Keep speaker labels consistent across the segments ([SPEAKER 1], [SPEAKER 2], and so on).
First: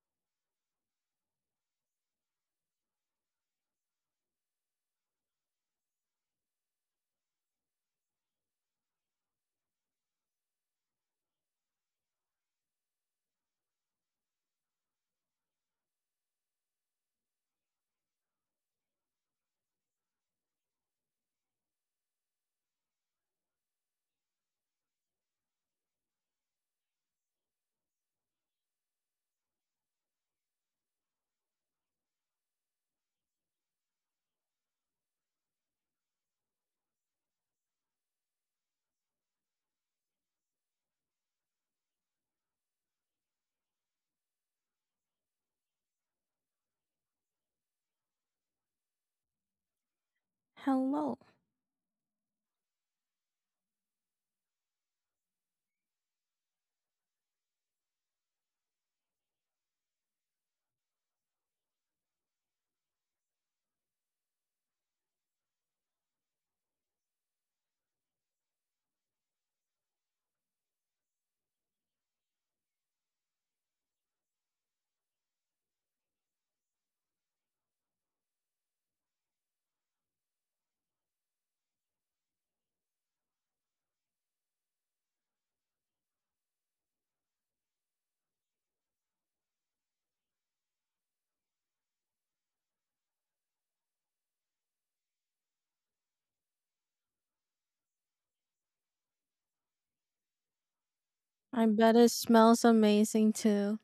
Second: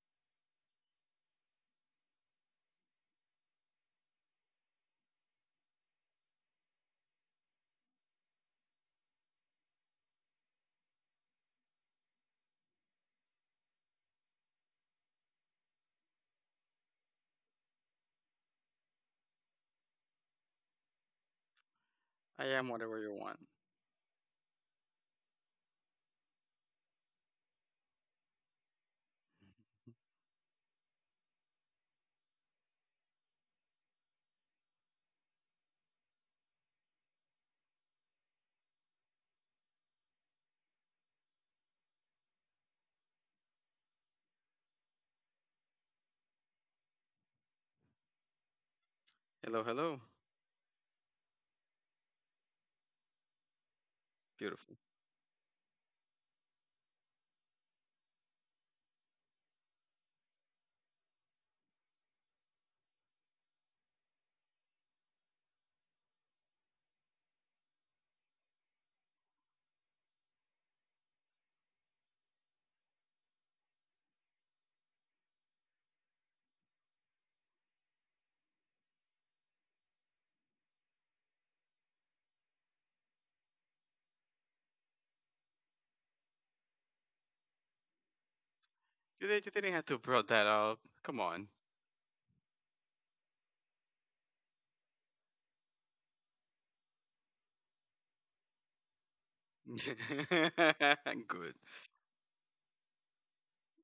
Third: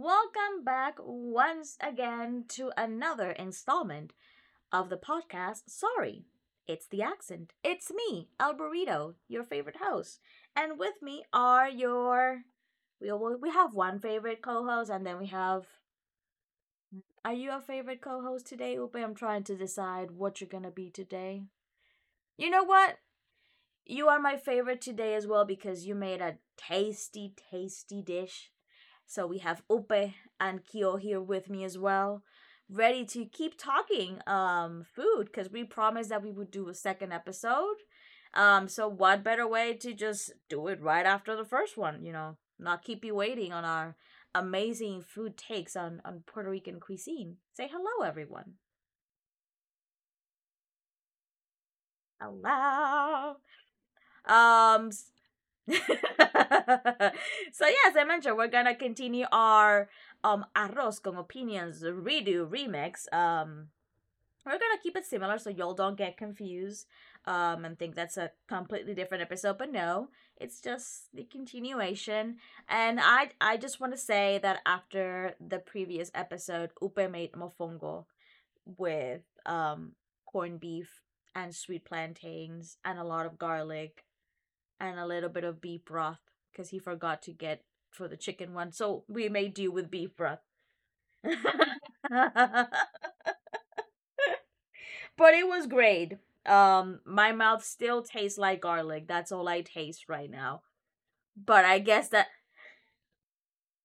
[SPEAKER 1] Welcome back once again to another installment of the podcast. Sorry, it's the accent. It's me, El Burrito, your favorite host. And with me are your. We, we have one favorite co host, and then we have. Are you a favorite co host today, Upe? I'm trying to decide what you're going to be today.
[SPEAKER 2] I
[SPEAKER 1] You know
[SPEAKER 2] am
[SPEAKER 1] what?
[SPEAKER 2] whatever you want.
[SPEAKER 1] You are my favorite today as well because you made a tasty, tasty dish. So we have Ope and Kyo here with me as well, ready to keep talking food because we promised that we would do a second episode. So what better way to just do it right after the first one, not keep you waiting on our amazing food takes on Puerto Rican cuisine. Say hello, everyone.
[SPEAKER 2] Hello, hello.
[SPEAKER 3] Hello.
[SPEAKER 1] Hello.
[SPEAKER 2] Beautiful.
[SPEAKER 1] Um, so yeah, as I mentioned, we're gonna continue our arroz con opinions redo remix. We're gonna keep it similar so y'all don't get confused and think that's a completely different episode. But no, it's just the continuation. And I just want to say that after the previous episode, Upe made mofongo with corned beef and sweet plantains and a lot of garlic and a little bit of beef broth because he forgot to get for the chicken one. So
[SPEAKER 2] You
[SPEAKER 1] we
[SPEAKER 2] didn't, you
[SPEAKER 1] made do
[SPEAKER 2] didn't have
[SPEAKER 1] with
[SPEAKER 2] to
[SPEAKER 1] beef
[SPEAKER 2] brought
[SPEAKER 1] broth.
[SPEAKER 2] that up. Come on.
[SPEAKER 1] But it was great. My mouth still tastes like garlic. That's all I taste right now.
[SPEAKER 2] Good.
[SPEAKER 1] But
[SPEAKER 3] I
[SPEAKER 1] I
[SPEAKER 3] bet
[SPEAKER 1] guess
[SPEAKER 3] it
[SPEAKER 1] that
[SPEAKER 3] smells amazing too.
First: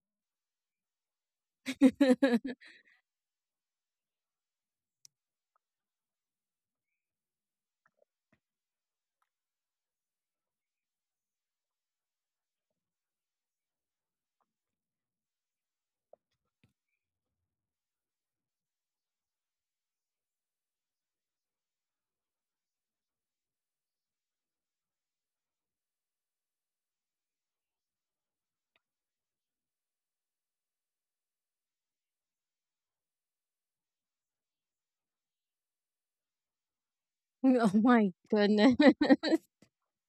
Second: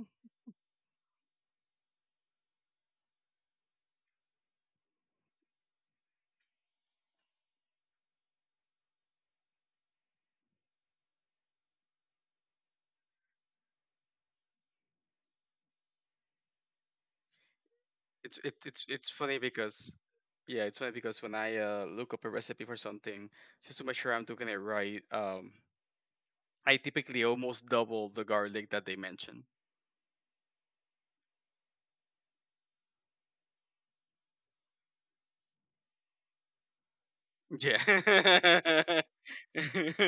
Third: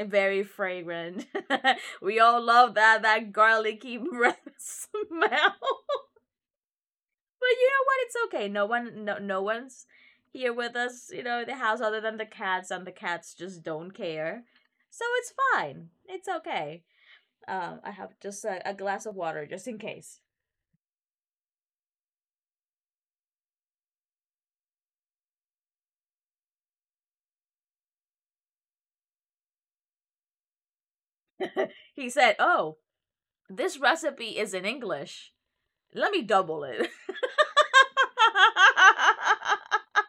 [SPEAKER 1] very fragrant. We all
[SPEAKER 3] oh
[SPEAKER 1] love that garlicky breath smell. But you know what? It's okay. No one's here with us. You know, in the house other than the cats, and the cats just don't care. So it's fine. It's okay. I have
[SPEAKER 2] it's
[SPEAKER 1] just
[SPEAKER 2] it,
[SPEAKER 1] a
[SPEAKER 2] it's
[SPEAKER 1] glass
[SPEAKER 2] it's
[SPEAKER 1] of
[SPEAKER 2] funny
[SPEAKER 1] water just in
[SPEAKER 2] because,
[SPEAKER 1] case.
[SPEAKER 2] yeah, it's funny because when I, look up a recipe for something just to make sure I'm doing it right. I typically almost double the garlic that they mention.
[SPEAKER 1] He said, "Oh, this recipe is in English. Let me double it."
[SPEAKER 3] my
[SPEAKER 2] Yeah.
[SPEAKER 3] goodness.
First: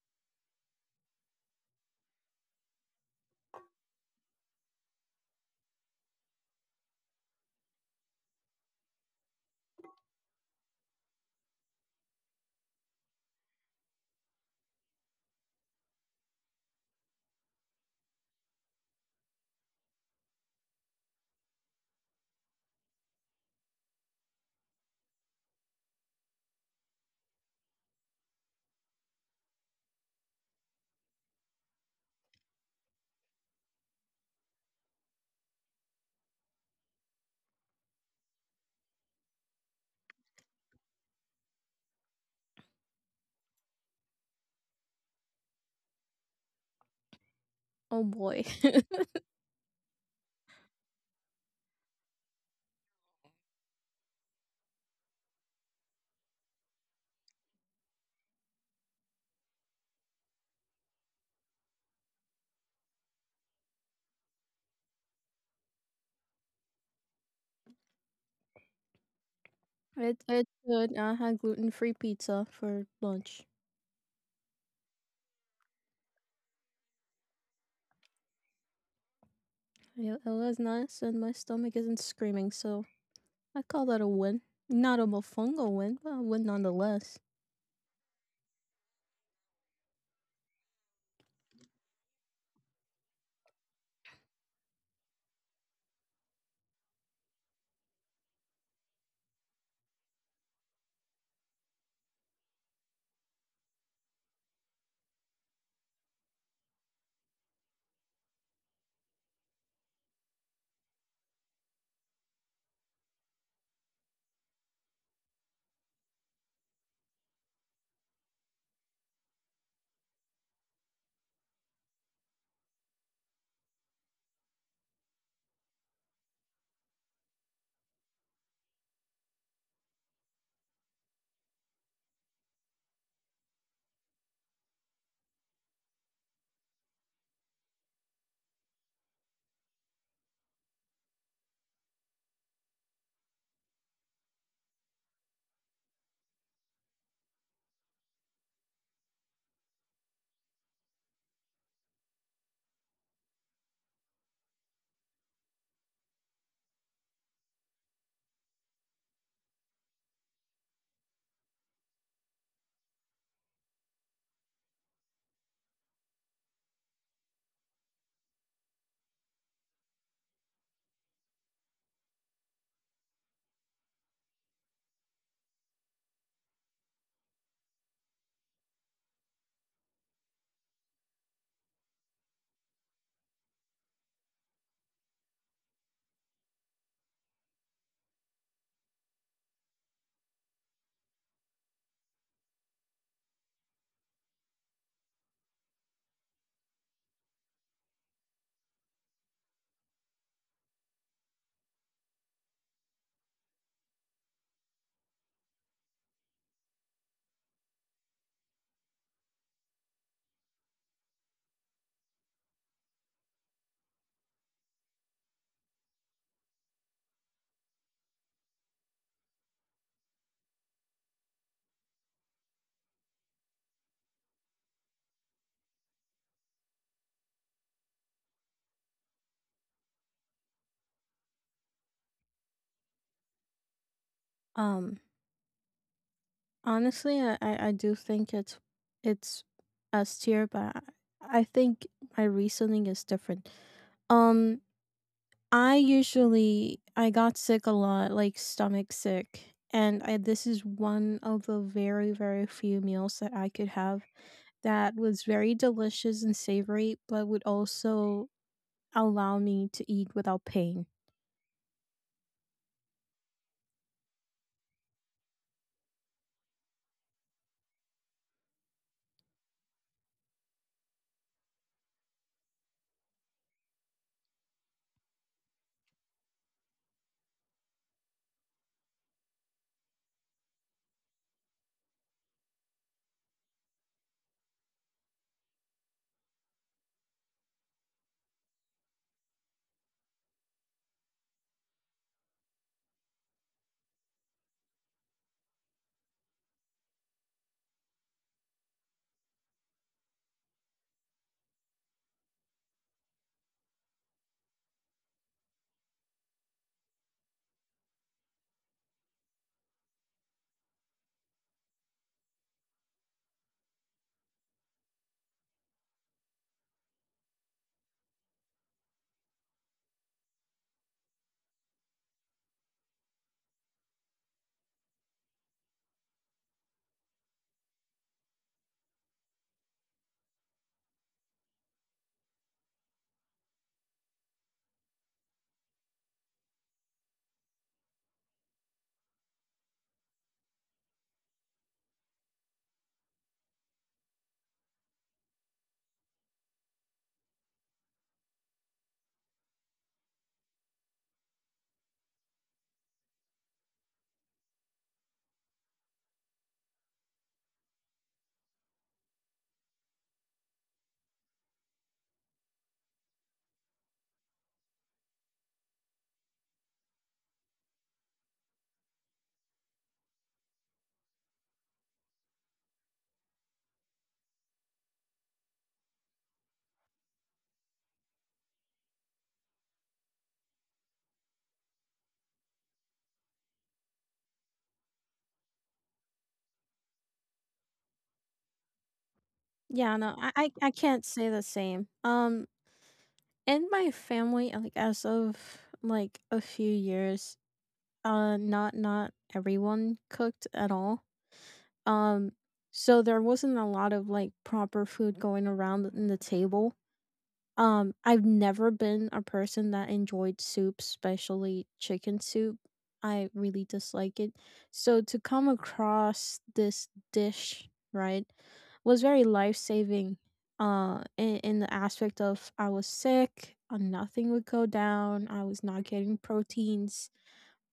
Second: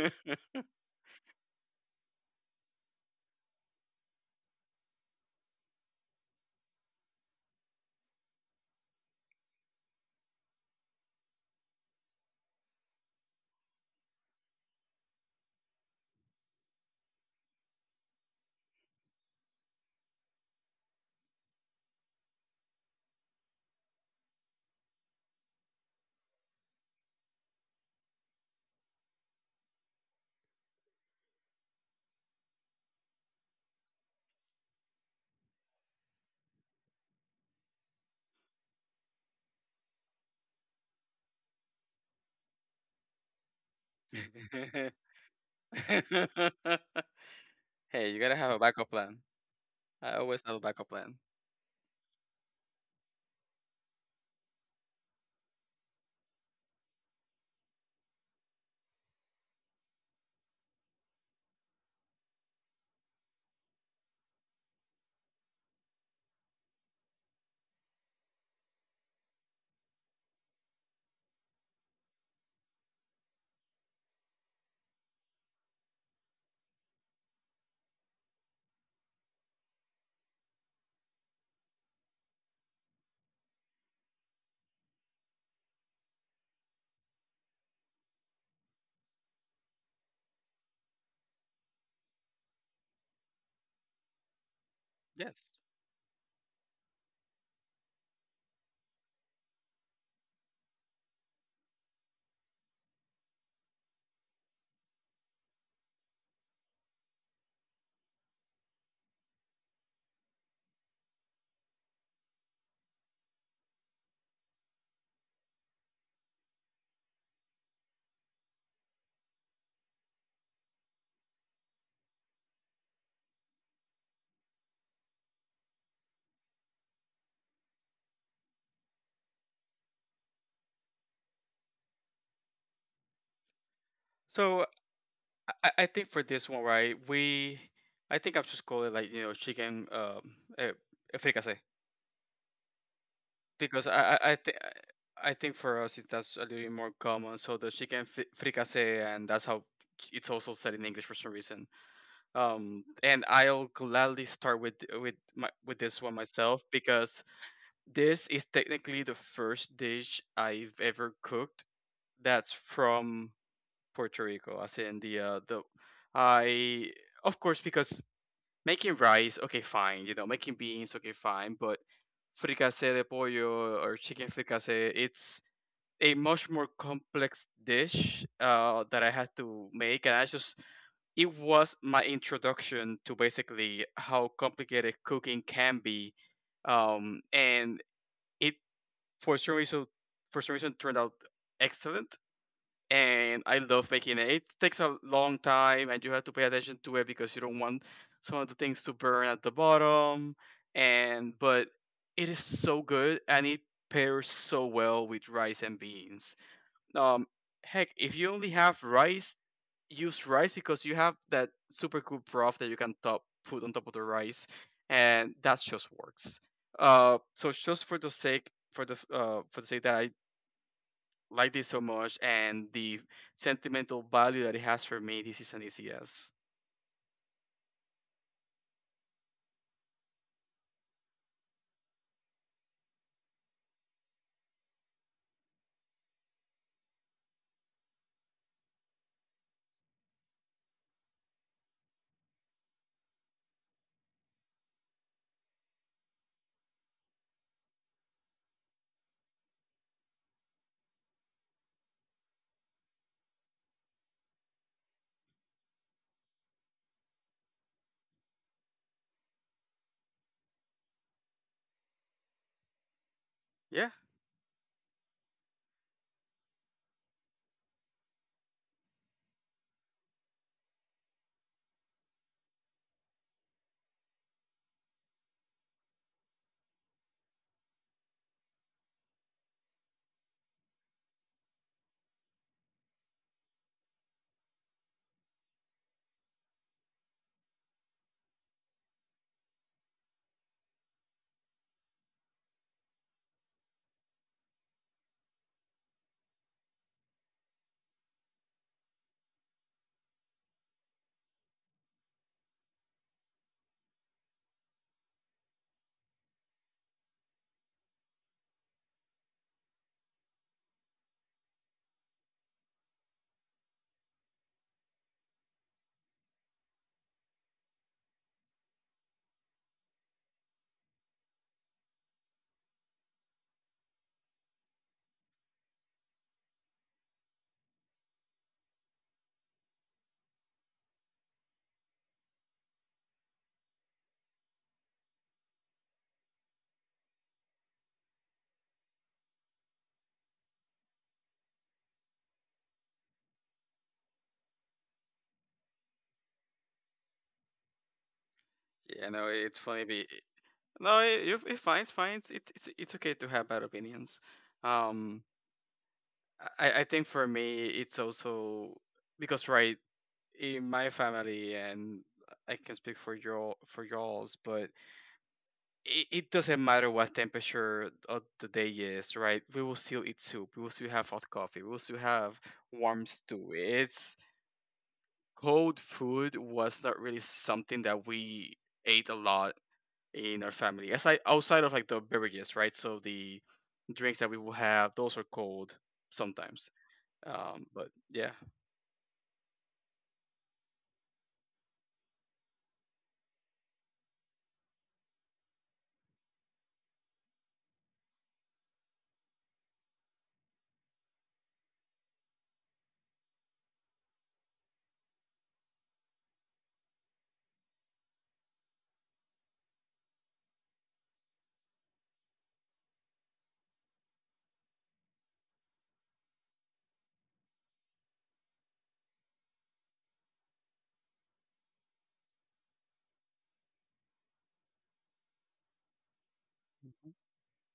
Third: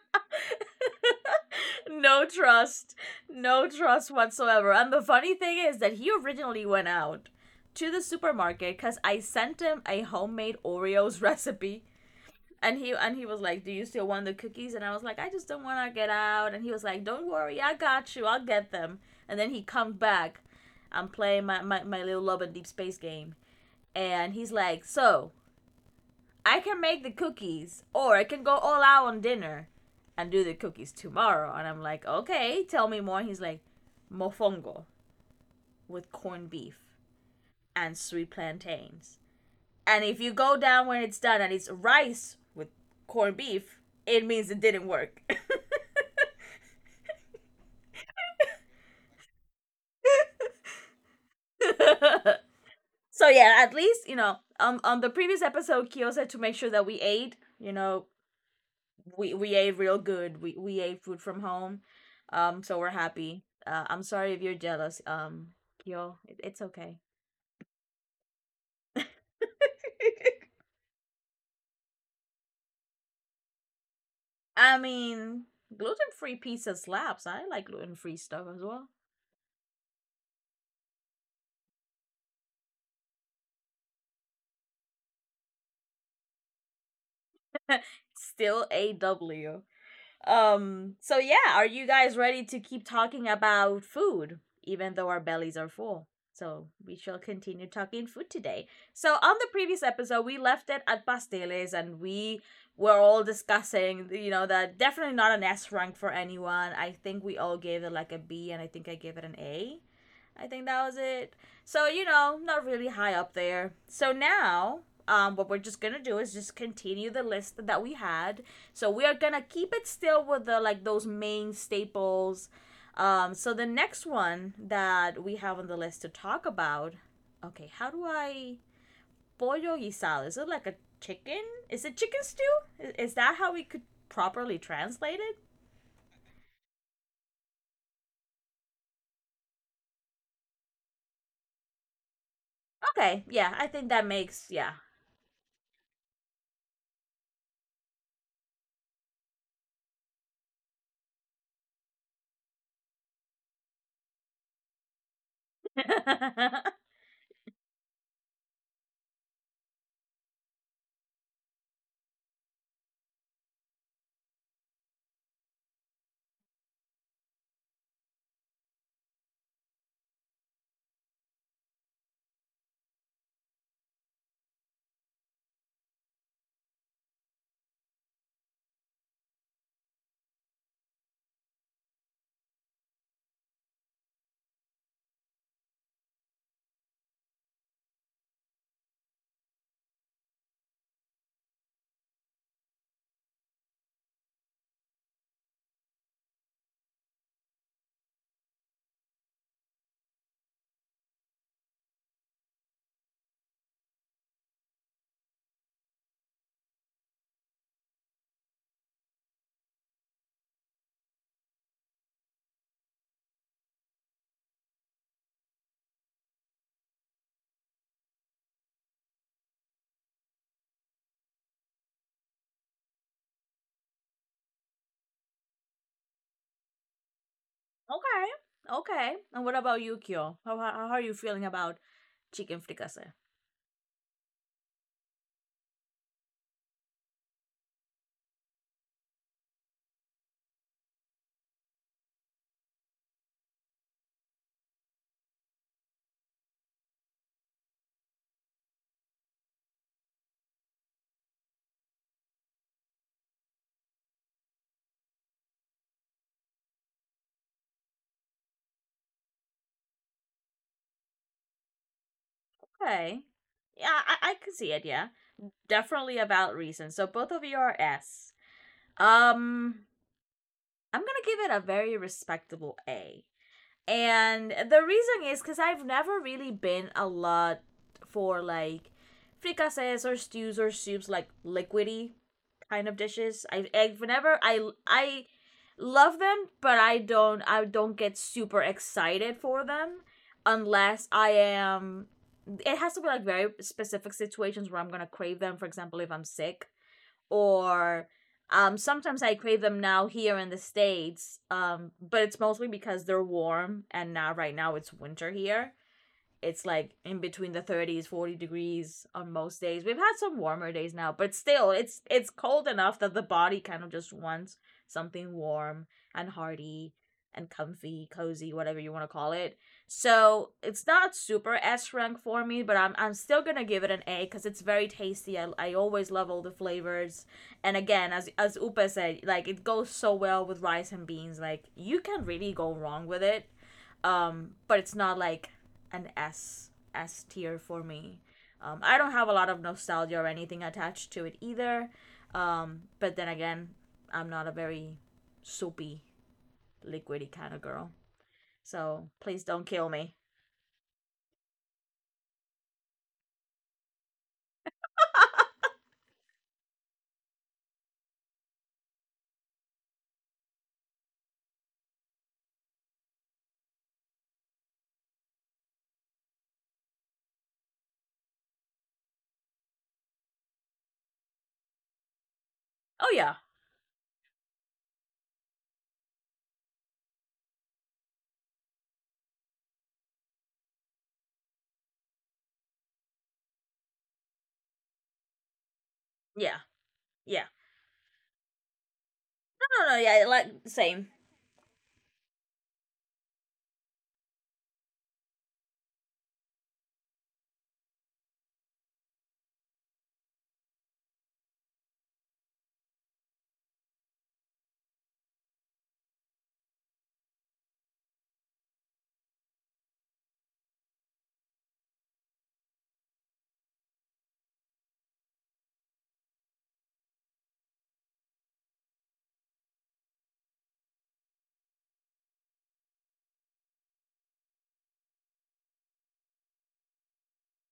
[SPEAKER 1] No trust, whatsoever. And the funny thing is that he originally went out to the supermarket because I sent him a homemade Oreos recipe. And he was like, "Do you still want the cookies?" And I was like, "I just don't want to get out." And he was like, "Don't worry, I got you. I'll get them." And then he comes back. I'm playing my little love and deep space game, and he's like, "So I can make the cookies, or I can go all out on dinner, and do the cookies tomorrow." And I'm like, "Okay, tell me more." And he's like, "Mofongo with corned beef and sweet plantains." And if you go down when it's done and it's rice with corned beef, it means it didn't work.
[SPEAKER 3] oh
[SPEAKER 2] Hey, you gotta
[SPEAKER 3] boy.
[SPEAKER 2] have a backup plan. I always have a backup plan.
[SPEAKER 1] So yeah, at least you know on the previous episode, Kyo said to make sure that we ate. You know, we ate real good. We ate food from home, So we're happy. I'm sorry if you're jealous, Kyo. It's okay.
[SPEAKER 3] It it's good. I had gluten free pizza for lunch.
[SPEAKER 1] I mean, gluten free pizza slaps. I like gluten free stuff as well.
[SPEAKER 3] It was nice and my stomach isn't screaming, so I call that a win. Not a mofongo win, but a win nonetheless.
[SPEAKER 1] Still a W. So yeah, are you guys ready to keep talking about food even though our
[SPEAKER 2] Yes.
[SPEAKER 1] bellies are full? So we shall continue talking food today. So on the previous episode we left it at pasteles, and we were all discussing, you know, that definitely not an s rank for anyone. I think we all gave it like a b, and I think I gave it an a. I think that was it. So, you know, not really high up there. So now, what we're just gonna do is just continue the list that we had. So we are gonna keep it still with the like those main staples. So the next one that we have on the list to talk about, okay, how do I pollo guisado? Is it like a chicken? Is it chicken stew? Is that how we could properly
[SPEAKER 2] so
[SPEAKER 1] translate it?
[SPEAKER 2] i, I I think for this one, right? we I think I'll just call it, like, you know, chicken, eh, fricase.
[SPEAKER 1] Okay, yeah, I
[SPEAKER 2] because
[SPEAKER 1] think
[SPEAKER 2] I
[SPEAKER 1] that
[SPEAKER 2] I I,
[SPEAKER 1] makes,
[SPEAKER 2] th-
[SPEAKER 1] yeah.
[SPEAKER 2] I think for us, it that's a little bit more common. So the chicken fricassee, and that's how it's also said in English for some reason. And I'll gladly start with my with this one myself because this is technically the first dish I've ever cooked that's from Puerto Rico, as in the, I, of course, because making rice, okay, fine, you know, making beans, okay, fine, but fricassee de pollo or chicken fricassee, it's a much more complex dish, that I had to make, and I just it was my introduction to basically how complicated cooking can be. And it for some reason, turned out excellent. And I love making it. It takes a long time, and you have to pay attention to it because you don't want some of the things to burn at the bottom, and but it is so good, and it pairs so well with rice and beans. um, Heck, if you only have rice, use rice, because you have that super cool broth that you can top put on top of the rice, and that just works. So just for the sake, that I like this so much, and the sentimental value that it has for me, this is an easy yes.
[SPEAKER 1] Okay. Okay. And what about you, Kyo? How are you feeling about chicken fricassee?
[SPEAKER 3] Um Honestly, I do think it's S tier, but I think my reasoning is different. Um I usually I got sick a lot, like stomach sick, and this is one of the very very few meals that I could have that was very delicious and savory, but would also allow me to eat without pain.
[SPEAKER 1] Okay.
[SPEAKER 2] Yeah,
[SPEAKER 1] Yeah, I can see it, yeah. Definitely a valid reason. So both of you are S. Um, I'm gonna give it a very respectable A. And the reason is because I've never really been a lot for like fricassees or stews or soups like liquidy kind of dishes. I whenever I love them, but I don't get super excited for them unless I am, it has to be like very specific situations where I'm gonna crave them. For example, if I'm sick, or sometimes I crave them now here in the states. But it's mostly because they're warm, and now right now it's winter here. It's like in between the 30s 40 degrees on most days. We've had some warmer days now, but still it's cold enough that the body kind of just wants something warm and hearty and comfy cozy, whatever you want to call it. So it's not super s rank for me, but I'm still gonna give it an a because it's very tasty. I always love all the flavors. And again, as upa said, like it goes so well with rice and beans. Like you can really go wrong with it. Um, but it's not like an S tier for me. I don't have a lot of nostalgia or anything attached to it either. But then again, I'm not a very soapy, liquidy kind of girl.
[SPEAKER 2] yeah,
[SPEAKER 1] So
[SPEAKER 2] no,
[SPEAKER 1] please
[SPEAKER 2] it's
[SPEAKER 1] don't
[SPEAKER 2] funny.
[SPEAKER 1] kill
[SPEAKER 2] Be
[SPEAKER 1] me.
[SPEAKER 2] No, it's fine, it's fine. It's okay to have bad opinions. Um, I think for me it's also because, right, in my family and I can speak for your for y'all's, but it doesn't matter what temperature of the day is, right? We will still eat soup. We will still have hot coffee. We will still have warm
[SPEAKER 1] Oh yeah,
[SPEAKER 2] stew. It's Cold food was not really something that we ate a lot in our family. Aside Outside of, like, the beverages, right? So the drinks that we will have, those are cold
[SPEAKER 1] yeah,
[SPEAKER 2] sometimes.
[SPEAKER 1] yeah.
[SPEAKER 2] But yeah.
[SPEAKER 1] No, no,
[SPEAKER 3] Yeah,
[SPEAKER 1] no.
[SPEAKER 3] no,
[SPEAKER 1] Yeah, like
[SPEAKER 3] I can't
[SPEAKER 1] same.
[SPEAKER 3] say the same. In my family, like as of like a few years, not not everyone cooked at all. Um, so there wasn't a lot of like proper food going around in the table. I've never been a person that enjoyed soup, especially chicken soup. I really dislike it. So to come across this dish, right, was very life-saving. In the aspect of I was sick, nothing would go down. I was not getting proteins,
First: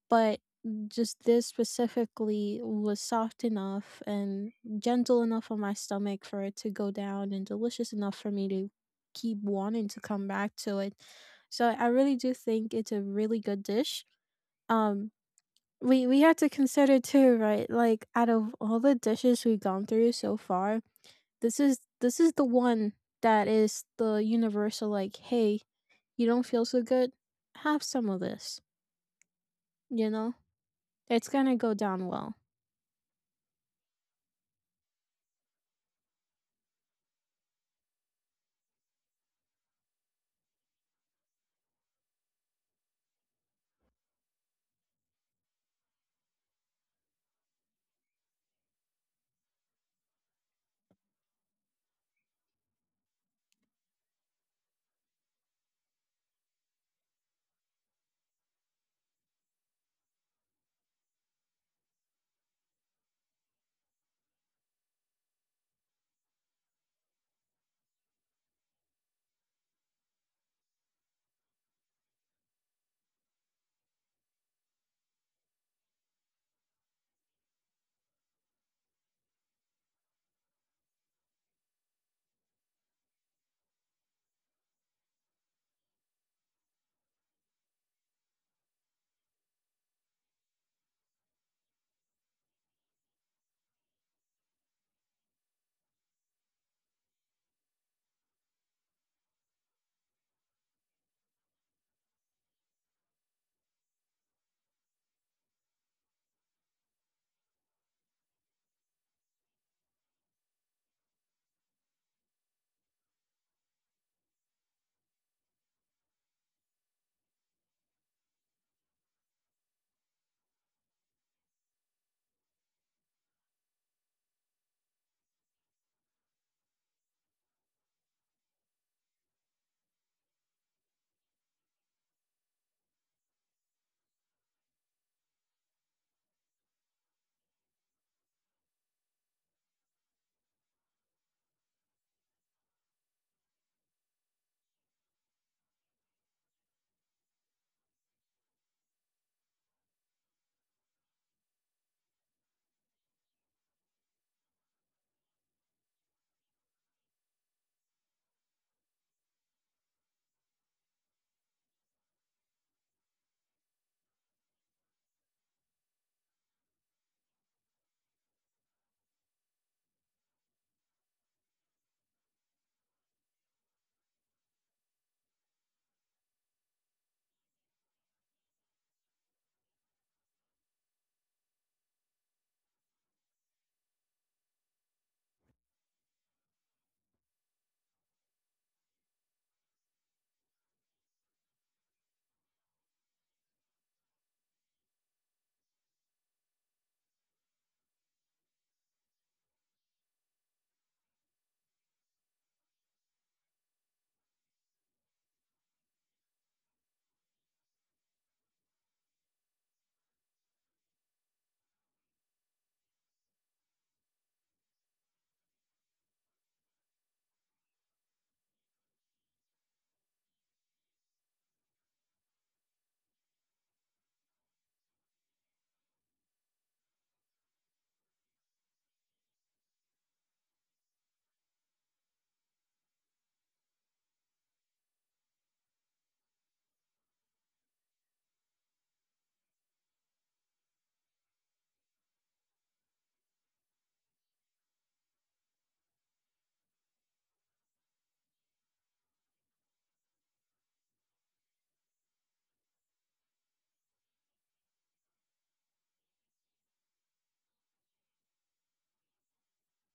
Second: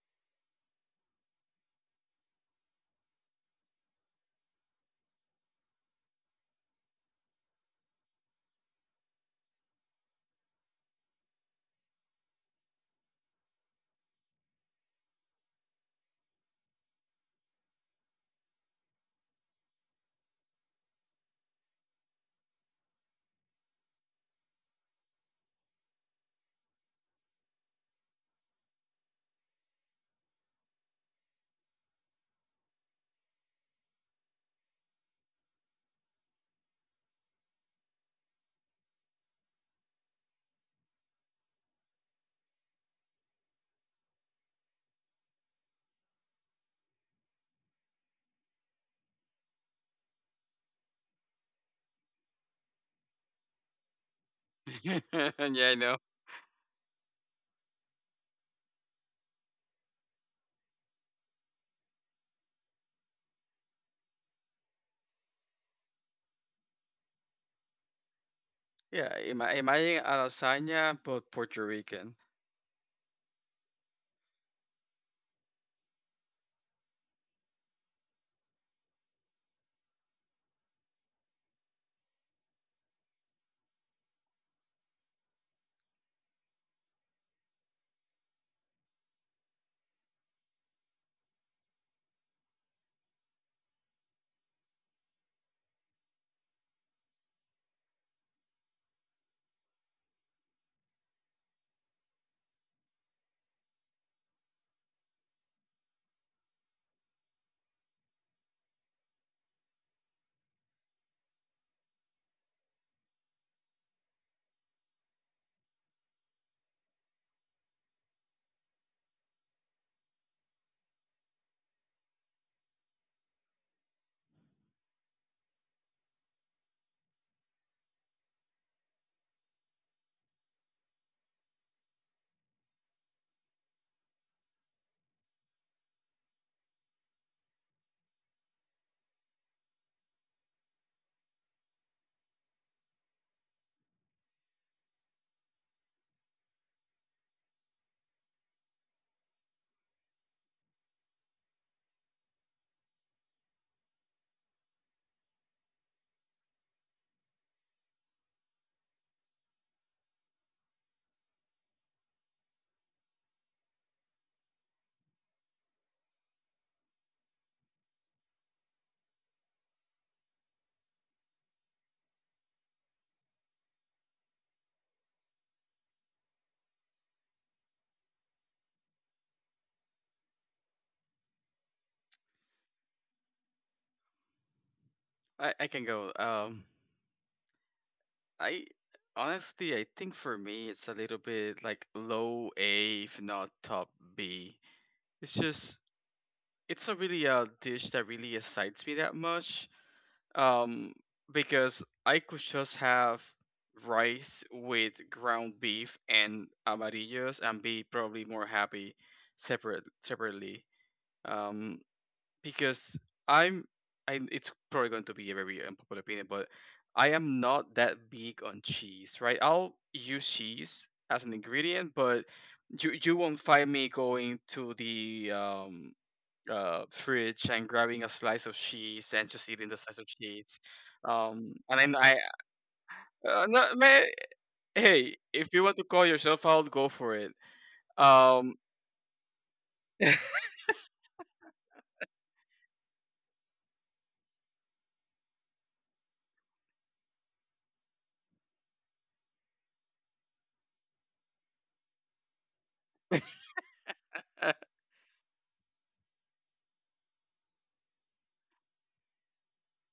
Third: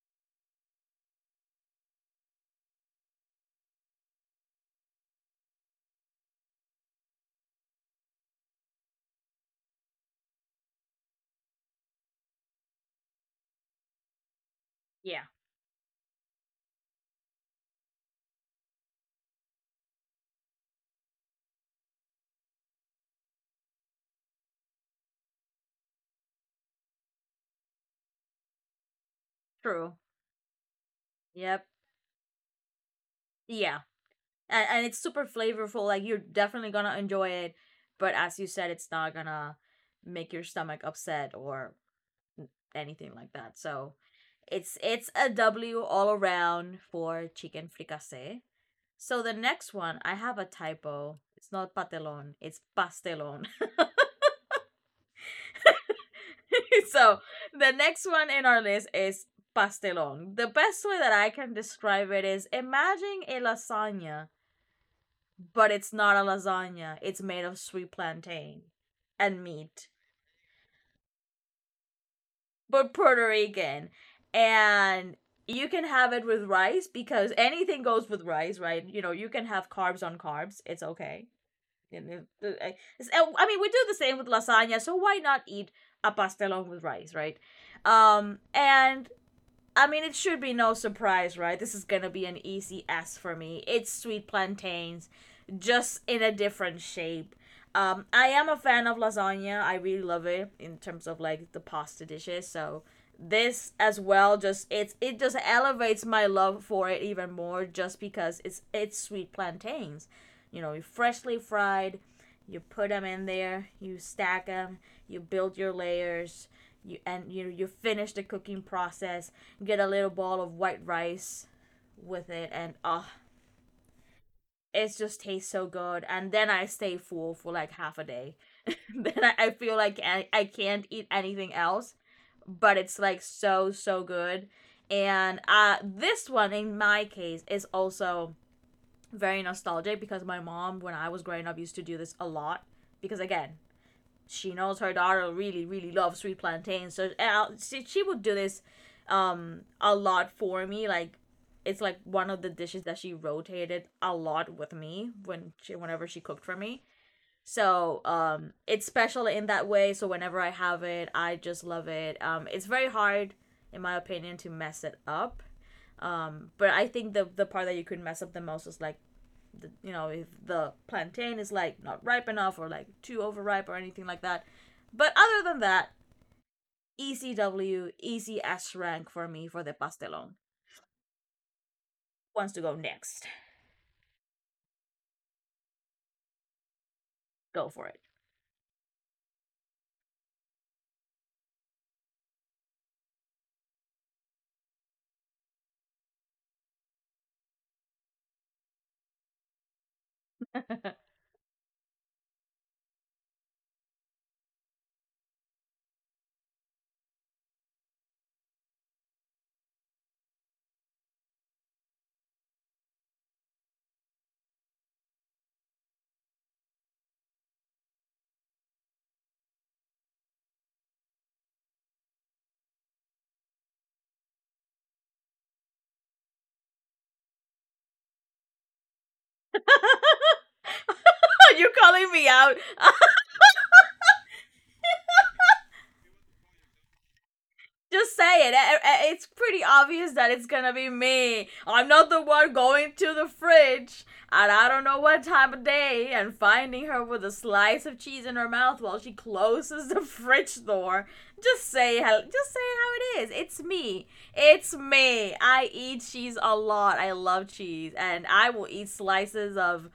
[SPEAKER 3] but just this specifically was soft enough and gentle enough on my stomach for it to go down and delicious enough for me to keep wanting to come back to it. So I really do think it's a really good dish. Um
[SPEAKER 1] Yeah,
[SPEAKER 3] we have to consider too, right? Like out of all the dishes we've gone through so far, this is the one that is the universal like, hey, you don't feel so good? Have some of this,
[SPEAKER 1] true.
[SPEAKER 3] you know? It's gonna
[SPEAKER 1] Yep.
[SPEAKER 3] go down well.
[SPEAKER 1] Yeah, and it's super flavorful. Like you're definitely gonna enjoy it. But as you said, it's not gonna make your stomach upset or anything like that. So it's a W all around for chicken fricassee. So the next one, I have a typo. It's not patelon, it's pastelon.
[SPEAKER 2] Yeah, I know.
[SPEAKER 1] So the next one in our list is pastelon. The best way that I can describe it is imagine a lasagna, but it's not a lasagna. It's made of sweet plantain
[SPEAKER 2] Yeah, am
[SPEAKER 1] and
[SPEAKER 2] I am I
[SPEAKER 1] meat
[SPEAKER 2] a lasagna but Puerto Rican?
[SPEAKER 1] but Puerto Rican. And you can have it with rice because anything goes with rice, right? You know, you can have carbs on carbs. It's okay. I I mean, we do the same with lasagna, so why not eat a pastelon with rice, right? And I mean, it should be no surprise, right? This is gonna be an easy S for me. It's sweet plantains, just in a different shape. I am a fan of lasagna. I really love it in terms of like the pasta dishes. So this as well, just it just elevates my love for it even more, just because it's sweet plantains. You know, freshly fried, you put them in there, you stack them, you build your layers, you and you you finish the cooking process. Get a little ball of white rice with it, and oh, it just tastes so good. And then I stay full for like half a day. Then I feel like I can't eat anything else, but it's like so good. And this one in my case is also very nostalgic because my mom, when I was growing up, used to do this a lot. Because again, she knows her daughter really really loves sweet plantains, so she would do this a lot for me. Like it's like one of the dishes that she rotated a lot with me when she whenever she cooked for me. So it's special in that way, so whenever I have it I just love it. It's very hard in my opinion to mess it up. But I think the part that you could mess up the most is like the, you know, if the plantain is like not ripe enough or like too overripe or anything like that. But other than that, ECW, easy S rank for me for the pastelon. Wants to go next?
[SPEAKER 2] I can go.
[SPEAKER 1] Go for it.
[SPEAKER 2] I Honestly, I think for me it's a little bit like low A, if not top B. It's just, it's not really a dish that really excites me that much. Um, because I could just have rice with ground beef and amarillos and be probably more happy separately. Um, because, I'm I it's probably going to be a very unpopular opinion, but I am not that big on cheese, right? I'll use cheese as an ingredient, but you won't find me going to the, fridge and grabbing a slice of cheese and just eating the slice of cheese.
[SPEAKER 1] You're
[SPEAKER 2] And then
[SPEAKER 1] calling
[SPEAKER 2] I
[SPEAKER 1] me out.
[SPEAKER 2] No, man. Hey, if you want to call yourself out, go for it.
[SPEAKER 1] Just say it.
[SPEAKER 2] Um,
[SPEAKER 1] It's pretty obvious that it's gonna be me. I'm not the one going to the fridge at I don't know what time of day and finding her with a slice of cheese in her mouth while she closes the fridge door. Just say how. Just say how it is. It's me. It's me. I eat cheese a lot. I love cheese, and I will eat slices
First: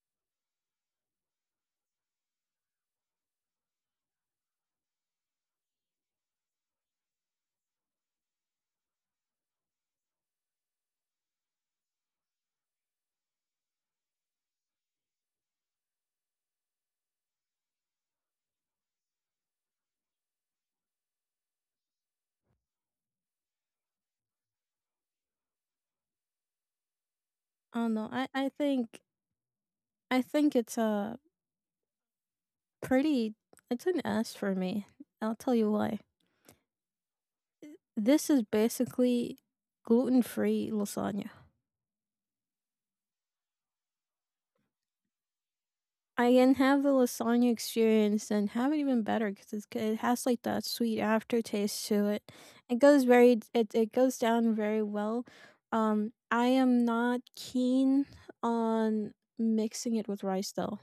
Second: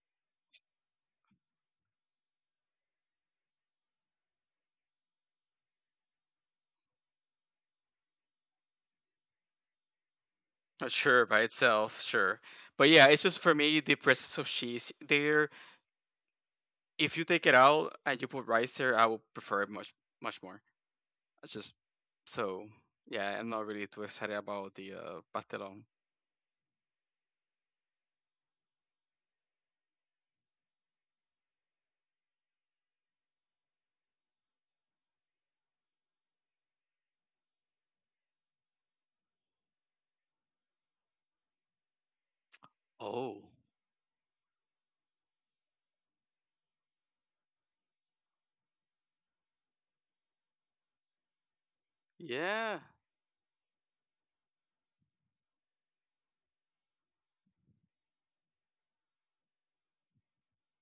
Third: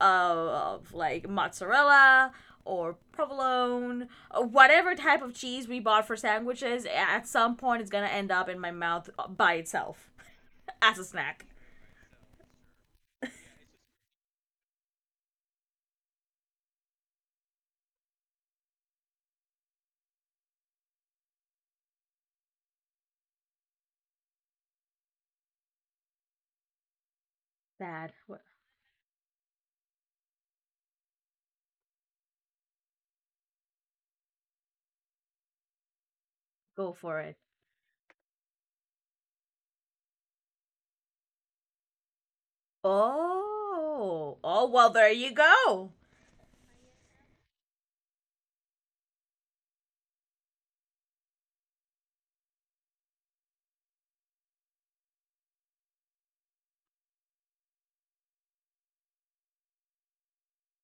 [SPEAKER 1] uh, of like mozzarella or provolone, whatever type of cheese we bought for sandwiches, at some point it's gonna end up in my mouth by itself as a
[SPEAKER 2] Sure, by
[SPEAKER 1] snack.
[SPEAKER 2] itself, sure. But yeah, it's just, for me, the presence of cheese there. If you take it out and you put rice there, I would prefer it much, much more. It's just so, yeah, I'm not really too excited about the, pastelón.
[SPEAKER 3] I don't know.
[SPEAKER 1] Bad.
[SPEAKER 3] I think it's a pretty it's an S for me. I'll tell you why.
[SPEAKER 1] Go for it.
[SPEAKER 3] This is basically gluten-free lasagna.
[SPEAKER 2] Oh.
[SPEAKER 1] Oh, oh well, there you go.
[SPEAKER 3] I can have the lasagna experience and have it even better because it has like that sweet aftertaste to it. It
[SPEAKER 2] Yeah,
[SPEAKER 3] goes very it goes down very well. I am not keen on mixing it with rice though.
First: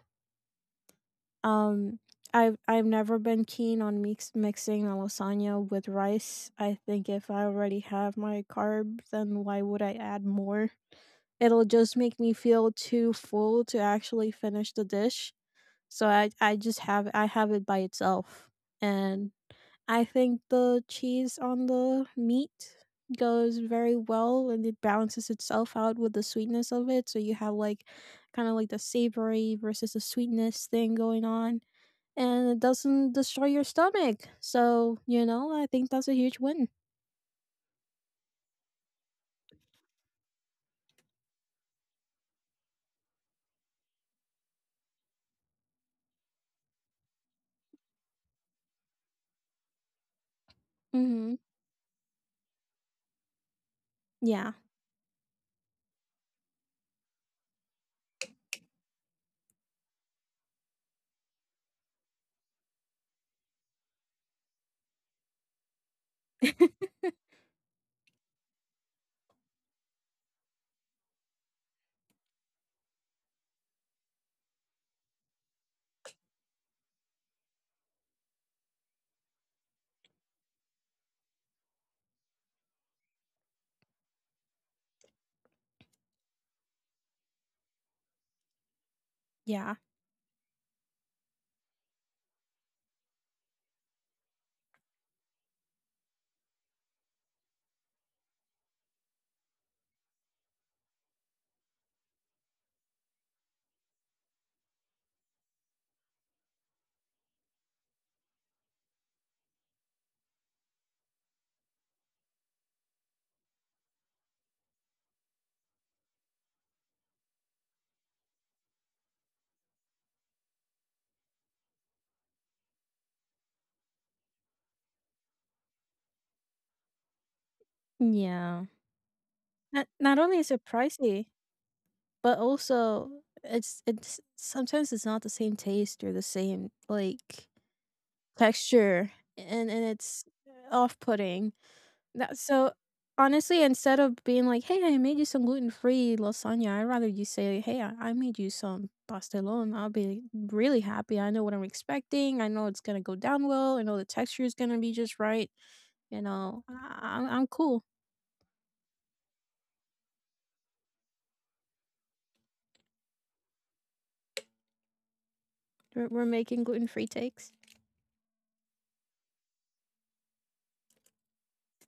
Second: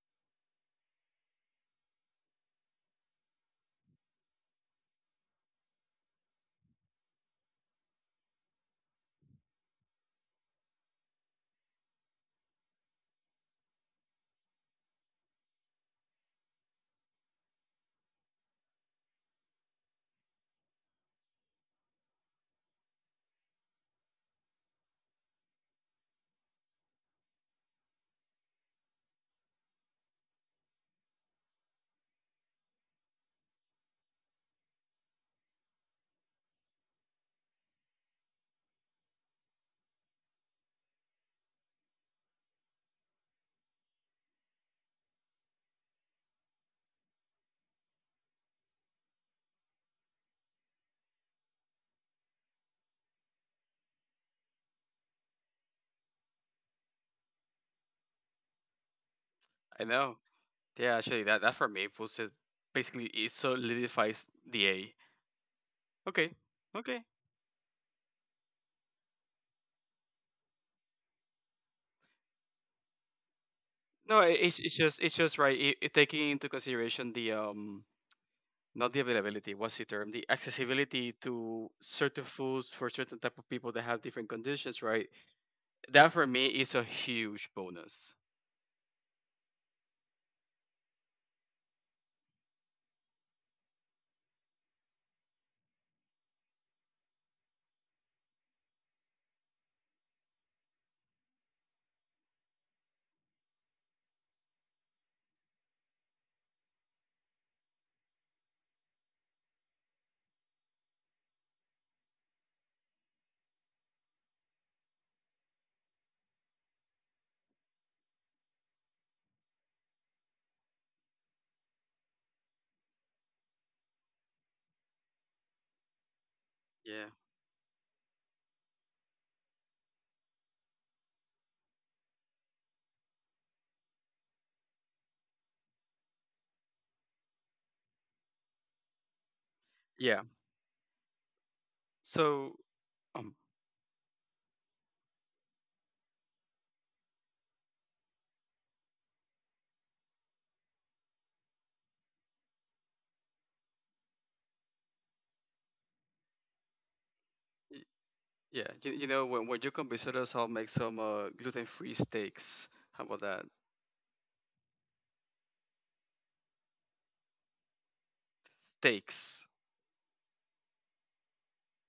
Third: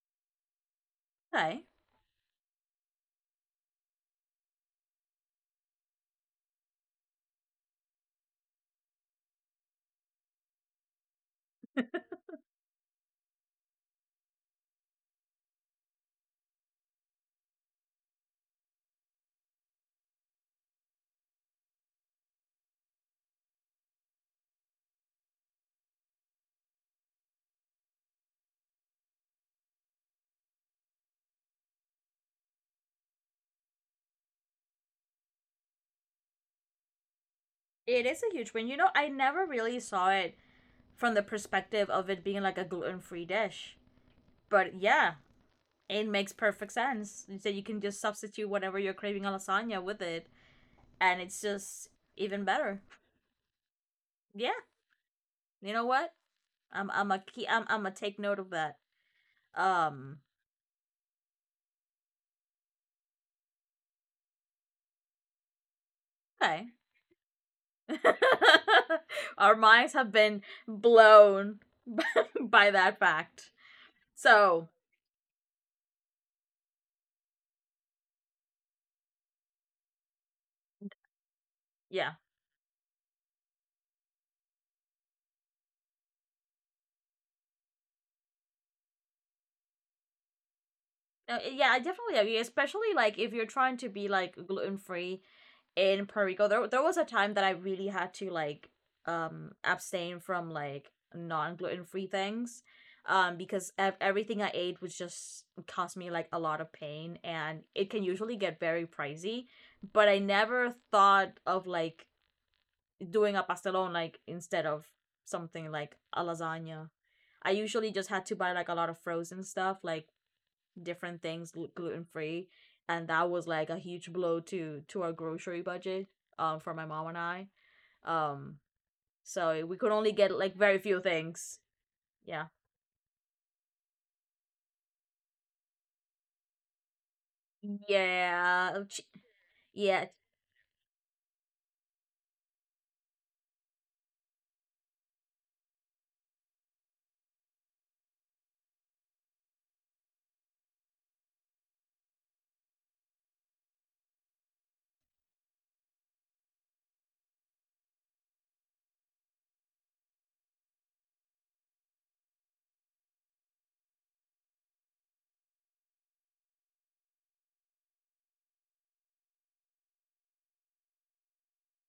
[SPEAKER 1] Okay,
[SPEAKER 3] Um, I've never been keen on mixing a lasagna with rice. I think if I already have my carbs, then why would I add more? It'll just make me feel too full to actually finish the dish. So I have it by itself. And I think the cheese on the meat goes very well and it balances itself out with the sweetness of it. So you have like kind of like the savory versus the sweetness thing going on, and it doesn't destroy your stomach. So, you know, I think that's a huge win.
[SPEAKER 1] it is a huge win. You know, I never really saw it from the perspective of it being like a gluten-free dish, but yeah, it makes perfect sense. So you can just substitute whatever you're craving a lasagna with it and
[SPEAKER 3] Hmm
[SPEAKER 1] it's just even better. Yeah,
[SPEAKER 3] Yeah,
[SPEAKER 1] you know what? I'm a key. I'm a take note of that.
[SPEAKER 2] I know.
[SPEAKER 1] Um,
[SPEAKER 2] Yeah, actually, that for me puts it basically, it solidifies the A. Okay.
[SPEAKER 1] okay.
[SPEAKER 2] Okay.
[SPEAKER 1] Our minds have been blown by that fact.
[SPEAKER 2] No, it- it's
[SPEAKER 1] So
[SPEAKER 2] it's just it's just right. It, taking into consideration the, not the availability, what's the term, the accessibility to
[SPEAKER 1] yeah,
[SPEAKER 2] certain foods for certain type of people that have different conditions, right? That for me is a huge bonus.
[SPEAKER 3] yeah,
[SPEAKER 1] No, I- yeah, I definitely agree. Especially like if you're trying to be like gluten free in Puerto Rico. There was a time that I really had to like abstain from like non gluten free things, because everything I ate was just cost me like a lot of pain, and it can usually get very pricey. But I never thought of like doing a pastelón like instead of something like a lasagna. I usually just had to buy like a lot of frozen stuff, like different things gluten free, and that was like a huge blow to our grocery budget for my
[SPEAKER 2] Yeah,
[SPEAKER 1] mom and I. Um,
[SPEAKER 3] yeah.
[SPEAKER 1] so we
[SPEAKER 3] Not
[SPEAKER 1] could only
[SPEAKER 3] not
[SPEAKER 1] get
[SPEAKER 3] only is
[SPEAKER 1] like
[SPEAKER 3] it
[SPEAKER 1] very few
[SPEAKER 3] pricey,
[SPEAKER 1] things.
[SPEAKER 3] but
[SPEAKER 1] Yeah,
[SPEAKER 3] also it's sometimes it's not the same taste or the same like
[SPEAKER 1] yeah,
[SPEAKER 3] texture, and
[SPEAKER 1] yeah.
[SPEAKER 2] yeah.
[SPEAKER 3] it's off putting That
[SPEAKER 2] So,
[SPEAKER 3] so,
[SPEAKER 2] um
[SPEAKER 3] honestly, instead of being like, "Hey, I made you some gluten-free lasagna," I'd rather you say, "Hey, I made you some pastelón." I'll be really happy. I know what I'm expecting. I know it's gonna go down well. I know the texture is gonna be just right. You know, I'm cool.
[SPEAKER 2] y- yeah, you know, when, you come visit us, I'll make some, gluten-free steaks. How about that?
[SPEAKER 3] We're making gluten-free takes.
[SPEAKER 2] Steaks.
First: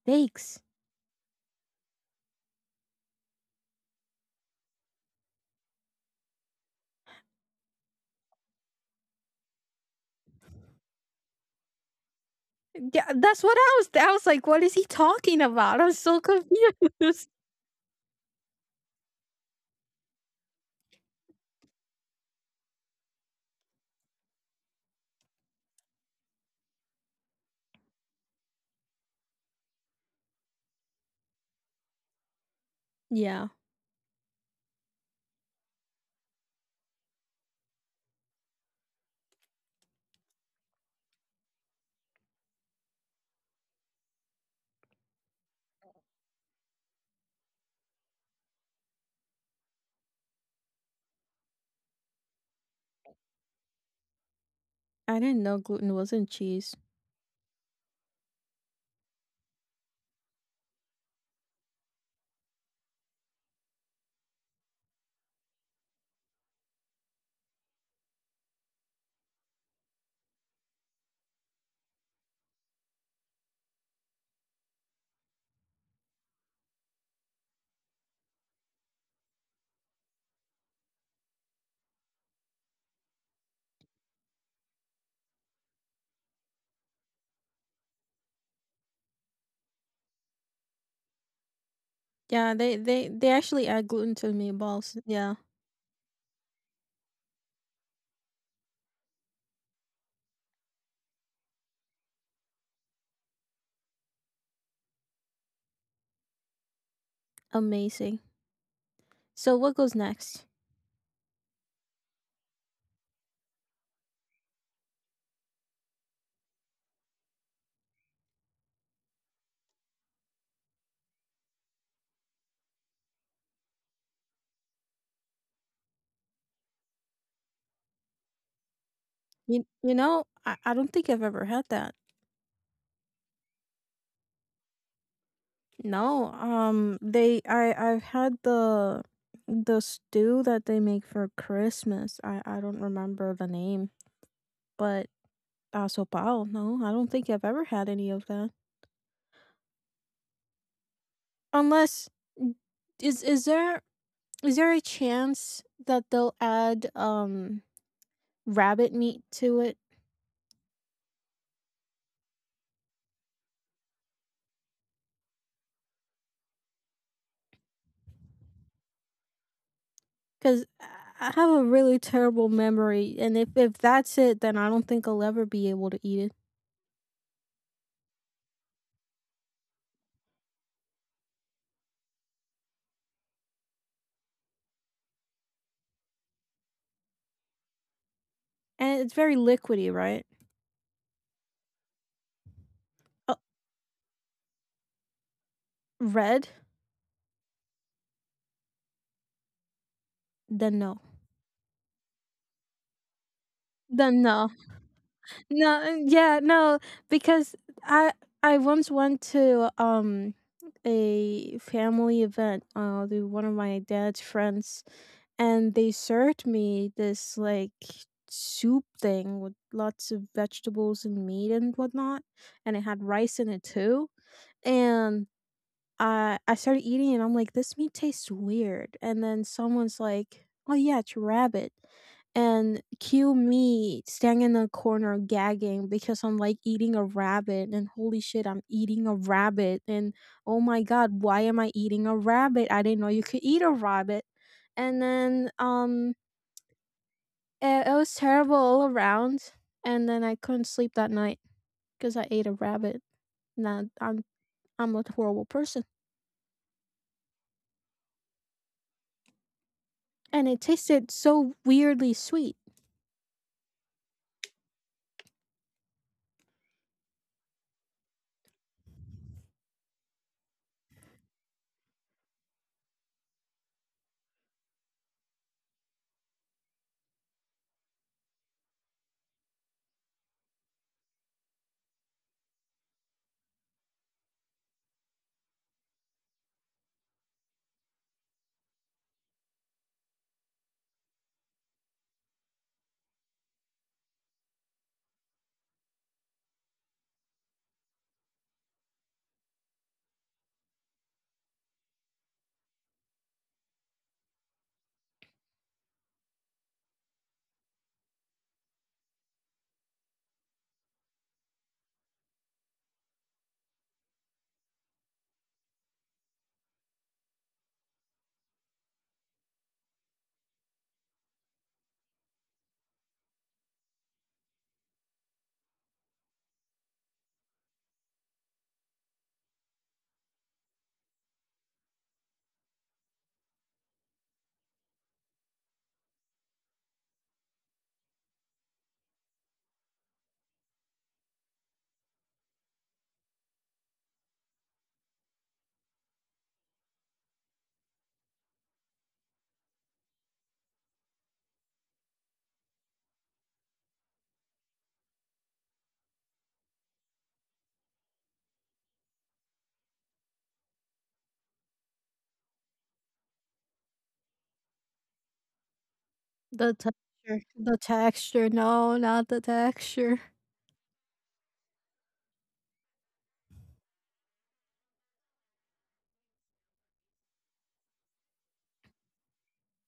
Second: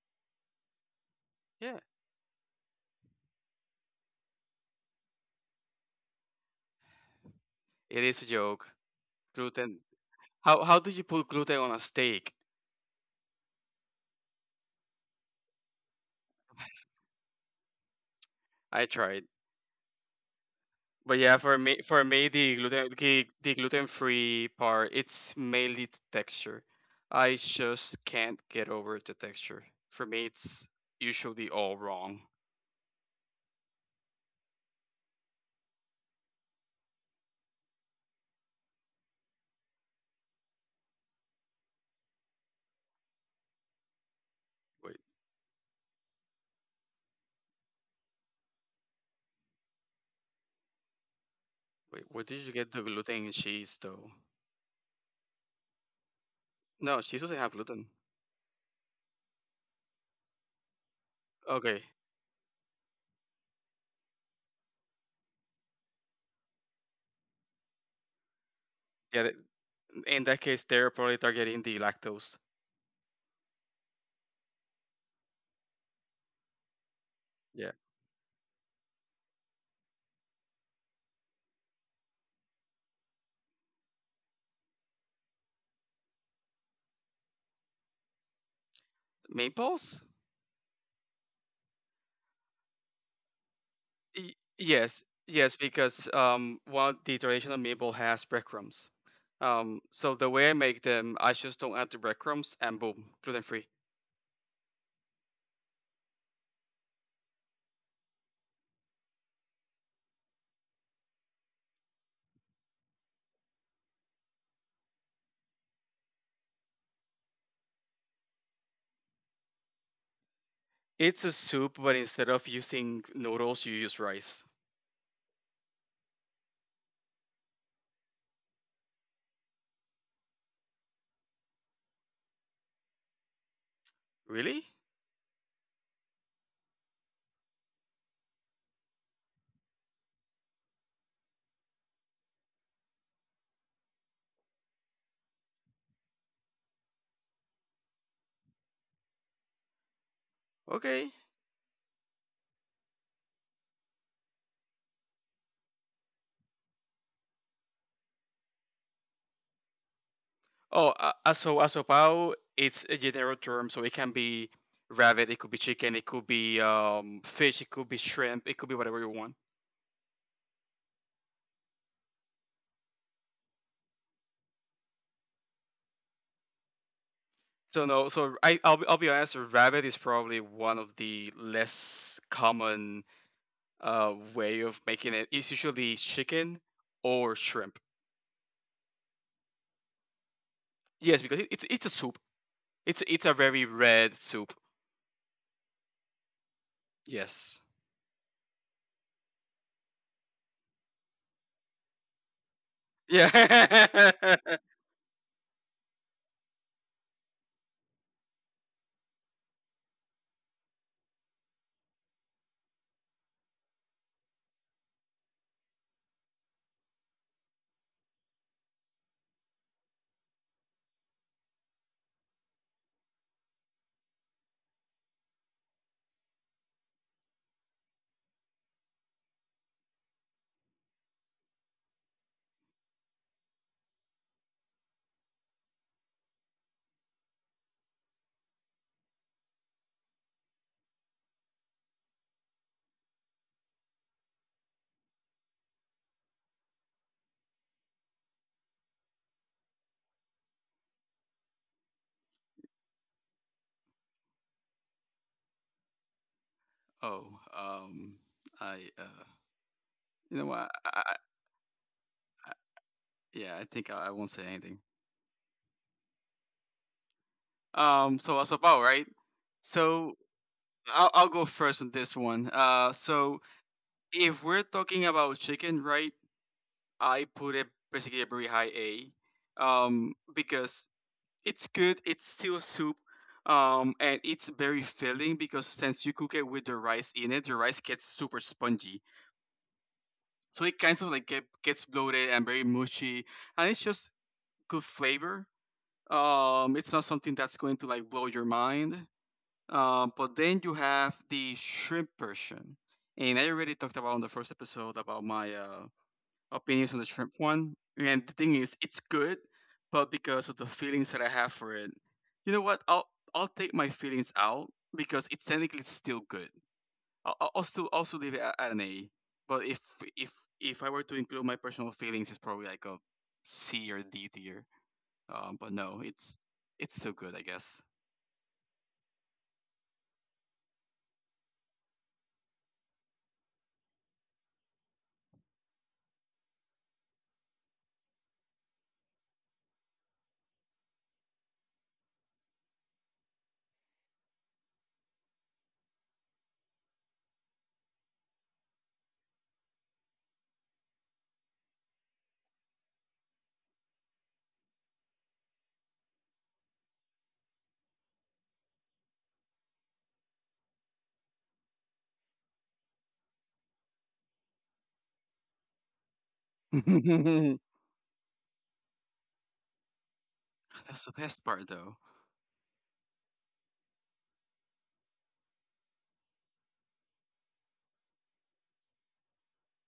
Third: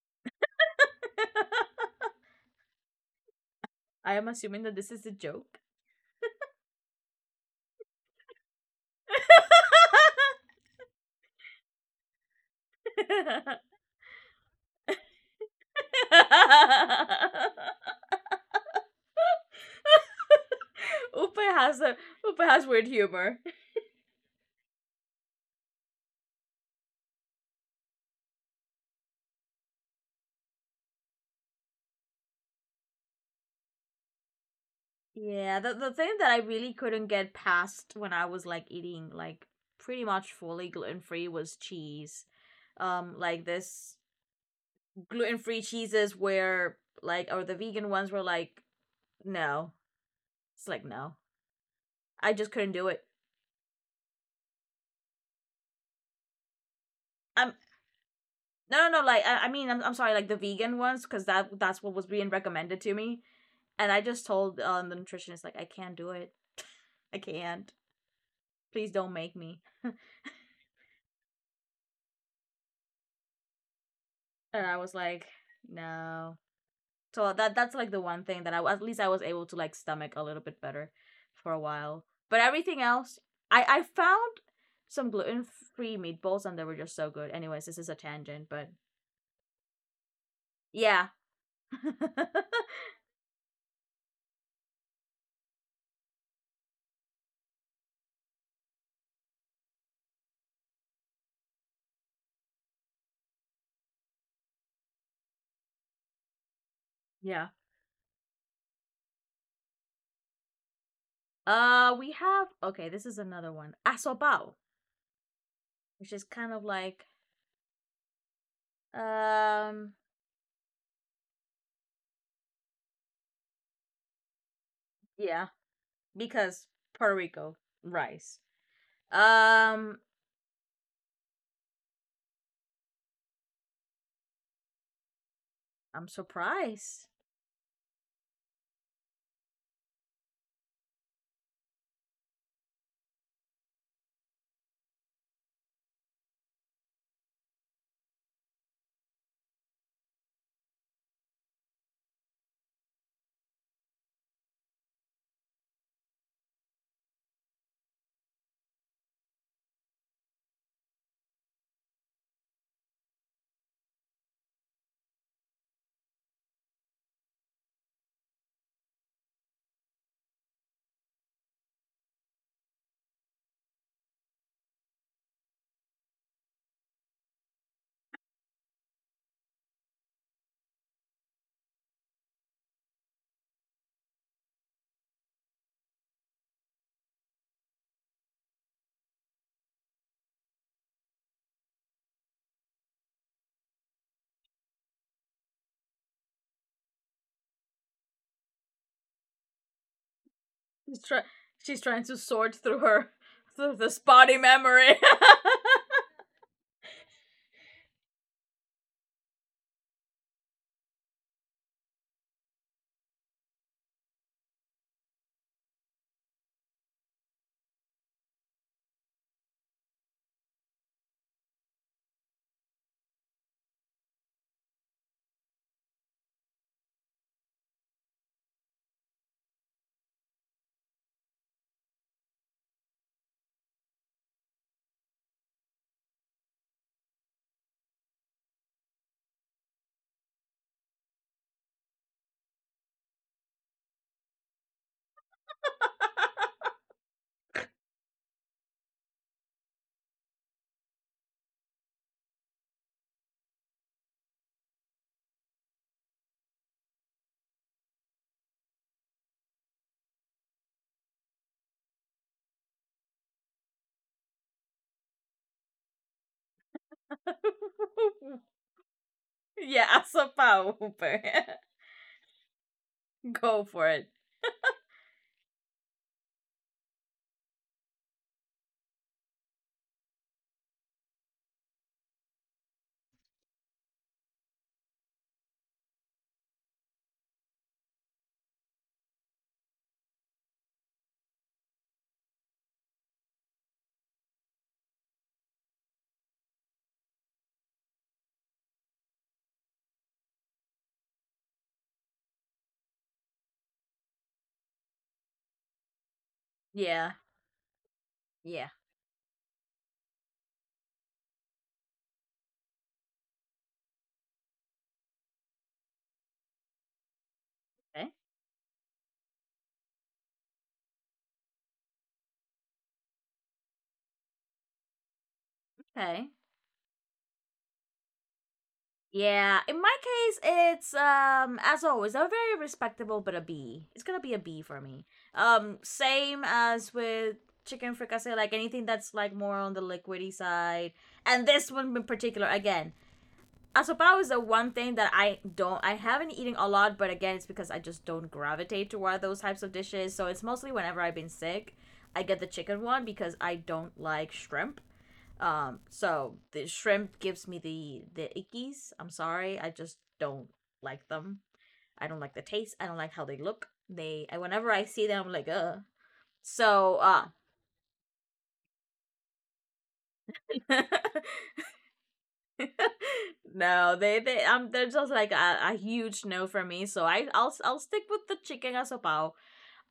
[SPEAKER 3] Steaks.
[SPEAKER 2] Yeah.
[SPEAKER 1] I am assuming that this is a joke.
[SPEAKER 2] It is a joke. gluten how how do you put gluten on a steak?
[SPEAKER 3] Yeah, that's what I was. I was like, "What is he talking about?" I'm so confused.
[SPEAKER 2] I tried. But yeah,
[SPEAKER 1] Upa
[SPEAKER 2] for
[SPEAKER 1] has
[SPEAKER 2] me,
[SPEAKER 1] a
[SPEAKER 2] for me,
[SPEAKER 1] Upa has weird humor.
[SPEAKER 2] the gluten free part, it's mainly the texture. I just can't get over the texture. For me, it's usually all wrong.
[SPEAKER 3] yeah,
[SPEAKER 1] Yeah, the thing that I really couldn't get past when I was like eating like pretty much fully gluten free was cheese. Like this
[SPEAKER 2] Wait,
[SPEAKER 1] gluten free cheeses where like or the vegan ones were like no, it's like no,
[SPEAKER 2] wait, where
[SPEAKER 1] I
[SPEAKER 2] did
[SPEAKER 1] just
[SPEAKER 2] you get
[SPEAKER 1] couldn't
[SPEAKER 2] the
[SPEAKER 1] do it.
[SPEAKER 2] gluten in cheese though?
[SPEAKER 3] I didn't know gluten wasn't cheese.
[SPEAKER 2] No, cheese doesn't have
[SPEAKER 1] Um,
[SPEAKER 2] gluten.
[SPEAKER 1] no, no, no, like I mean, I'm sorry, like the vegan ones because that
[SPEAKER 2] Okay,
[SPEAKER 1] that's what was being recommended to me, and I just told the nutritionist like I can't do it, I can't. Please don't
[SPEAKER 2] yeah.
[SPEAKER 1] make me.
[SPEAKER 2] In that case, they're probably targeting the lactose.
[SPEAKER 1] And I was like, no, so that
[SPEAKER 2] Yeah,
[SPEAKER 1] that's like the one thing that I at least I was able to like stomach a little bit better for a while. But everything else, I found some gluten free meatballs and they were just so good. Anyways, this is a tangent, but
[SPEAKER 2] meatballs.
[SPEAKER 1] yeah,
[SPEAKER 3] Yeah, they actually add gluten to meatballs.
[SPEAKER 2] Yes,
[SPEAKER 3] Yeah,
[SPEAKER 2] yes, because, one the traditional maple has breadcrumbs. So the way I make them, I just don't add the breadcrumbs, and boom, gluten free.
[SPEAKER 1] yeah.
[SPEAKER 3] amazing. So what goes next?
[SPEAKER 1] We have okay. This is another one, asopao, which is kind of like um
[SPEAKER 2] It's a soup, but instead of using noodles, you use rice.
[SPEAKER 1] yeah because Puerto Rico rice.
[SPEAKER 3] You
[SPEAKER 1] Um,
[SPEAKER 3] know, I don't think I've ever had that.
[SPEAKER 2] Really?
[SPEAKER 1] I'm
[SPEAKER 3] No.
[SPEAKER 1] surprised
[SPEAKER 3] They I've had the stew that they make for Christmas. I don't remember the name, but sopao. No, I don't think I've ever had any of that.
[SPEAKER 2] Okay.
[SPEAKER 3] Unless n- is there is there a chance that they'll add rabbit meat to it?
[SPEAKER 2] Oh, asopao. It's a general term, so it can be rabbit, it could be chicken, it could be, fish, it could be shrimp, it could be whatever you want.
[SPEAKER 3] Cuz I have a really terrible memory, and if that's it, then I don't think I'll ever be able to eat it.
[SPEAKER 2] So no, so I'll be honest. Rabbit is probably one of the less common, way of making it is usually chicken or shrimp.
[SPEAKER 3] And it's very liquidy, right?
[SPEAKER 2] Yes, because it's a soup. It's a
[SPEAKER 3] Uh,
[SPEAKER 2] very red soup.
[SPEAKER 3] red?
[SPEAKER 2] Yes.
[SPEAKER 3] Then no.
[SPEAKER 1] She's, try- she's trying to sort through her through the
[SPEAKER 3] Then
[SPEAKER 1] spotty
[SPEAKER 2] Yeah.
[SPEAKER 3] no.
[SPEAKER 1] memory.
[SPEAKER 3] No, yeah, no, because I once went to a family event to one of my dad's friends and they served me this like soup thing with lots of vegetables and meat and whatnot, and it had rice in it too, and I started eating and I'm like, this meat tastes weird. And then someone's like, oh yeah, it's rabbit. And cue me standing in the corner gagging because I'm like eating a rabbit and holy shit, I'm eating a rabbit. And oh my god, why am I eating a rabbit? I didn't know you could eat a rabbit. And then it, it was terrible all around. And then I couldn't sleep that night because I ate a rabbit. Now I'm a horrible person.
[SPEAKER 2] Oh. Um. I. You know
[SPEAKER 3] And
[SPEAKER 2] what?
[SPEAKER 3] it tasted so weirdly sweet.
[SPEAKER 2] Yeah. I think, I won't say anything. So that's about right.
[SPEAKER 1] yeah,
[SPEAKER 2] So
[SPEAKER 1] somehow.
[SPEAKER 2] I'll go first on this one. So
[SPEAKER 1] Go for it.
[SPEAKER 2] if we're talking about chicken, right? I put it basically a very high A. Because it's good. It's still a soup, and it's very filling because, since you cook it with the rice in it, the rice gets super spongy. So it kind of, like, gets bloated and very mushy, and it's just good flavor. It's not something that's going to, like, blow your mind. But then you have the shrimp version, and I already talked about on the first episode about my, opinions on the
[SPEAKER 1] Yeah.
[SPEAKER 2] shrimp one. And the thing
[SPEAKER 1] Yeah.
[SPEAKER 2] is, it's good, but because of the feelings that I have for it, you know what? I'll take my feelings out because it's technically still good. I'll still
[SPEAKER 1] Okay.
[SPEAKER 2] also leave it at an A. But if if I were to include my personal feelings, it's probably like a C or D tier. But no,
[SPEAKER 1] Okay.
[SPEAKER 2] it's still good, I guess.
[SPEAKER 1] Yeah. In my case, it's as always, a very respectable, but a B. It's gonna be a B for me. Same as with chicken fricassee, like anything that's like more on the liquidy side, and this one in particular. Again, Asopao is the one thing that I don't. I haven't eaten a lot, but again, it's because I just don't gravitate toward those types of dishes. So it's mostly whenever I've been sick, I get the chicken one because I don't like shrimp. So the shrimp gives me the ickies. I'm sorry, I just don't like them. I don't like the taste. I don't like how they look. Whenever I see them, I'm like, ugh. So
[SPEAKER 3] The texture, no, not the texture.
[SPEAKER 2] That's the best part, though.
[SPEAKER 1] no, they they're just like a huge no for me. So I'll stick with the chicken asopao.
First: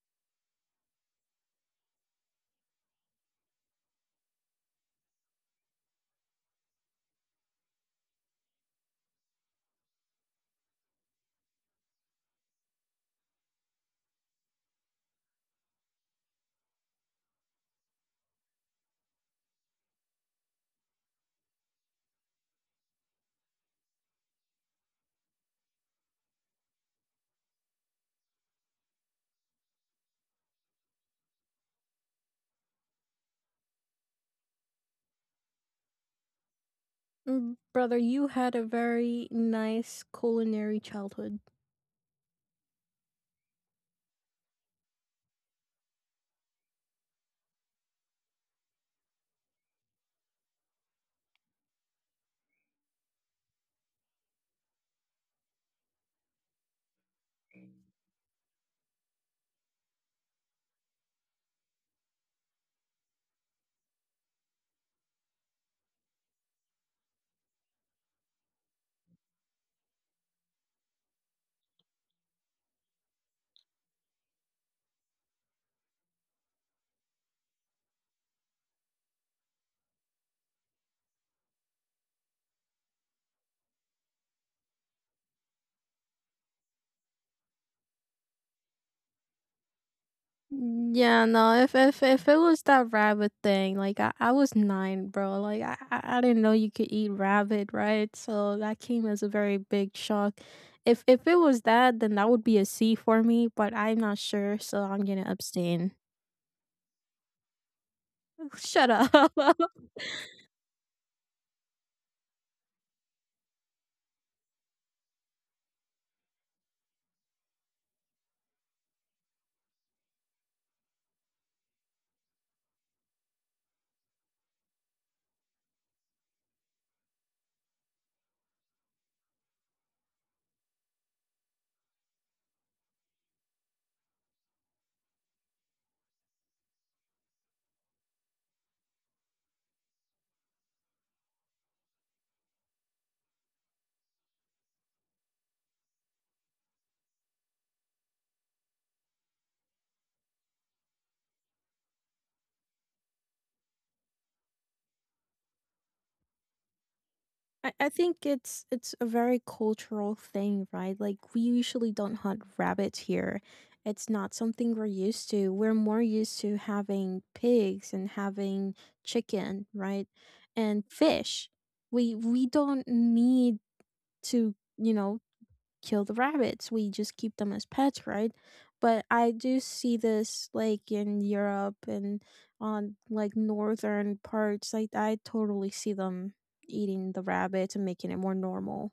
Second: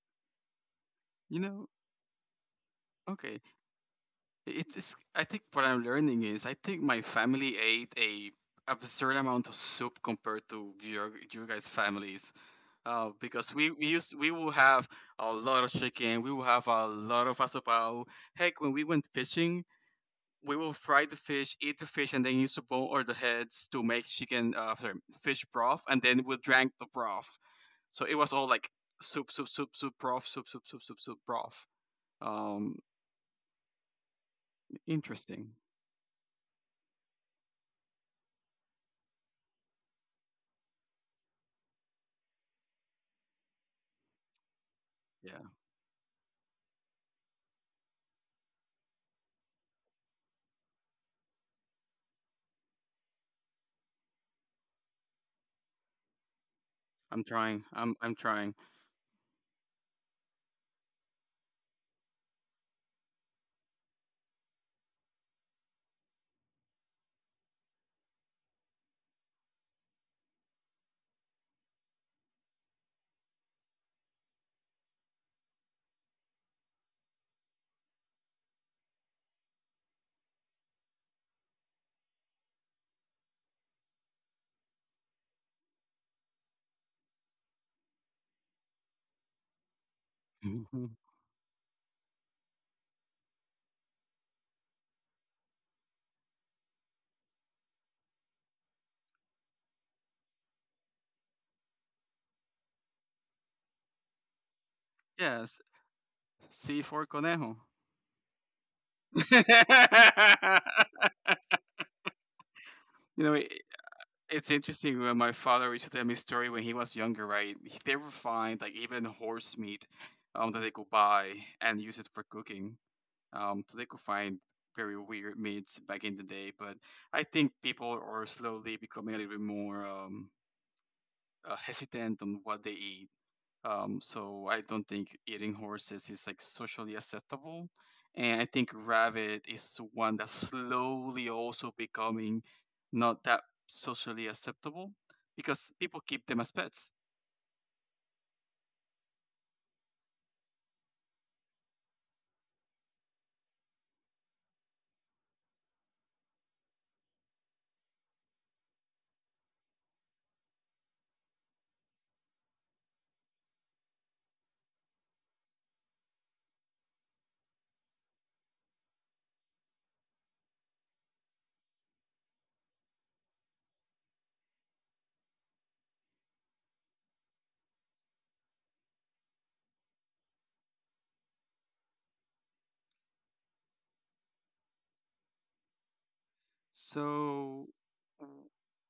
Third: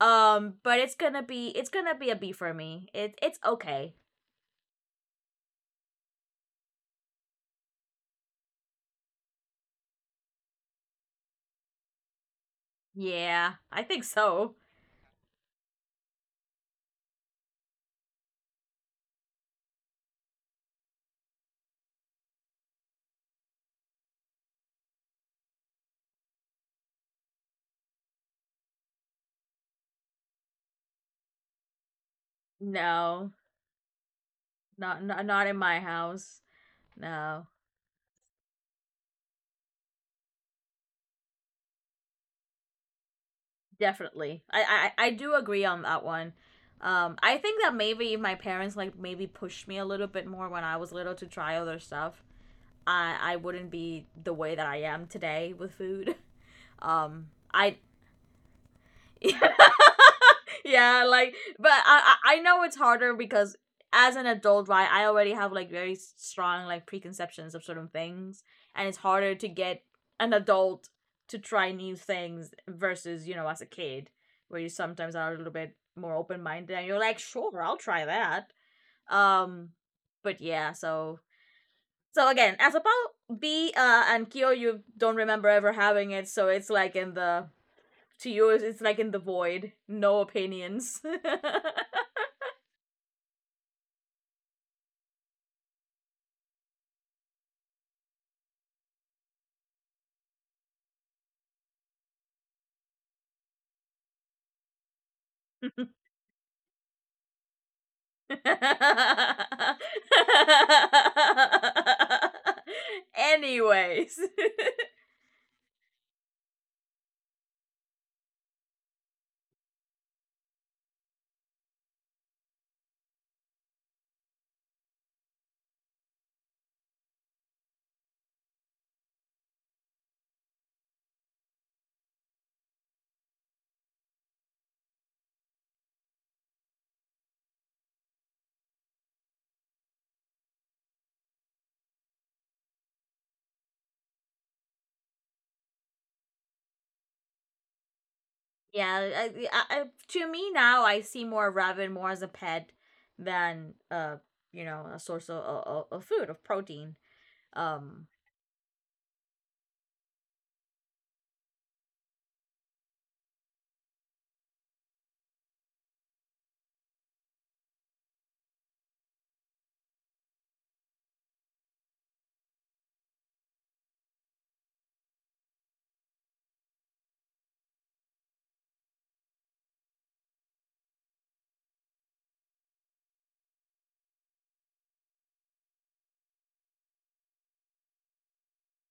[SPEAKER 1] But
[SPEAKER 2] You
[SPEAKER 1] it's
[SPEAKER 2] know,
[SPEAKER 1] gonna be a B for me. It it's
[SPEAKER 2] okay.
[SPEAKER 1] okay.
[SPEAKER 2] It is. I think what I'm learning is I think my family ate a absurd amount of soup compared to your guys' families, because
[SPEAKER 1] Yeah, I think
[SPEAKER 2] we will
[SPEAKER 1] so.
[SPEAKER 2] have a lot of chicken, we will have a lot of asopao. Heck, when we went fishing, we will fry the fish, eat the fish, and then use the bone or the heads to make chicken, sorry, fish broth, and then we drank the broth. So it was all like soup, soup, soup, soup, broth, soup, soup, soup, soup, soup, broth. Um,
[SPEAKER 1] No, not
[SPEAKER 2] Interesting.
[SPEAKER 1] in my house. No,
[SPEAKER 3] Mm, brother, you had a very nice culinary childhood.
[SPEAKER 1] definitely. I do
[SPEAKER 2] Yeah.
[SPEAKER 1] agree on that one. I think that maybe if my parents like maybe pushed me a little bit more when I was little to try other stuff, I wouldn't be the way that I am today with food.
[SPEAKER 2] I'm
[SPEAKER 1] Um,
[SPEAKER 2] trying.
[SPEAKER 1] I
[SPEAKER 2] I'm trying.
[SPEAKER 1] yeah, like, but I know it's harder because as an adult, right, I already have like very strong like preconceptions of certain things, and it's harder to get an adult to try new things versus you know as a kid where you sometimes are a little bit more open minded and you're like sure I'll try that. Um, but yeah, so again, as about B and Kyo, you don't remember ever having it, so it's like in the to you it's like in the void, no opinions.
[SPEAKER 3] Yeah, no, if if if it was that rabbit thing, like I was nine, bro. Like I didn't know you could eat rabbit, right? So that came as a very big shock. If it was that, then that would be a C for me, but I'm not sure, so I'm gonna
[SPEAKER 2] Yes,
[SPEAKER 3] abstain.
[SPEAKER 2] C for conejo.
[SPEAKER 3] Shut up.
[SPEAKER 2] You know,
[SPEAKER 1] Anyways,
[SPEAKER 2] it's interesting when my father used to tell me a story when he was younger, right? They would find, like, even horse meat, that they could buy and use it for cooking. So they could find very weird meats back in the day. But I think people are slowly becoming a little bit more, hesitant on what they eat. So I don't think eating horses is, like, socially acceptable. And I think rabbit is one that's slowly also becoming not that socially acceptable because people keep them as pets.
[SPEAKER 1] yeah, to me now, I see more rabbit more as a pet than you know, a source of, of food of protein.
[SPEAKER 3] I
[SPEAKER 1] Um,
[SPEAKER 3] think it's a very cultural thing, right? Like we usually don't hunt rabbits here. It's not something we're used to. We're more used to having pigs and having chicken, right? And fish. We don't need to, you know, kill the rabbits. We just keep them as pets, right? But I do see this like in Europe and on like northern parts. Like I totally see them eating the
[SPEAKER 2] So,
[SPEAKER 3] rabbits and making it more
[SPEAKER 2] w-
[SPEAKER 3] normal.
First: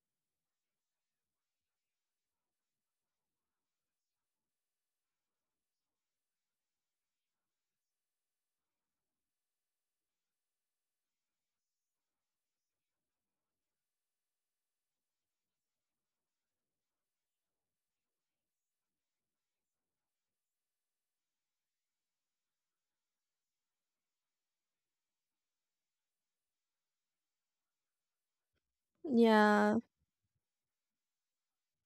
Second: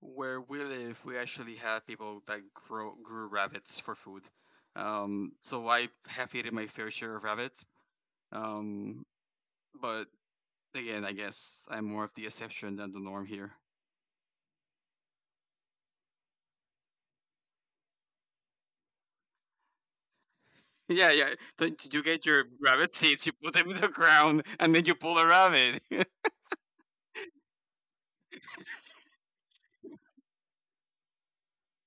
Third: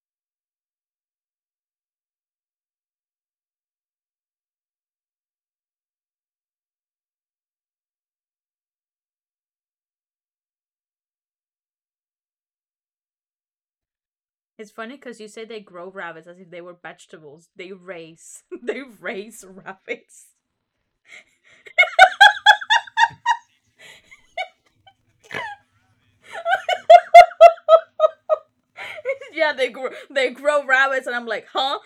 [SPEAKER 2] where we live, we actually have people that grow grew rabbits for food. So I have eaten my fair share of rabbits. Um, but again, I guess I'm more of the exception than the norm here.
[SPEAKER 1] it's funny because you say they grow rabbits as if they were vegetables. They raise, they raise rabbits.
[SPEAKER 2] Yeah, yeah. Don't you get your rabbit seeds? You put them in the ground, and then you pull a rabbit.
[SPEAKER 1] yeah,
[SPEAKER 3] Yeah.
[SPEAKER 1] they grow rabbits, and I'm like, huh?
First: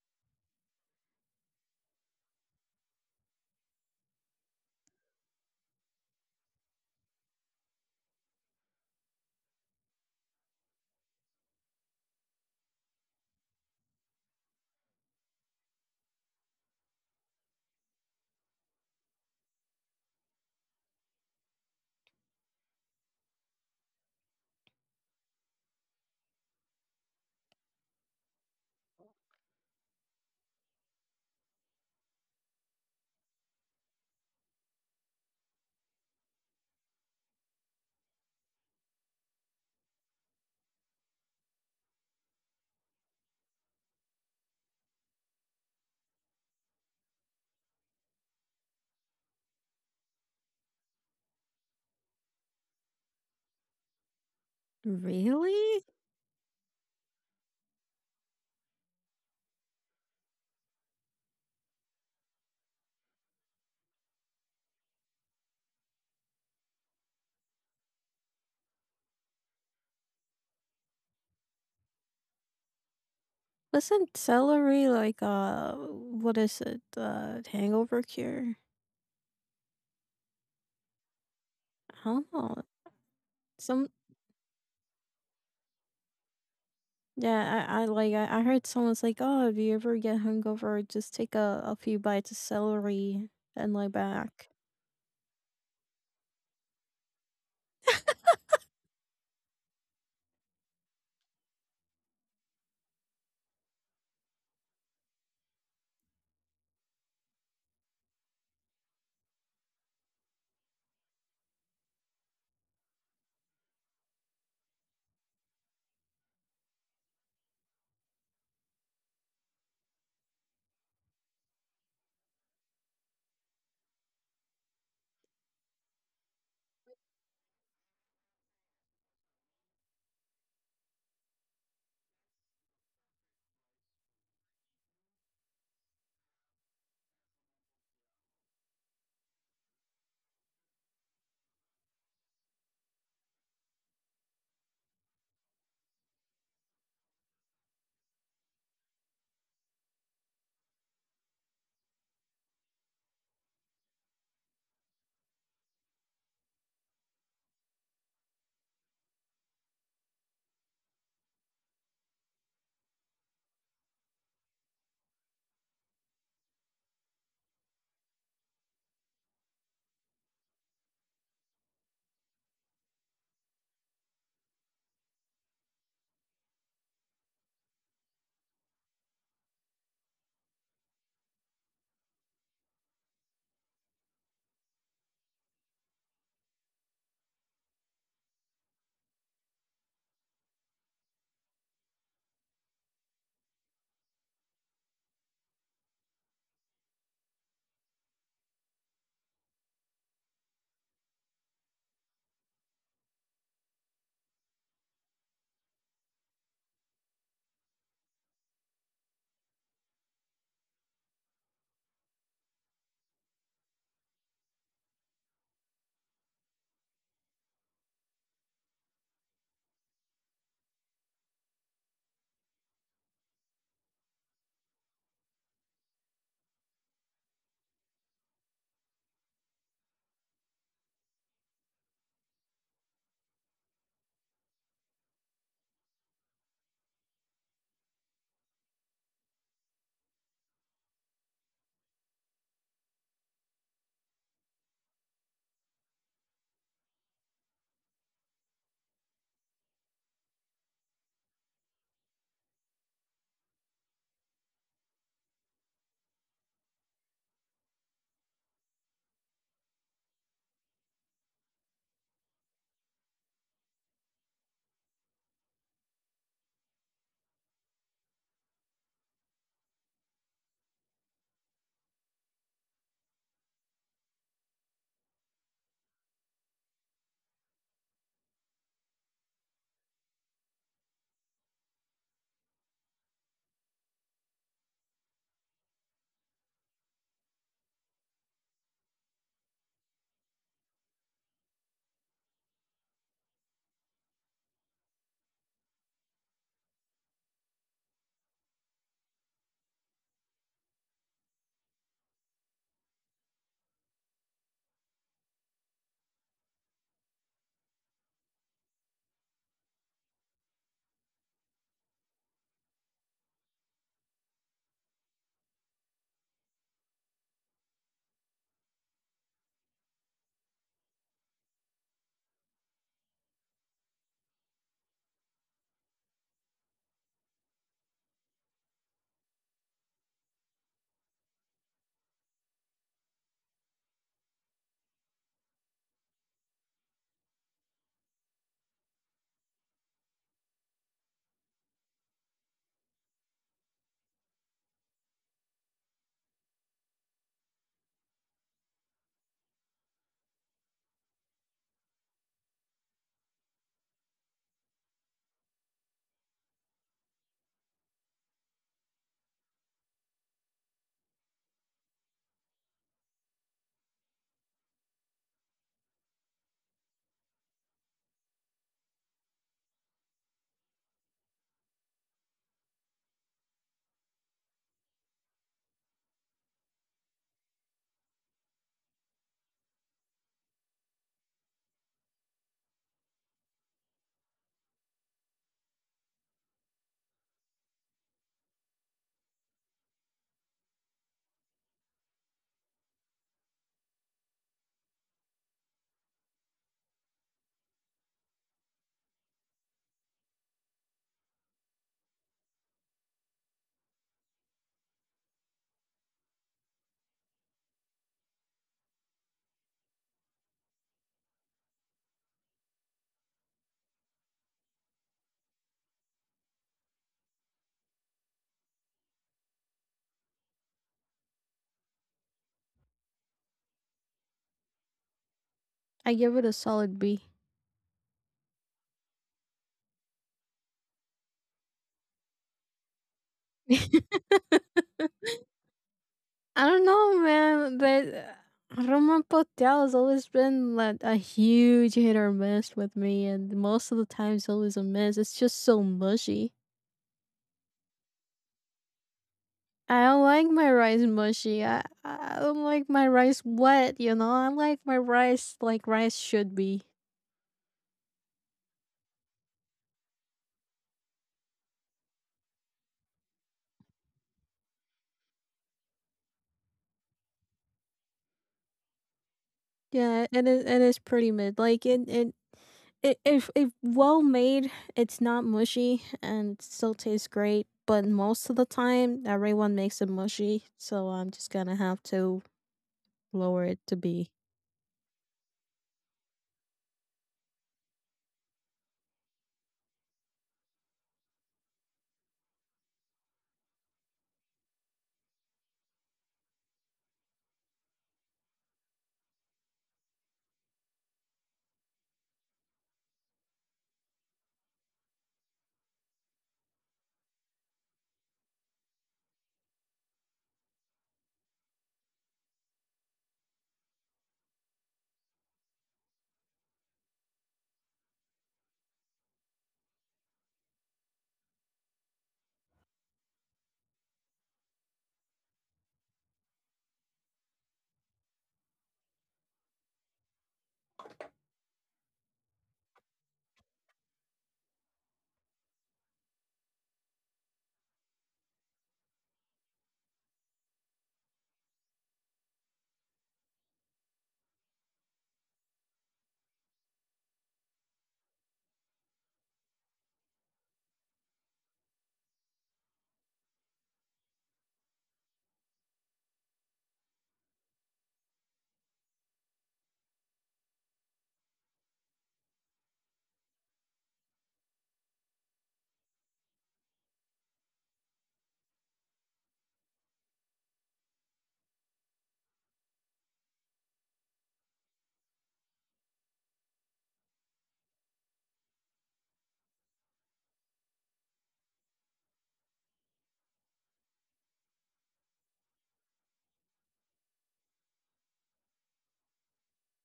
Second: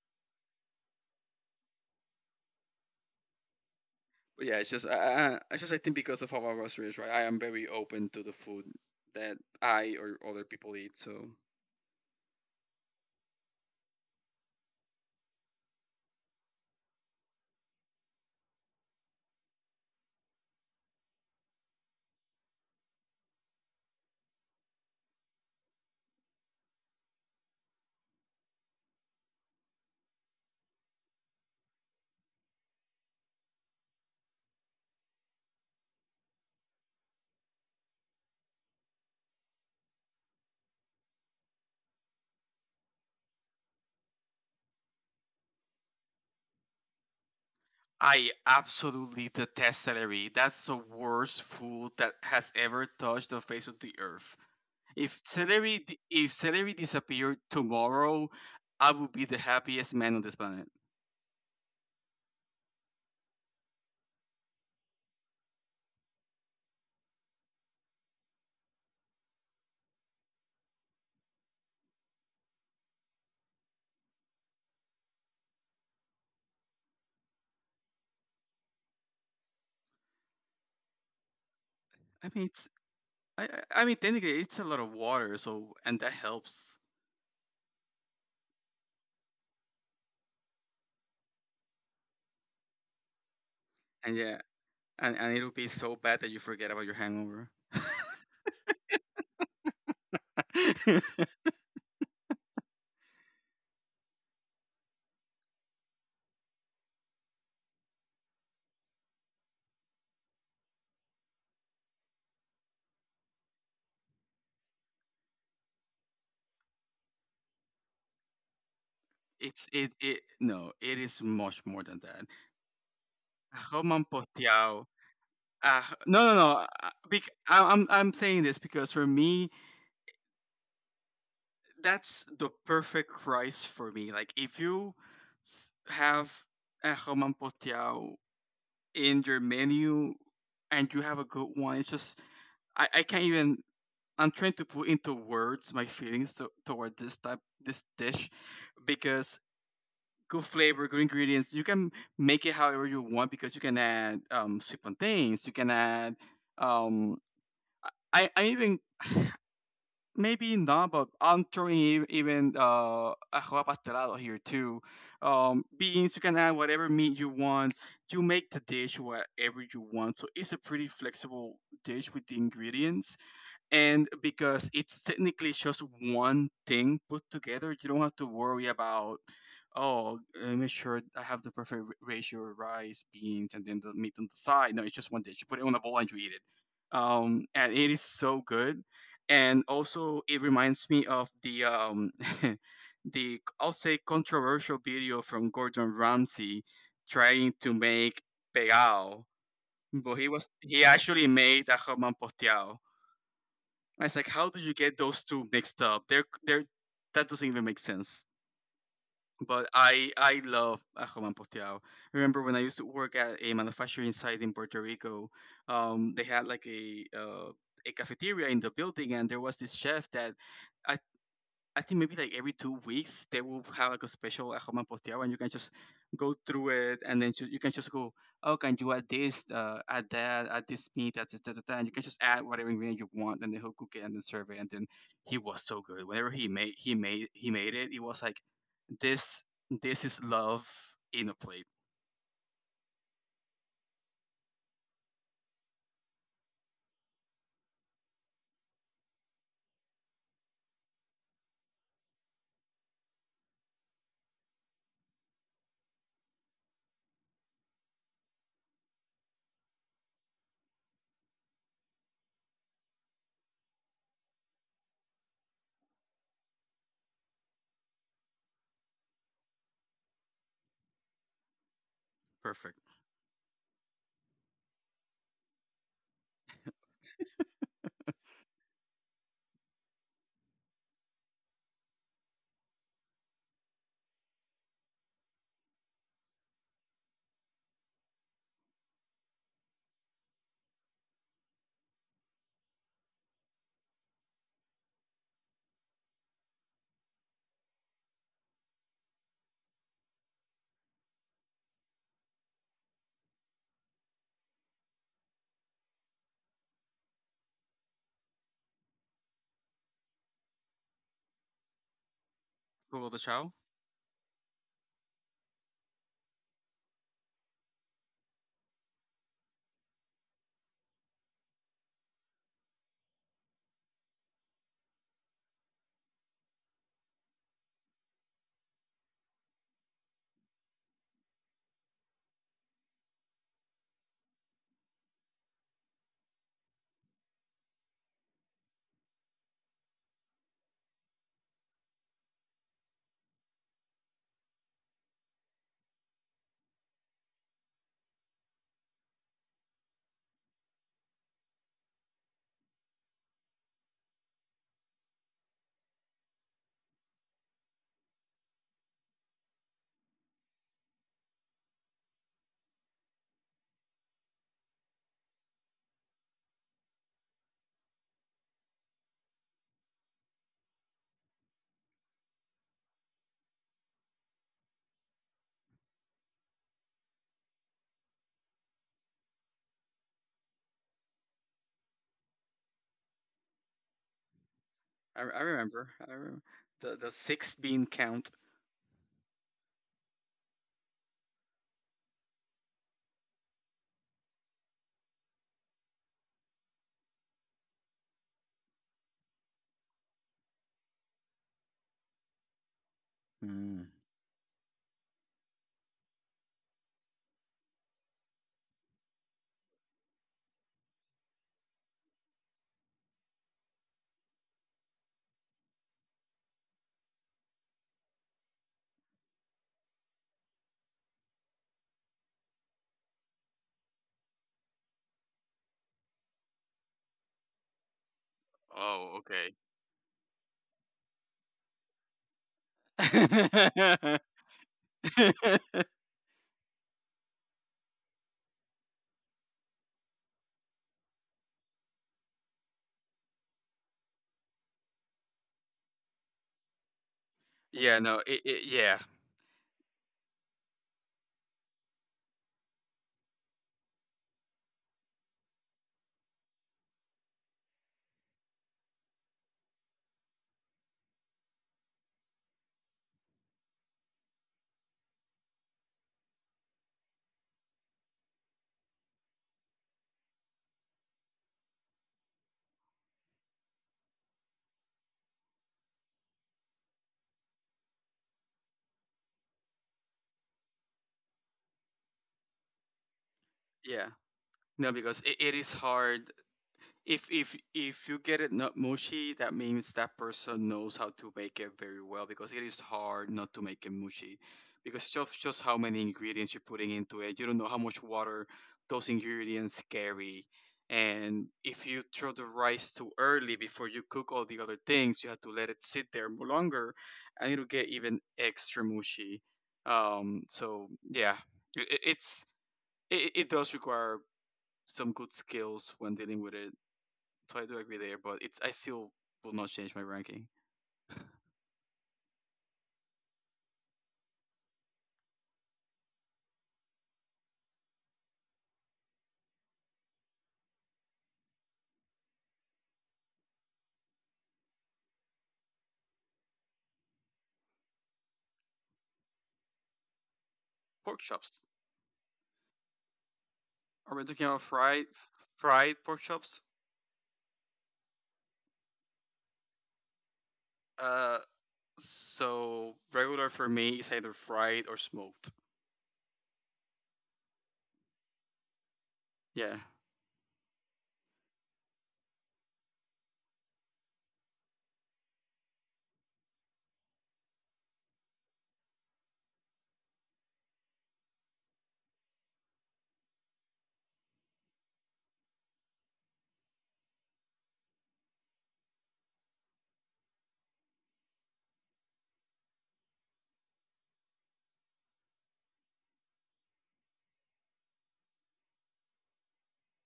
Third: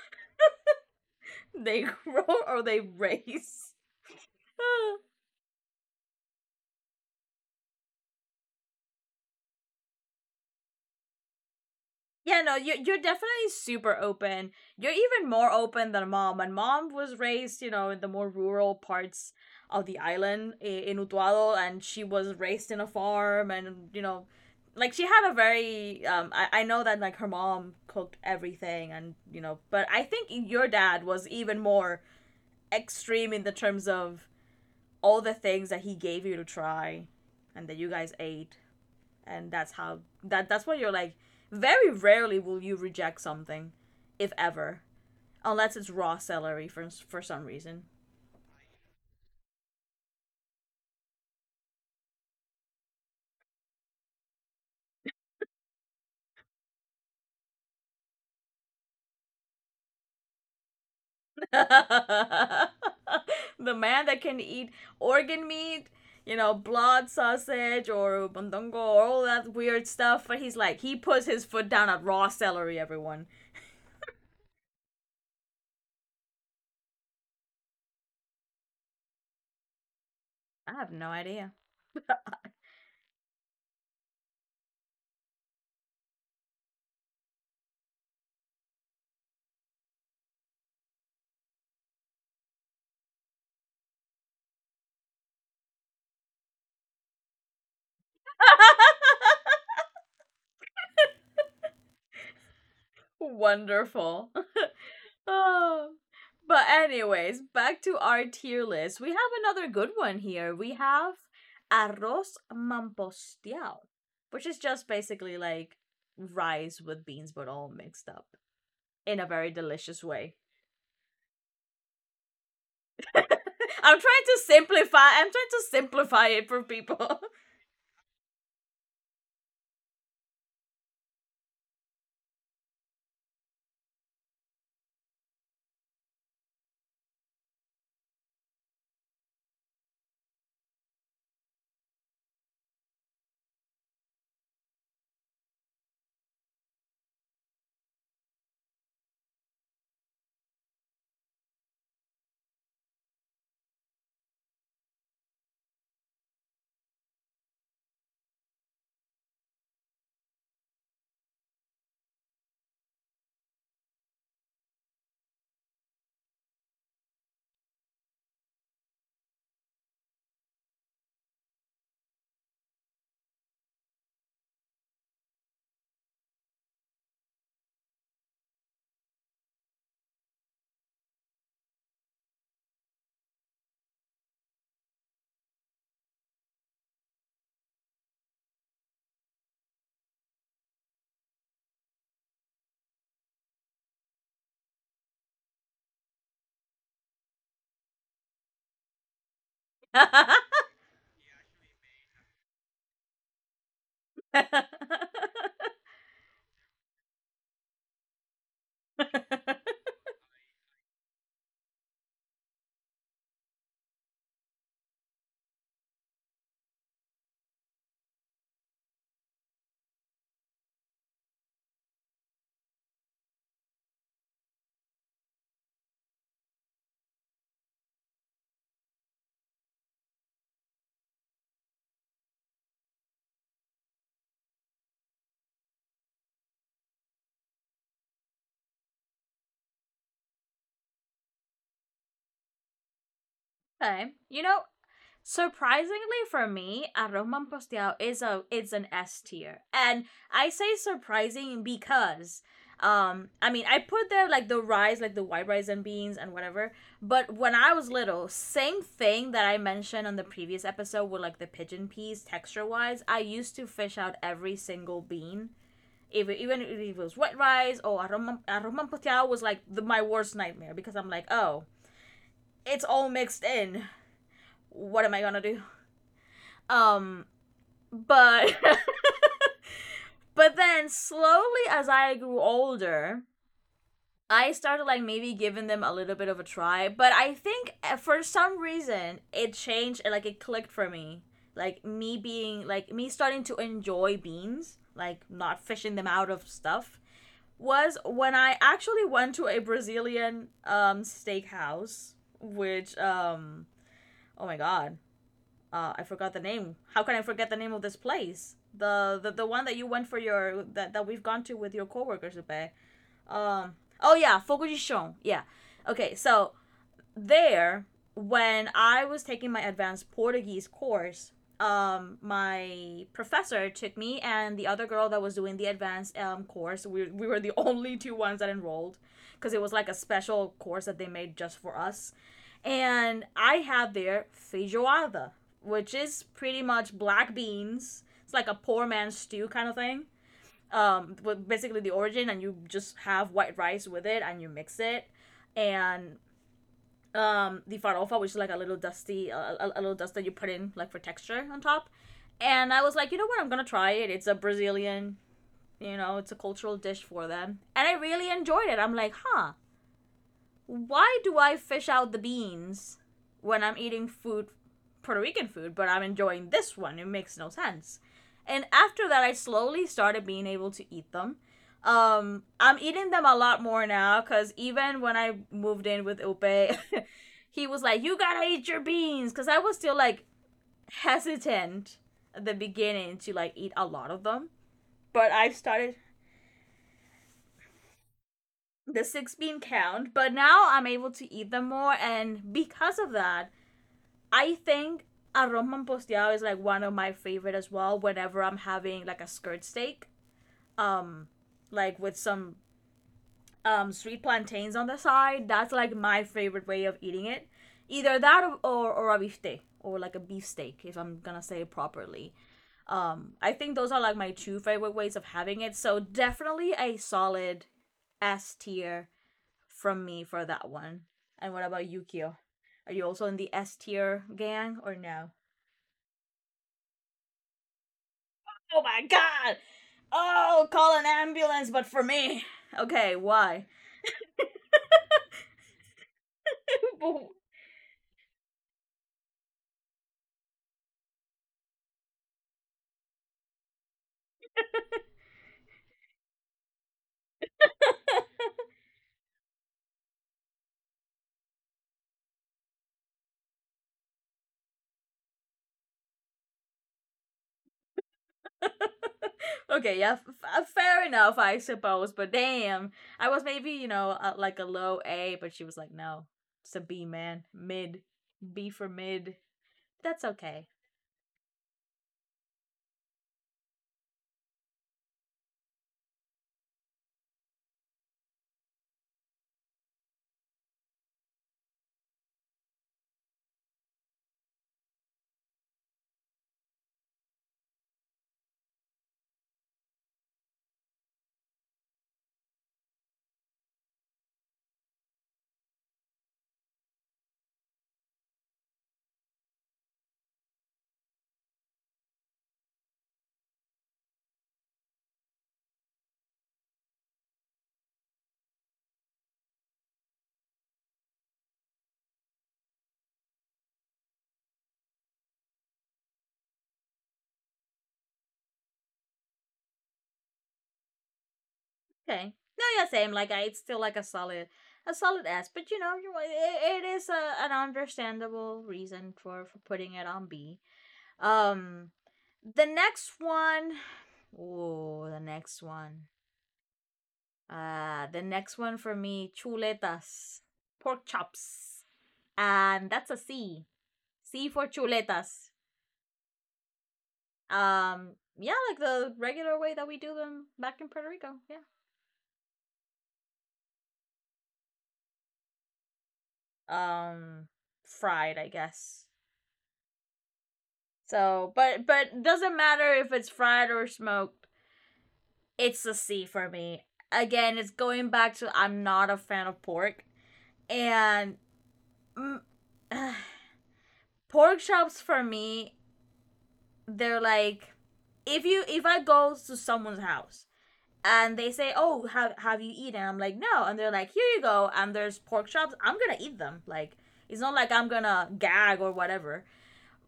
[SPEAKER 1] They grow or they raise?
[SPEAKER 2] But yeah, it's just I think because of how I was raised, right? I am very open to the food that I or other people eat. So
[SPEAKER 1] Yeah, no, you you're definitely super open. You're even more open than mom, and mom was raised, you know, in the more rural parts of the island in Utuado, and she was raised in a farm, and you know, like she had a very. I know that like her mom cooked everything, and you know, but I think your dad was even more extreme in the terms of all the things that he gave you to try, and that you guys ate and that's how that's what you're like very rarely will you reject something if ever unless it's raw celery for some reason
[SPEAKER 2] I absolutely detest celery. That's the worst food that has ever touched the face of the earth. If celery,
[SPEAKER 3] Really?
[SPEAKER 2] if celery disappeared tomorrow, I would be the happiest man on this planet.
[SPEAKER 1] the man that can eat organ meat you know blood sausage or bandongo or all that weird stuff but he's like he puts his foot down at raw celery everyone
[SPEAKER 3] Wasn't celery like what is it? Hangover cure?
[SPEAKER 1] I have no idea
[SPEAKER 3] I don't
[SPEAKER 2] I mean,
[SPEAKER 3] know.
[SPEAKER 2] it's I
[SPEAKER 3] Some
[SPEAKER 2] mean, technically, it's a lot of water, so, and that helps.
[SPEAKER 3] yeah, I heard someone's like, oh, if you ever get hungover, just take a few bites of celery and lay
[SPEAKER 2] And yeah,
[SPEAKER 3] back.
[SPEAKER 2] and it'll be so bad that you forget about your hangover.
[SPEAKER 1] wonderful Oh. But anyways, back to our tier list. We have another good one here. We have arroz mamposteado, which is just basically like rice with beans but all mixed up in a very
[SPEAKER 2] it's it
[SPEAKER 1] delicious
[SPEAKER 2] it
[SPEAKER 1] way.
[SPEAKER 2] No, it is much more than that.
[SPEAKER 1] I'm trying
[SPEAKER 2] Roman
[SPEAKER 1] to
[SPEAKER 2] Postiao.
[SPEAKER 1] simplify. I'm trying to
[SPEAKER 2] No,
[SPEAKER 1] simplify
[SPEAKER 2] no,
[SPEAKER 1] it
[SPEAKER 2] no.
[SPEAKER 1] for people.
[SPEAKER 2] I'm saying this because for me, that's the perfect price for me. Like if you have a Roman Postiao in your menu and you have a good one, it's just I can't even. I'm trying to put into words my feelings toward this type this dish because good flavor, good ingredients. You can make it however you want because you can add sweet plantains. You can add um, I even maybe not, but I'm throwing e- even ajoa pastelado here too. Beans. You can add whatever meat you want. You make the dish whatever you want. So it's a pretty flexible dish with the ingredients. And because it's technically just one thing put together, you don't have to worry about oh make sure I have the perfect ratio of rice, beans, and then the meat on the side. No, it's just one dish, you put it on a bowl and you eat it, and it is so good. And also it reminds me of the the, I'll say, controversial video from Gordon Ramsay trying to make pegao, but he actually made a jamon. I was like, how do you get those two mixed up? They're that doesn't even make sense. But I love a Juan Poteao. Remember when I used to work at a manufacturing site in Puerto Rico? They had like a cafeteria in the building, and there was this chef that I I think maybe like every 2 weeks they will have like a special at home and posteo, and you can just go through it, and then you can just go, oh, can you add this, add that, add this meat, add this, that, that, that, and you can just add whatever ingredient you want, and then he'll cook it and then serve it, and then he was so good. Whenever he made it, it was like this this is love in a plate.
[SPEAKER 1] okay. You know, surprisingly for me, arroz manposteado is a it's an S tier, and I say surprising because, I mean I put there like the rice, like the white rice and beans and whatever. But when I was little, same thing that I mentioned on the previous episode with like the pigeon peas texture wise, I used to fish out every single bean. Even if it was white rice or arroz was like my worst nightmare because I'm like oh
[SPEAKER 2] Perfect.
[SPEAKER 1] it's all mixed in. What am I gonna do? Um, but but then slowly as I grew older, I started like maybe giving them a little bit of a try, but I think for some reason it changed and like it clicked for me. Like me being like me starting to enjoy beans, like not fishing them out of stuff, was when I actually went to a Brazilian steakhouse, which um oh my god, I forgot the name. How can I forget the name of this place? The the one that you went for your that, that we've gone to with your coworkers today.
[SPEAKER 2] Google the chow.
[SPEAKER 1] Um oh yeah, Fogujishon. Yeah. Okay, so there when I was taking my advanced Portuguese course, my professor took me and the other girl that was doing the advanced course. We were the only two ones that enrolled because it was like a special course that they made just for us. And I have their feijoada, which is pretty much black beans. It's like a poor man's stew kind of thing. With basically the origin, and you just have white rice with it, and you mix it, and the farofa, which is like a little dusty, a little dust that you put in like for texture on top. And I was like, you know what? I'm gonna try it. It's a Brazilian, you know, it's a cultural dish for them, and I really enjoyed it. I'm like, huh, why do I fish out the beans when I'm eating food, Puerto Rican food, but I'm enjoying this one? It makes no sense. And after that, I slowly started being able to eat them. I'm eating them a lot more now because even when I moved in with Upe, he was like, "You gotta eat your beans," because I was still like hesitant at the beginning to like eat a lot of them.
[SPEAKER 2] I,
[SPEAKER 1] But
[SPEAKER 2] I
[SPEAKER 1] I've
[SPEAKER 2] remember.
[SPEAKER 1] started
[SPEAKER 2] I remember the six bean count.
[SPEAKER 1] the six bean count, but now I'm able to eat them more, and because of that, I think arroz ron is like one of my favorite as well. Whenever I'm having like a skirt steak, like with some
[SPEAKER 2] Mm.
[SPEAKER 1] sweet plantains on the side, that's like my favorite way of eating it. Either that or or a bifte or like a beef steak if I'm gonna say it properly. I think those are like my two favorite ways of having it. So definitely a solid S tier from me for that one. And what about you, Kyo? Are you also in the S tier gang or no?
[SPEAKER 3] I give it a solid B.
[SPEAKER 1] Oh my
[SPEAKER 2] Oh,
[SPEAKER 1] god! Oh, call an ambulance, but for me. Okay, why?
[SPEAKER 2] okay.
[SPEAKER 3] I don't know, man, but Roman Potel has always been like a huge hit or miss with me, and most of the time it's always a miss. It's just so mushy.
[SPEAKER 2] Yeah, no, it, it yeah,
[SPEAKER 3] I don't like my rice mushy. I don't like my rice wet, you know? I like my rice like rice should be.
[SPEAKER 1] Okay, yeah, fair enough, I suppose. But damn, I was maybe like a low A, but she was like, no, it's a B, man, mid, B for mid. That's
[SPEAKER 3] Yeah, and
[SPEAKER 1] okay.
[SPEAKER 3] it is pretty mid. Like it if well made, it's not mushy and it still tastes great. But most of the time, everyone makes it mushy, so I'm just gonna have to lower it to
[SPEAKER 2] yeah.
[SPEAKER 3] B.
[SPEAKER 2] No, because it is hard. If you get it not mushy, that means that person knows how to make it very well, because it is hard not to make it mushy. Because just how many ingredients you're putting into it, you don't know how much water those ingredients carry. And if you throw the rice too early before you cook all the other things, you have to let it sit there more longer, and it'll get even extra mushy. So yeah, it's, it does require some good skills when dealing with it. So I do agree there, but it's I still will not change my ranking.
[SPEAKER 1] Okay, no, yeah, same. It's still like a solid S. But you know, it is an understandable reason for putting it on B. Um, the next one. Oh, the next one. The next one for me, chuletas, pork
[SPEAKER 2] Pork chops.
[SPEAKER 1] chops, and that's a C.
[SPEAKER 2] Are we talking
[SPEAKER 1] C
[SPEAKER 2] about
[SPEAKER 1] for chuletas.
[SPEAKER 2] fried pork chops?
[SPEAKER 1] Yeah, like the regular way that we do them back in Puerto Rico.
[SPEAKER 2] Uh,
[SPEAKER 1] Yeah.
[SPEAKER 2] so regular for me is either fried or smoked.
[SPEAKER 1] Um, Fried, I guess.
[SPEAKER 2] Yeah.
[SPEAKER 1] So, but doesn't matter if it's fried or smoked. It's a C for me. Again, it's going back to I'm not a fan of pork, and mm, uh, pork chops for me, they're like if you if I go to someone's house and they say, "Oh, have you eaten?" I'm like, "No," and they're like, "Here you go." And there's pork chops. I'm gonna eat them. Like it's not like I'm gonna gag or whatever.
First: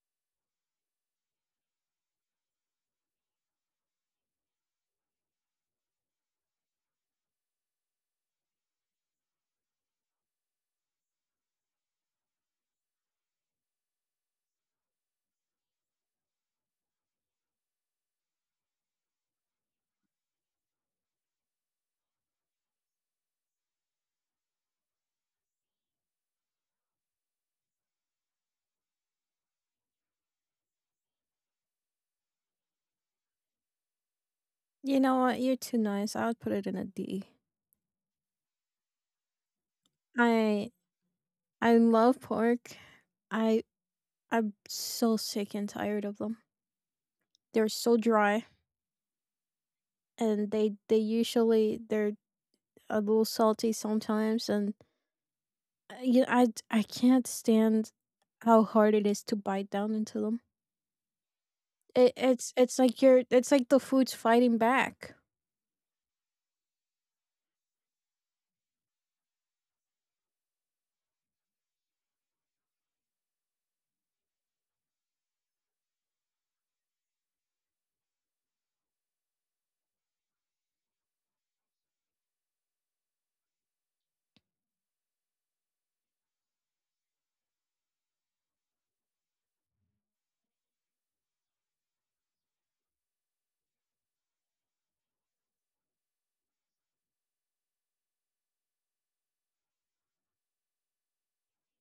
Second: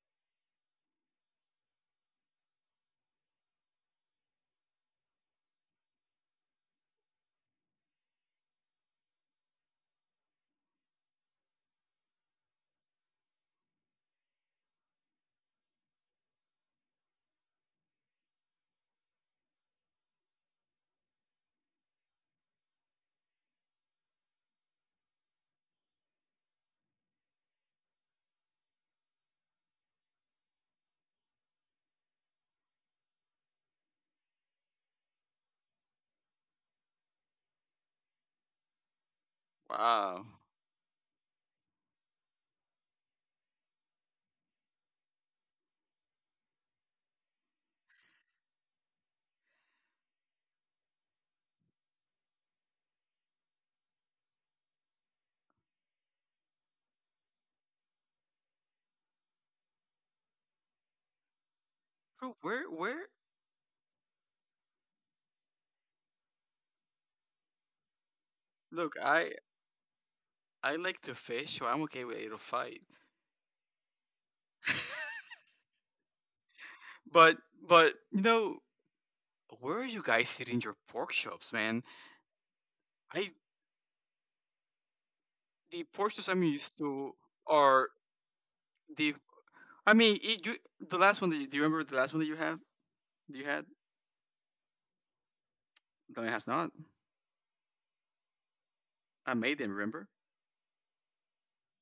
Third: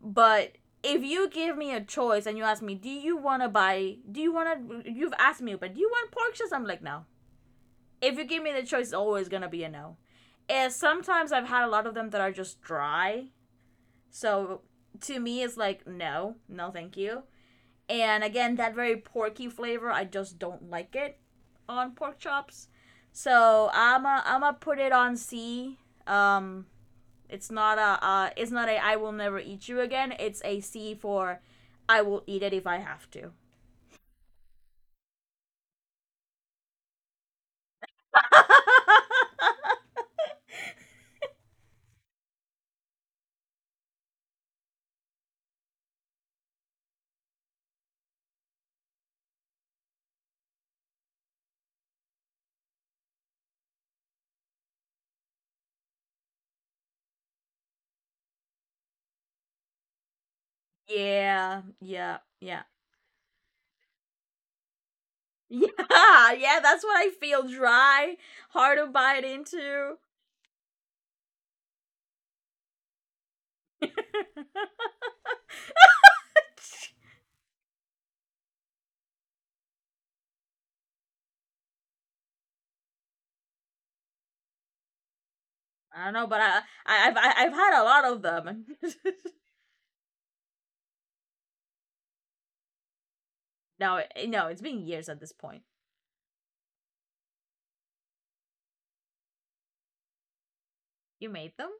[SPEAKER 1] But if you give me a choice and you ask me, "Do you wanna buy? Do you wanna?" You've asked me, but do you want pork chops? I'm like, no. If you give me the choice, it's always gonna be a no. And sometimes I've had a lot of them that are just dry. So to me, it's like, no, no, thank you. And again, that very porky flavor, I just don't like it on pork chops. So I'm a put it on C. Um, it's not a I will never eat you again. It's a C for I will eat it if I have to.
[SPEAKER 3] You know what? You're too nice. I would put it in a D.
[SPEAKER 2] Wow.
[SPEAKER 3] I I love pork. I I'm so sick and tired of them. They're so dry, and they usually they're a little salty sometimes, and you I can't stand how hard it is to bite down into them.
[SPEAKER 1] Yeah,
[SPEAKER 3] It,
[SPEAKER 1] yeah,
[SPEAKER 2] Bro,
[SPEAKER 3] it's
[SPEAKER 1] yeah.
[SPEAKER 3] it's like
[SPEAKER 2] where
[SPEAKER 3] you're it's like the food's fighting back.
[SPEAKER 1] Yeah, yeah, that's what I feel, dry, hard to
[SPEAKER 2] look,
[SPEAKER 1] bite into.
[SPEAKER 2] I like to fish, so I'm okay with eight or. But but you know, where are you guys hitting your pork chops, man? I The
[SPEAKER 1] I
[SPEAKER 2] pork
[SPEAKER 1] don't
[SPEAKER 2] chops
[SPEAKER 1] know,
[SPEAKER 2] I'm
[SPEAKER 1] but
[SPEAKER 2] used to
[SPEAKER 1] I've had a
[SPEAKER 2] are
[SPEAKER 1] lot of them.
[SPEAKER 2] the. I mean, the last one that do you remember the last one that you had?
[SPEAKER 1] No, no, it's been years at this point.
[SPEAKER 2] No, it has not. I made them, remember?
[SPEAKER 1] You made them?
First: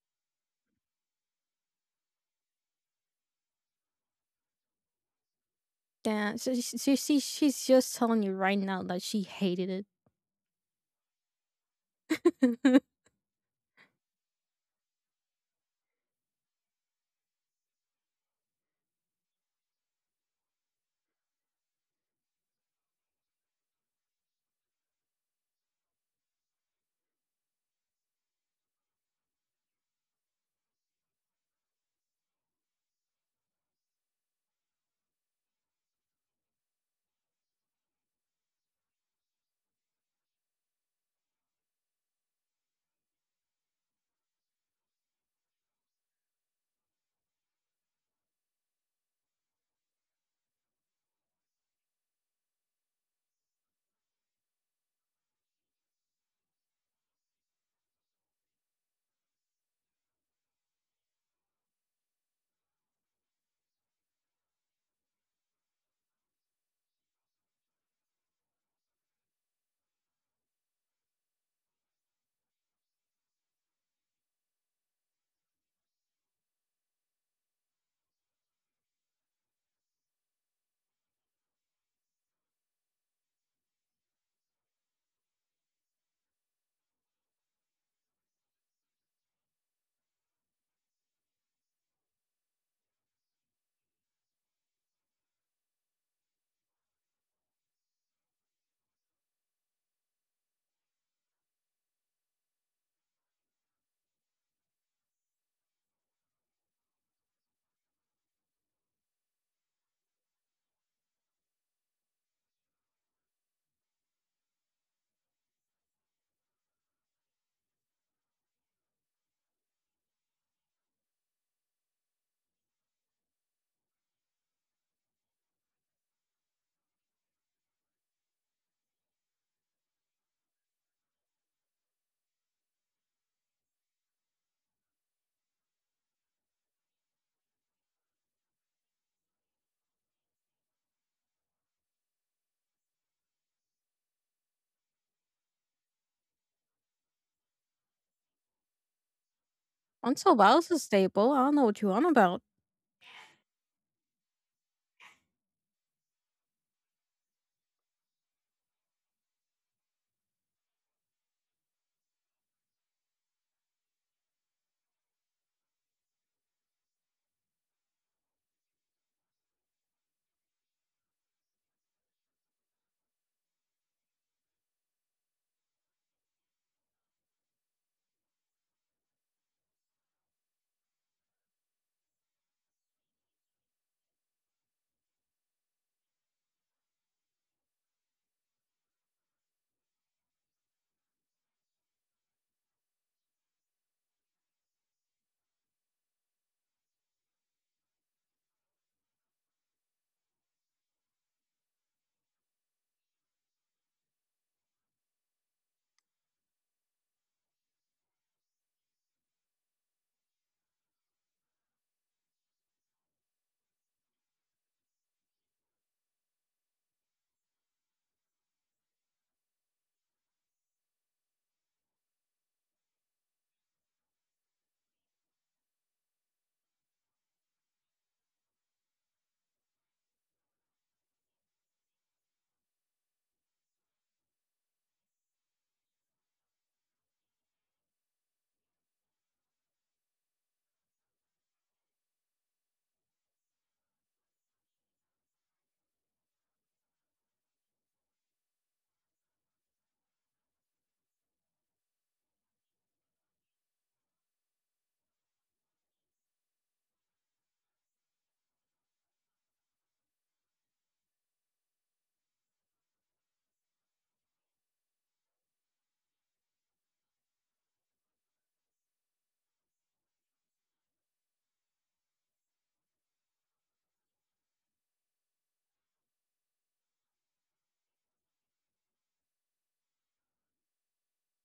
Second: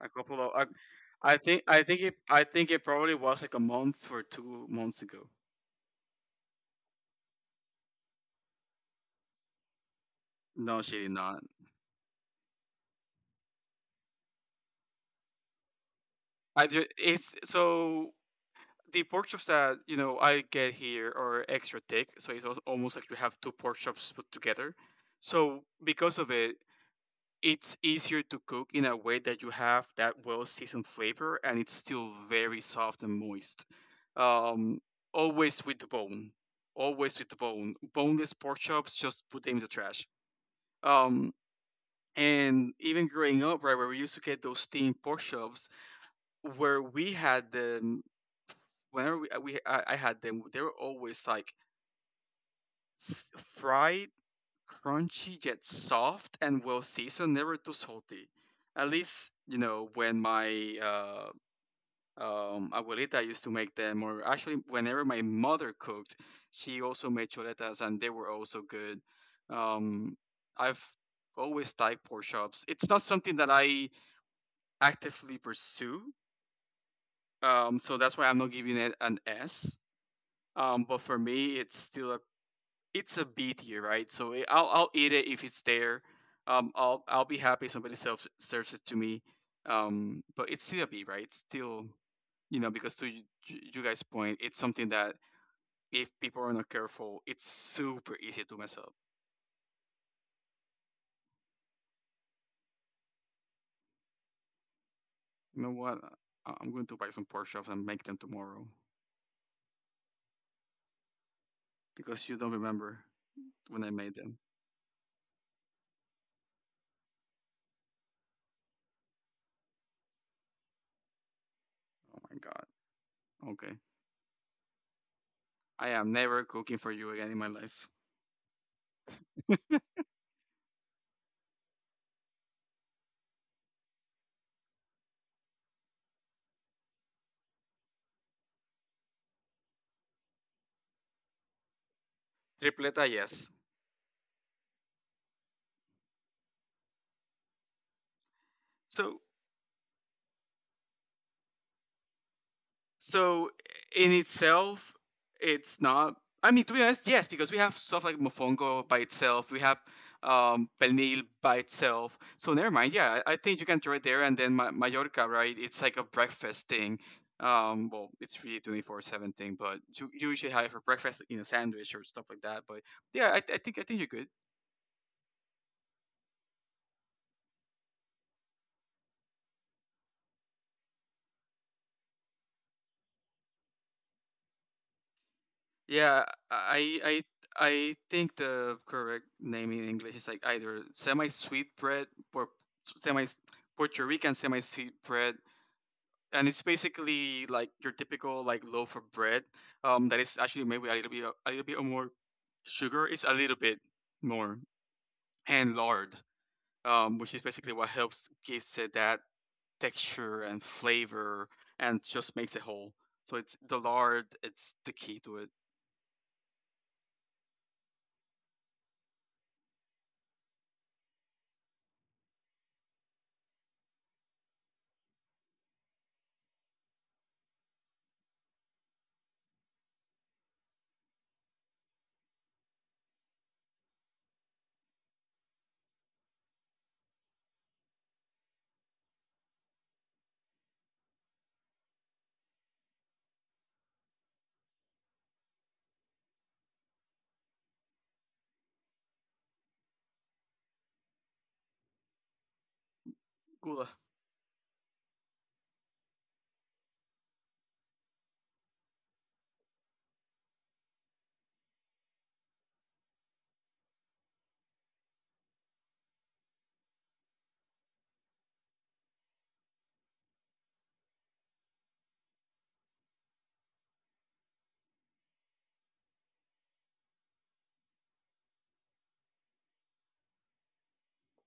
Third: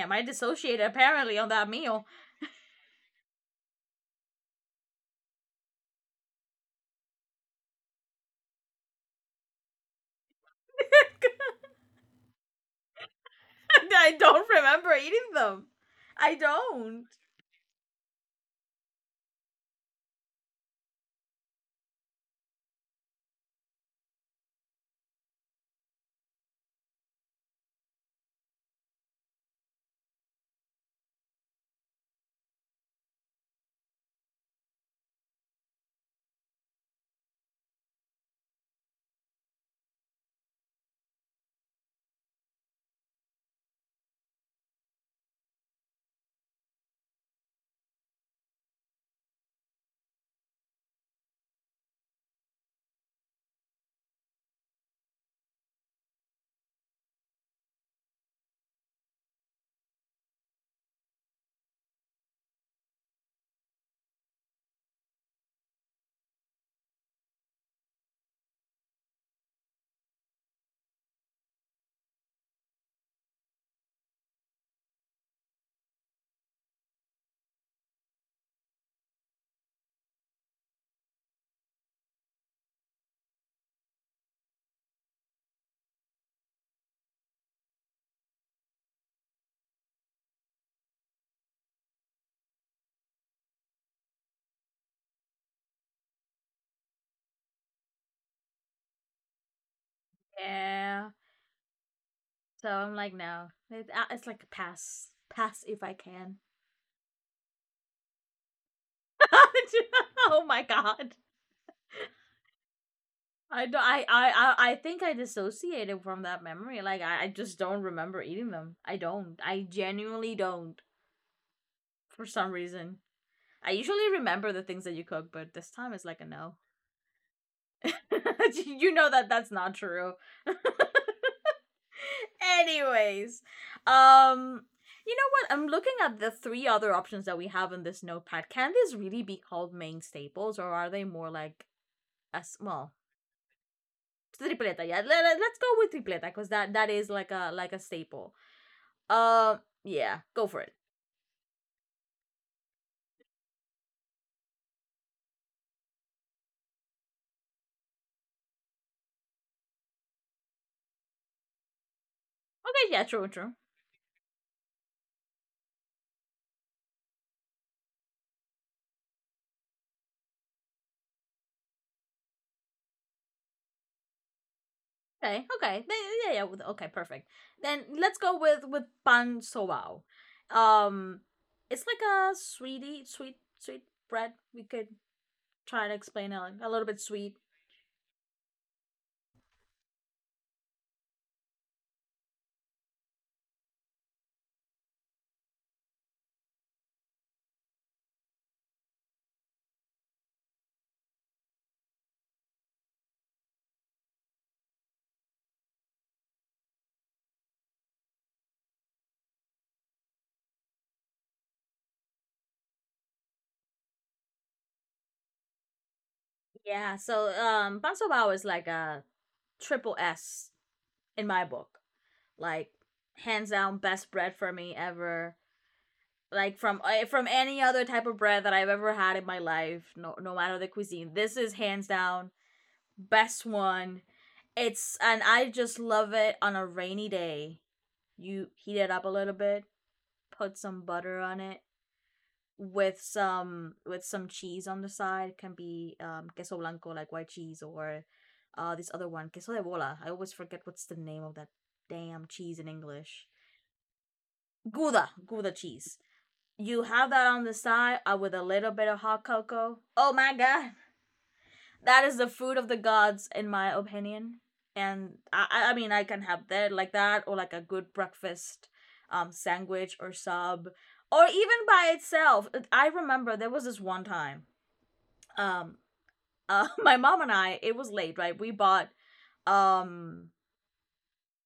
[SPEAKER 2] A
[SPEAKER 1] I
[SPEAKER 2] couple of
[SPEAKER 1] dissociated apparently on that meal.
[SPEAKER 2] I think it probably was like a month or 2 months ago.
[SPEAKER 3] Yeah, so she's just telling you right now that she hated
[SPEAKER 2] No, she did not.
[SPEAKER 3] it.
[SPEAKER 1] I don't remember eating them. I don't.
[SPEAKER 2] It's so the pork chops that you know I get here are extra thick, so it's almost like you have two pork chops put together. So because of it, it's easier to cook in a way that you have that well seasoned flavor, and it's still very soft and moist. Um, Always with the bone, always with the bone. Boneless pork chops, just put them in the trash. Um, and even growing up, right, where we used to get those steamed pork chops, where we had them whenever I had them, they were always like s- fried, crunchy yet soft and well seasoned, never too salty. At least you know when my abuelita used to make them, or actually whenever my mother cooked, she also made chuletas, and they were also good. Um, I've always liked pork chops. It's not something that I actively pursue, so that's why I'm not giving it an S. But for me, it's still a it's a B tier, right? So I'll eat it if it's there. I'll be happy if somebody self serves it to me. But it's still a B, right? It's still, you know, because to you guys' point, it's something that if people are not careful, it's super easy to mess up.
[SPEAKER 1] Yeah. So I'm like, no. It's like a pass.
[SPEAKER 2] You
[SPEAKER 1] Pass
[SPEAKER 2] know
[SPEAKER 1] if I
[SPEAKER 2] what?
[SPEAKER 1] can.
[SPEAKER 2] I'm going to buy some pork chops and make them tomorrow
[SPEAKER 1] Oh my god.
[SPEAKER 2] because you don't remember
[SPEAKER 1] I don't.
[SPEAKER 2] when I made them.
[SPEAKER 1] I think I dissociated from that memory. I just don't remember eating them. I don't. I genuinely don't.
[SPEAKER 2] Oh
[SPEAKER 1] For
[SPEAKER 2] my
[SPEAKER 1] some
[SPEAKER 2] god.
[SPEAKER 1] reason, I
[SPEAKER 2] Okay.
[SPEAKER 1] usually remember the things that you cook, but this
[SPEAKER 2] I
[SPEAKER 1] time it's
[SPEAKER 2] am
[SPEAKER 1] like a
[SPEAKER 2] never
[SPEAKER 1] no.
[SPEAKER 2] cooking for you again in my life.
[SPEAKER 1] You know that that's not true. Anyways, um you know what? I'm looking at the three other options that we have in this notepad. Can these really be called main staples or are they more like as well,
[SPEAKER 2] Tripleta, yes.
[SPEAKER 1] tripleta. Yeah, let us go with tripleta cuz that is like a staple. Um,
[SPEAKER 2] So
[SPEAKER 1] Uh yeah,
[SPEAKER 3] Until
[SPEAKER 1] go for
[SPEAKER 3] Bowl's
[SPEAKER 1] it.
[SPEAKER 3] a staple, I don't know what you on about.
[SPEAKER 2] So in itself, it's not. I mean, to be honest, yes, because we have stuff like Mofongo by itself. We have Penil by itself. So never mind.
[SPEAKER 1] Okay, yeah,
[SPEAKER 2] Yeah,
[SPEAKER 1] true,
[SPEAKER 2] I
[SPEAKER 1] true.
[SPEAKER 2] think you can try there and then Mallorca, right? It's like a breakfast thing. Well, it's really 24/7 thing, but you usually have it for breakfast in a sandwich or stuff like that. But yeah, I think you're good.
[SPEAKER 1] Okay, okay. Yeah, yeah, okay, perfect. Then let's go with pan sobao. Um it's like a sweet bread. We could try to
[SPEAKER 2] Yeah,
[SPEAKER 1] explain it like, a little
[SPEAKER 2] I
[SPEAKER 1] bit
[SPEAKER 2] I
[SPEAKER 1] sweet.
[SPEAKER 2] I think the correct name in English is like either semi-sweet bread or semi Puerto Rican semi-sweet bread, and it's basically like your typical like loaf of bread, that is actually maybe a little bit more sugar. It's a little bit more, and lard, which is basically what helps gives it that texture and flavor, and just makes it whole. So it's the lard. It's the key to it.
[SPEAKER 1] Yeah, so Banso Bao is like a triple S in my book. Like hands down best bread for me ever. Like from any other type of bread that I've ever had in my life, no matter the cuisine. This is hands down best one. It's and I just love it on a rainy day. You heat it up a little bit, put some butter on it, with some cheese on the side, can be queso blanco like white cheese, or this other one, queso de bola. I always forget what's the name of that damn cheese in English.
[SPEAKER 2] Gula.
[SPEAKER 1] Gouda, gouda cheese. You have that on the side, with a little bit of hot cocoa. Oh my god, that is the food of the gods in my opinion. And I mean, I can have that like that, or like a good breakfast sandwich or sub, or even by itself. I remember there was this one time, um my mom and I, it was late, right? We bought um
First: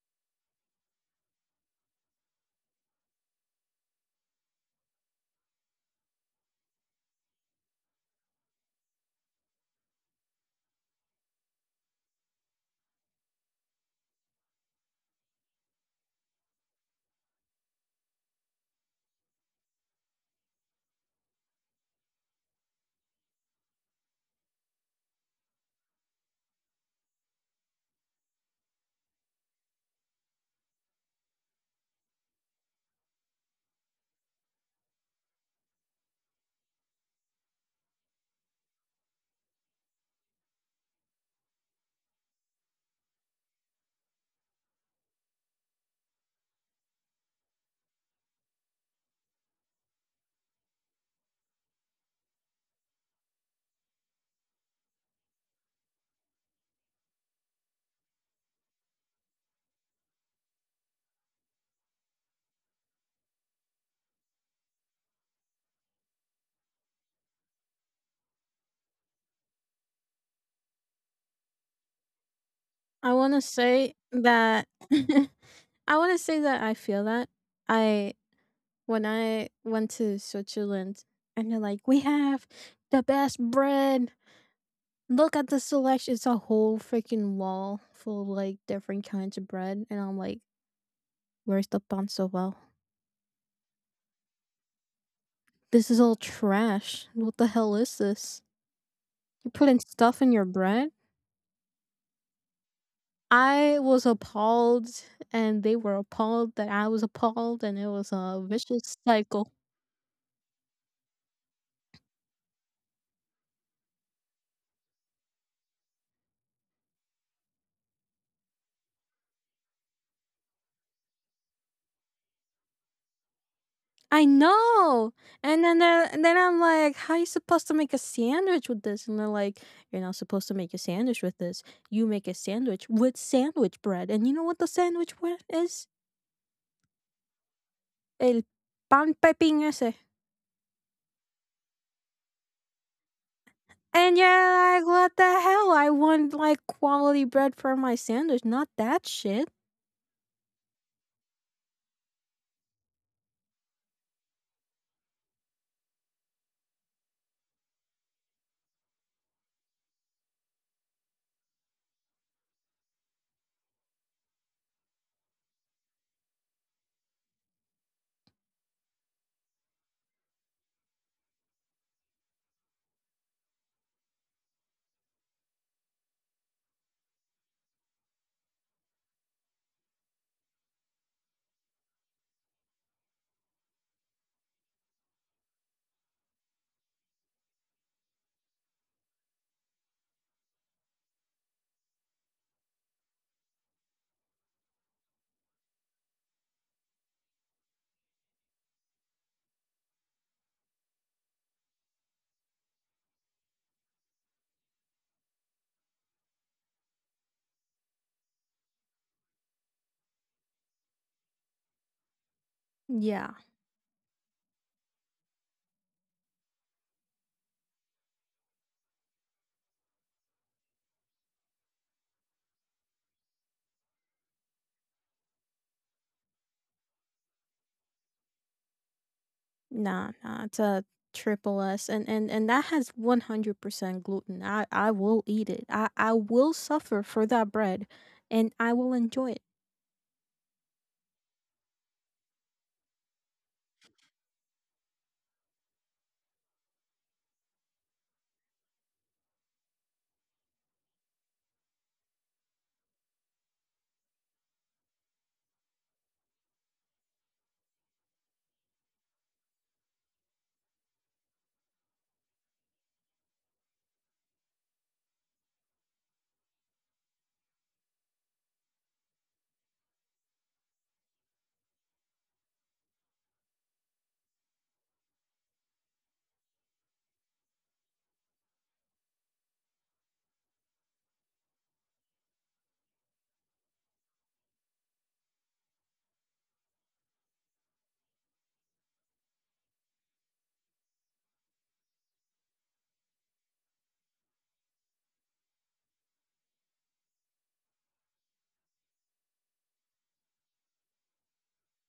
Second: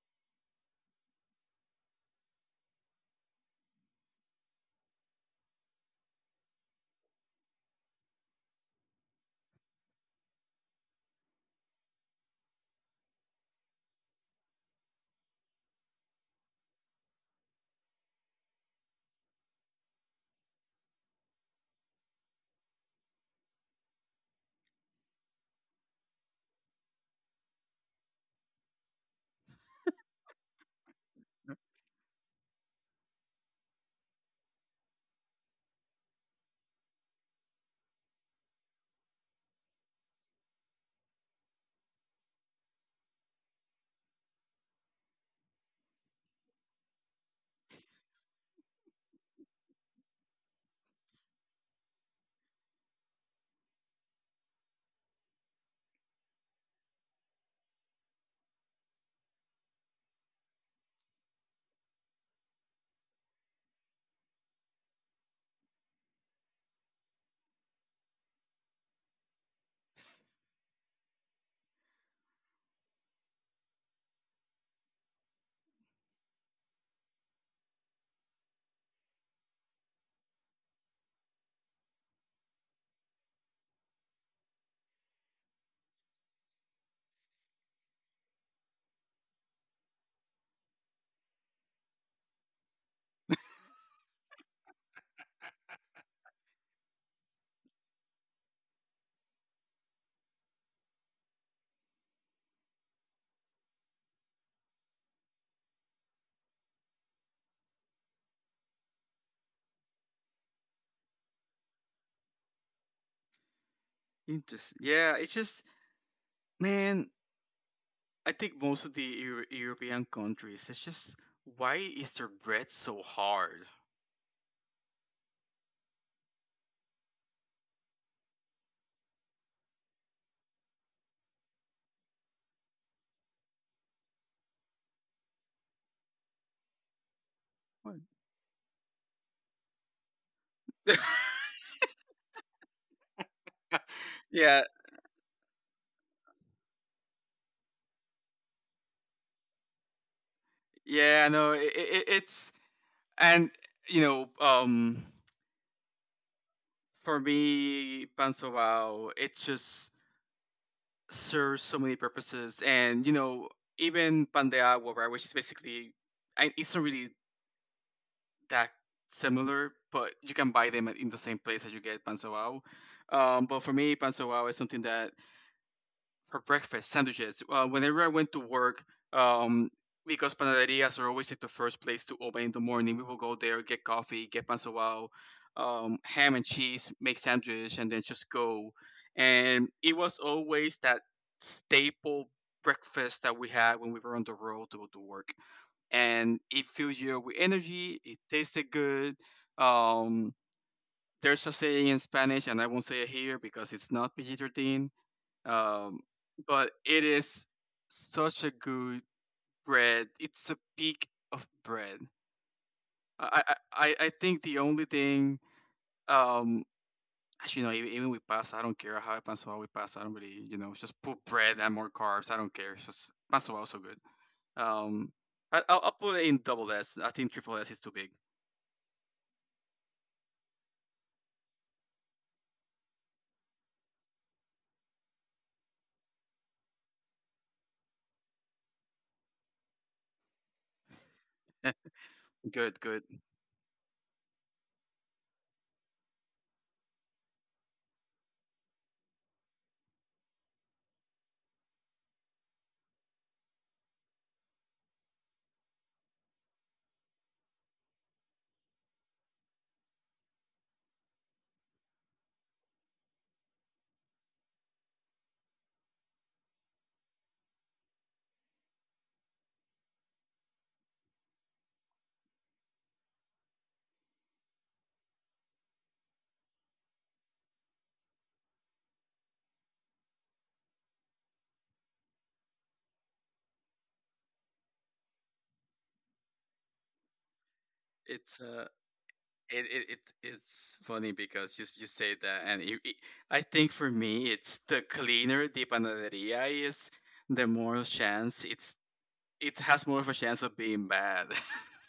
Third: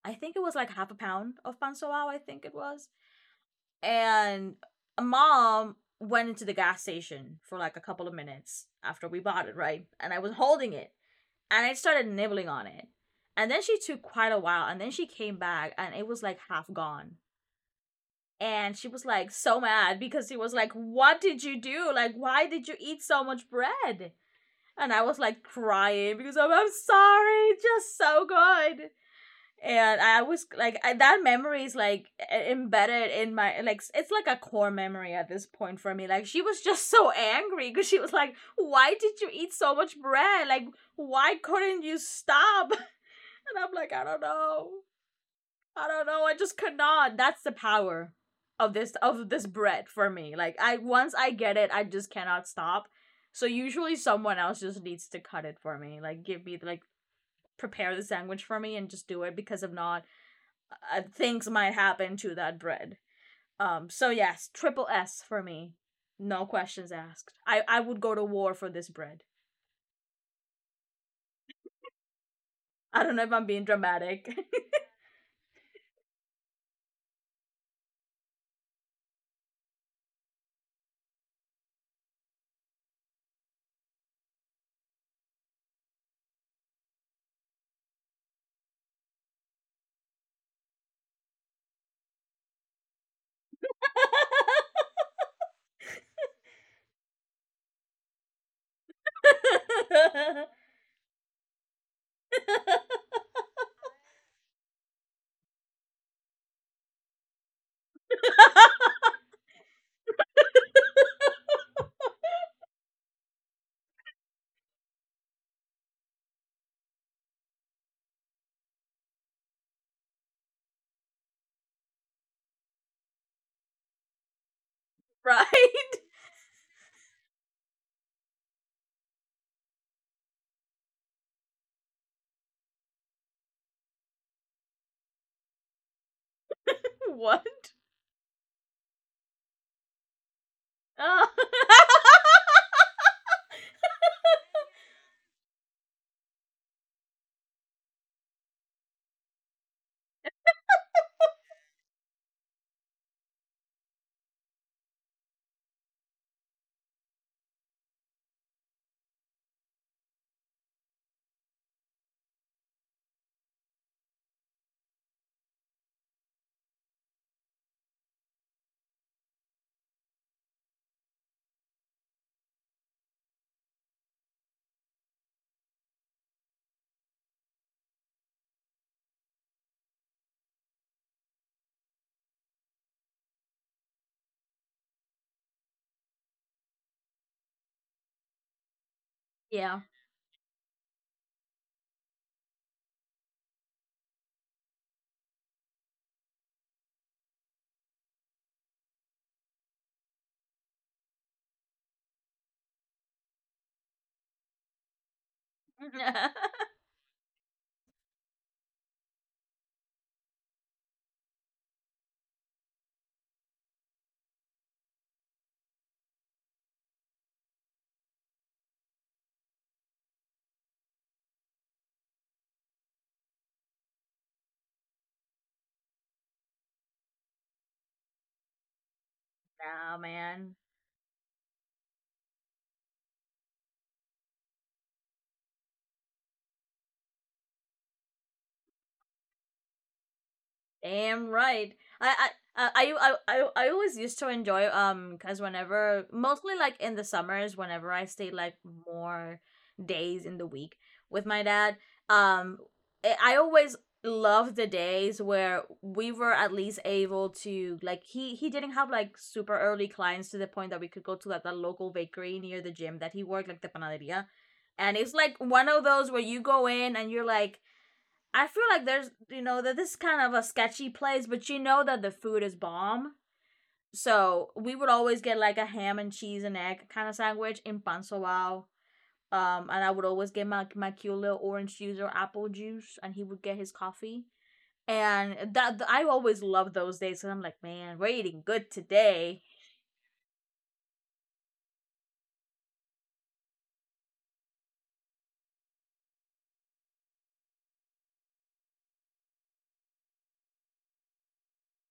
[SPEAKER 1] I think it was like half a pound of pan soao, I think it was. And mom went into the gas station for like a couple of minutes after we bought it, right? And I was holding it, and I started nibbling on it. And then she took quite a while, and then she came back and it was like half gone. And she was like so mad, because she was like, "What did you do? Like, why did you eat so much bread?" And I was like crying because I'm sorry, just so good. And I was like, I, that memory is like embedded in my, like it's like a core memory at this point for me. Like she was just so angry because she was like, "Why did you eat so much bread? Like why couldn't you stop?" And I'm like, "I don't know." I don't know. I just could not. That's the power of this bread for me. Like, I once I get it, I just cannot stop. So usually someone else just needs to cut it for me. Like give me, like prepare the sandwich for me and just do it, because if not, things might happen to that bread. So yes, triple S for me. No questions asked. I would go to war for this bread. I
[SPEAKER 3] I
[SPEAKER 1] don't know if
[SPEAKER 3] want to
[SPEAKER 1] I'm being
[SPEAKER 3] say
[SPEAKER 1] dramatic.
[SPEAKER 3] that I want to say that I feel that I when I went to Switzerland and they're like, "We have the best bread. Look at the selection. It's a whole freaking wall full of like different kinds of bread." And I'm like, "Where's the pan So well, this is all trash. What the hell is this? You're putting stuff in your bread?" I was appalled, and they were appalled that I was appalled, and it was a vicious cycle.
[SPEAKER 2] Interesting. Yeah, it's just man. I think most of the European countries, it's just why is their bread so hard?
[SPEAKER 3] I know. And then
[SPEAKER 1] Right?
[SPEAKER 3] they're- and then I'm like, how are you supposed to make a sandwich with this? And they're like, you're not supposed to make a sandwich with this. You make a sandwich with sandwich bread. And you know what the sandwich bread is?
[SPEAKER 1] What?
[SPEAKER 2] What?
[SPEAKER 3] El pan pepin ese.
[SPEAKER 1] Oh.
[SPEAKER 3] And you're
[SPEAKER 2] yeah,
[SPEAKER 3] like, what the hell? I want like quality bread for my sandwich, not that shit.
[SPEAKER 2] yeah. No, it, it's, and you know, for me, pansawao, it just serves so many purposes, and you know, even pandeagua, right, which is basically, it's not really that similar, but you can buy them in the same place that you get pan Wow. But for me, pan Wow is something that for breakfast sandwiches. Whenever I went to work, um, because panaderias are always like the first place to open in the morning, we will go there, get coffee, get pan Wow, ham and cheese, make sandwich, and then just go. And
[SPEAKER 1] Yeah.
[SPEAKER 2] it was always that staple breakfast that we had when we were on the road to go to work, and it fills you up with energy. It tasted good. Um, there's a saying in Spanish, and I won't say it here because it's not PG-13. Um, but it is such a good bread. It's a peak of bread.
[SPEAKER 3] Yeah.
[SPEAKER 2] I think the only thing, um actually no even even with pasta I don't care how I pan suave with pasta, I don't really, you know, just put bread and more carbs, I don't care, it's just pan suave is so good. Um, I'll put it in double S. I think triple S is too big.
[SPEAKER 1] Nah,
[SPEAKER 3] Nah, nah,
[SPEAKER 1] man.
[SPEAKER 3] it's a triple S, and and that has 100% gluten. I will eat it. I will suffer for that bread, and I will enjoy it.
[SPEAKER 1] Damn right. I
[SPEAKER 2] Good, good.
[SPEAKER 1] I always used to enjoy, because whenever, mostly like in the summers, whenever I stayed like more days in the week with my dad, um I always loved the days where we were at least able to, like he didn't have like super early clients, to the point that we could go to like the local bakery near the gym that he worked, like the panaderia. And it's like one of those where you go in and you're like, I feel like there's, you know, that this is kind of a sketchy place, but you know that the food is bomb. So we would always get like a ham and cheese and egg kind of sandwich in Pansawao. And I would always get my cute little orange juice or apple juice, and he would get his coffee. And that, I always loved those days because I'm like, man, we're
[SPEAKER 2] It's
[SPEAKER 1] eating good today.
[SPEAKER 2] it, it, it It's funny because you say that, and I think for me, it's the cleaner the panaderia is, the more chance it's it has more of a chance of being bad.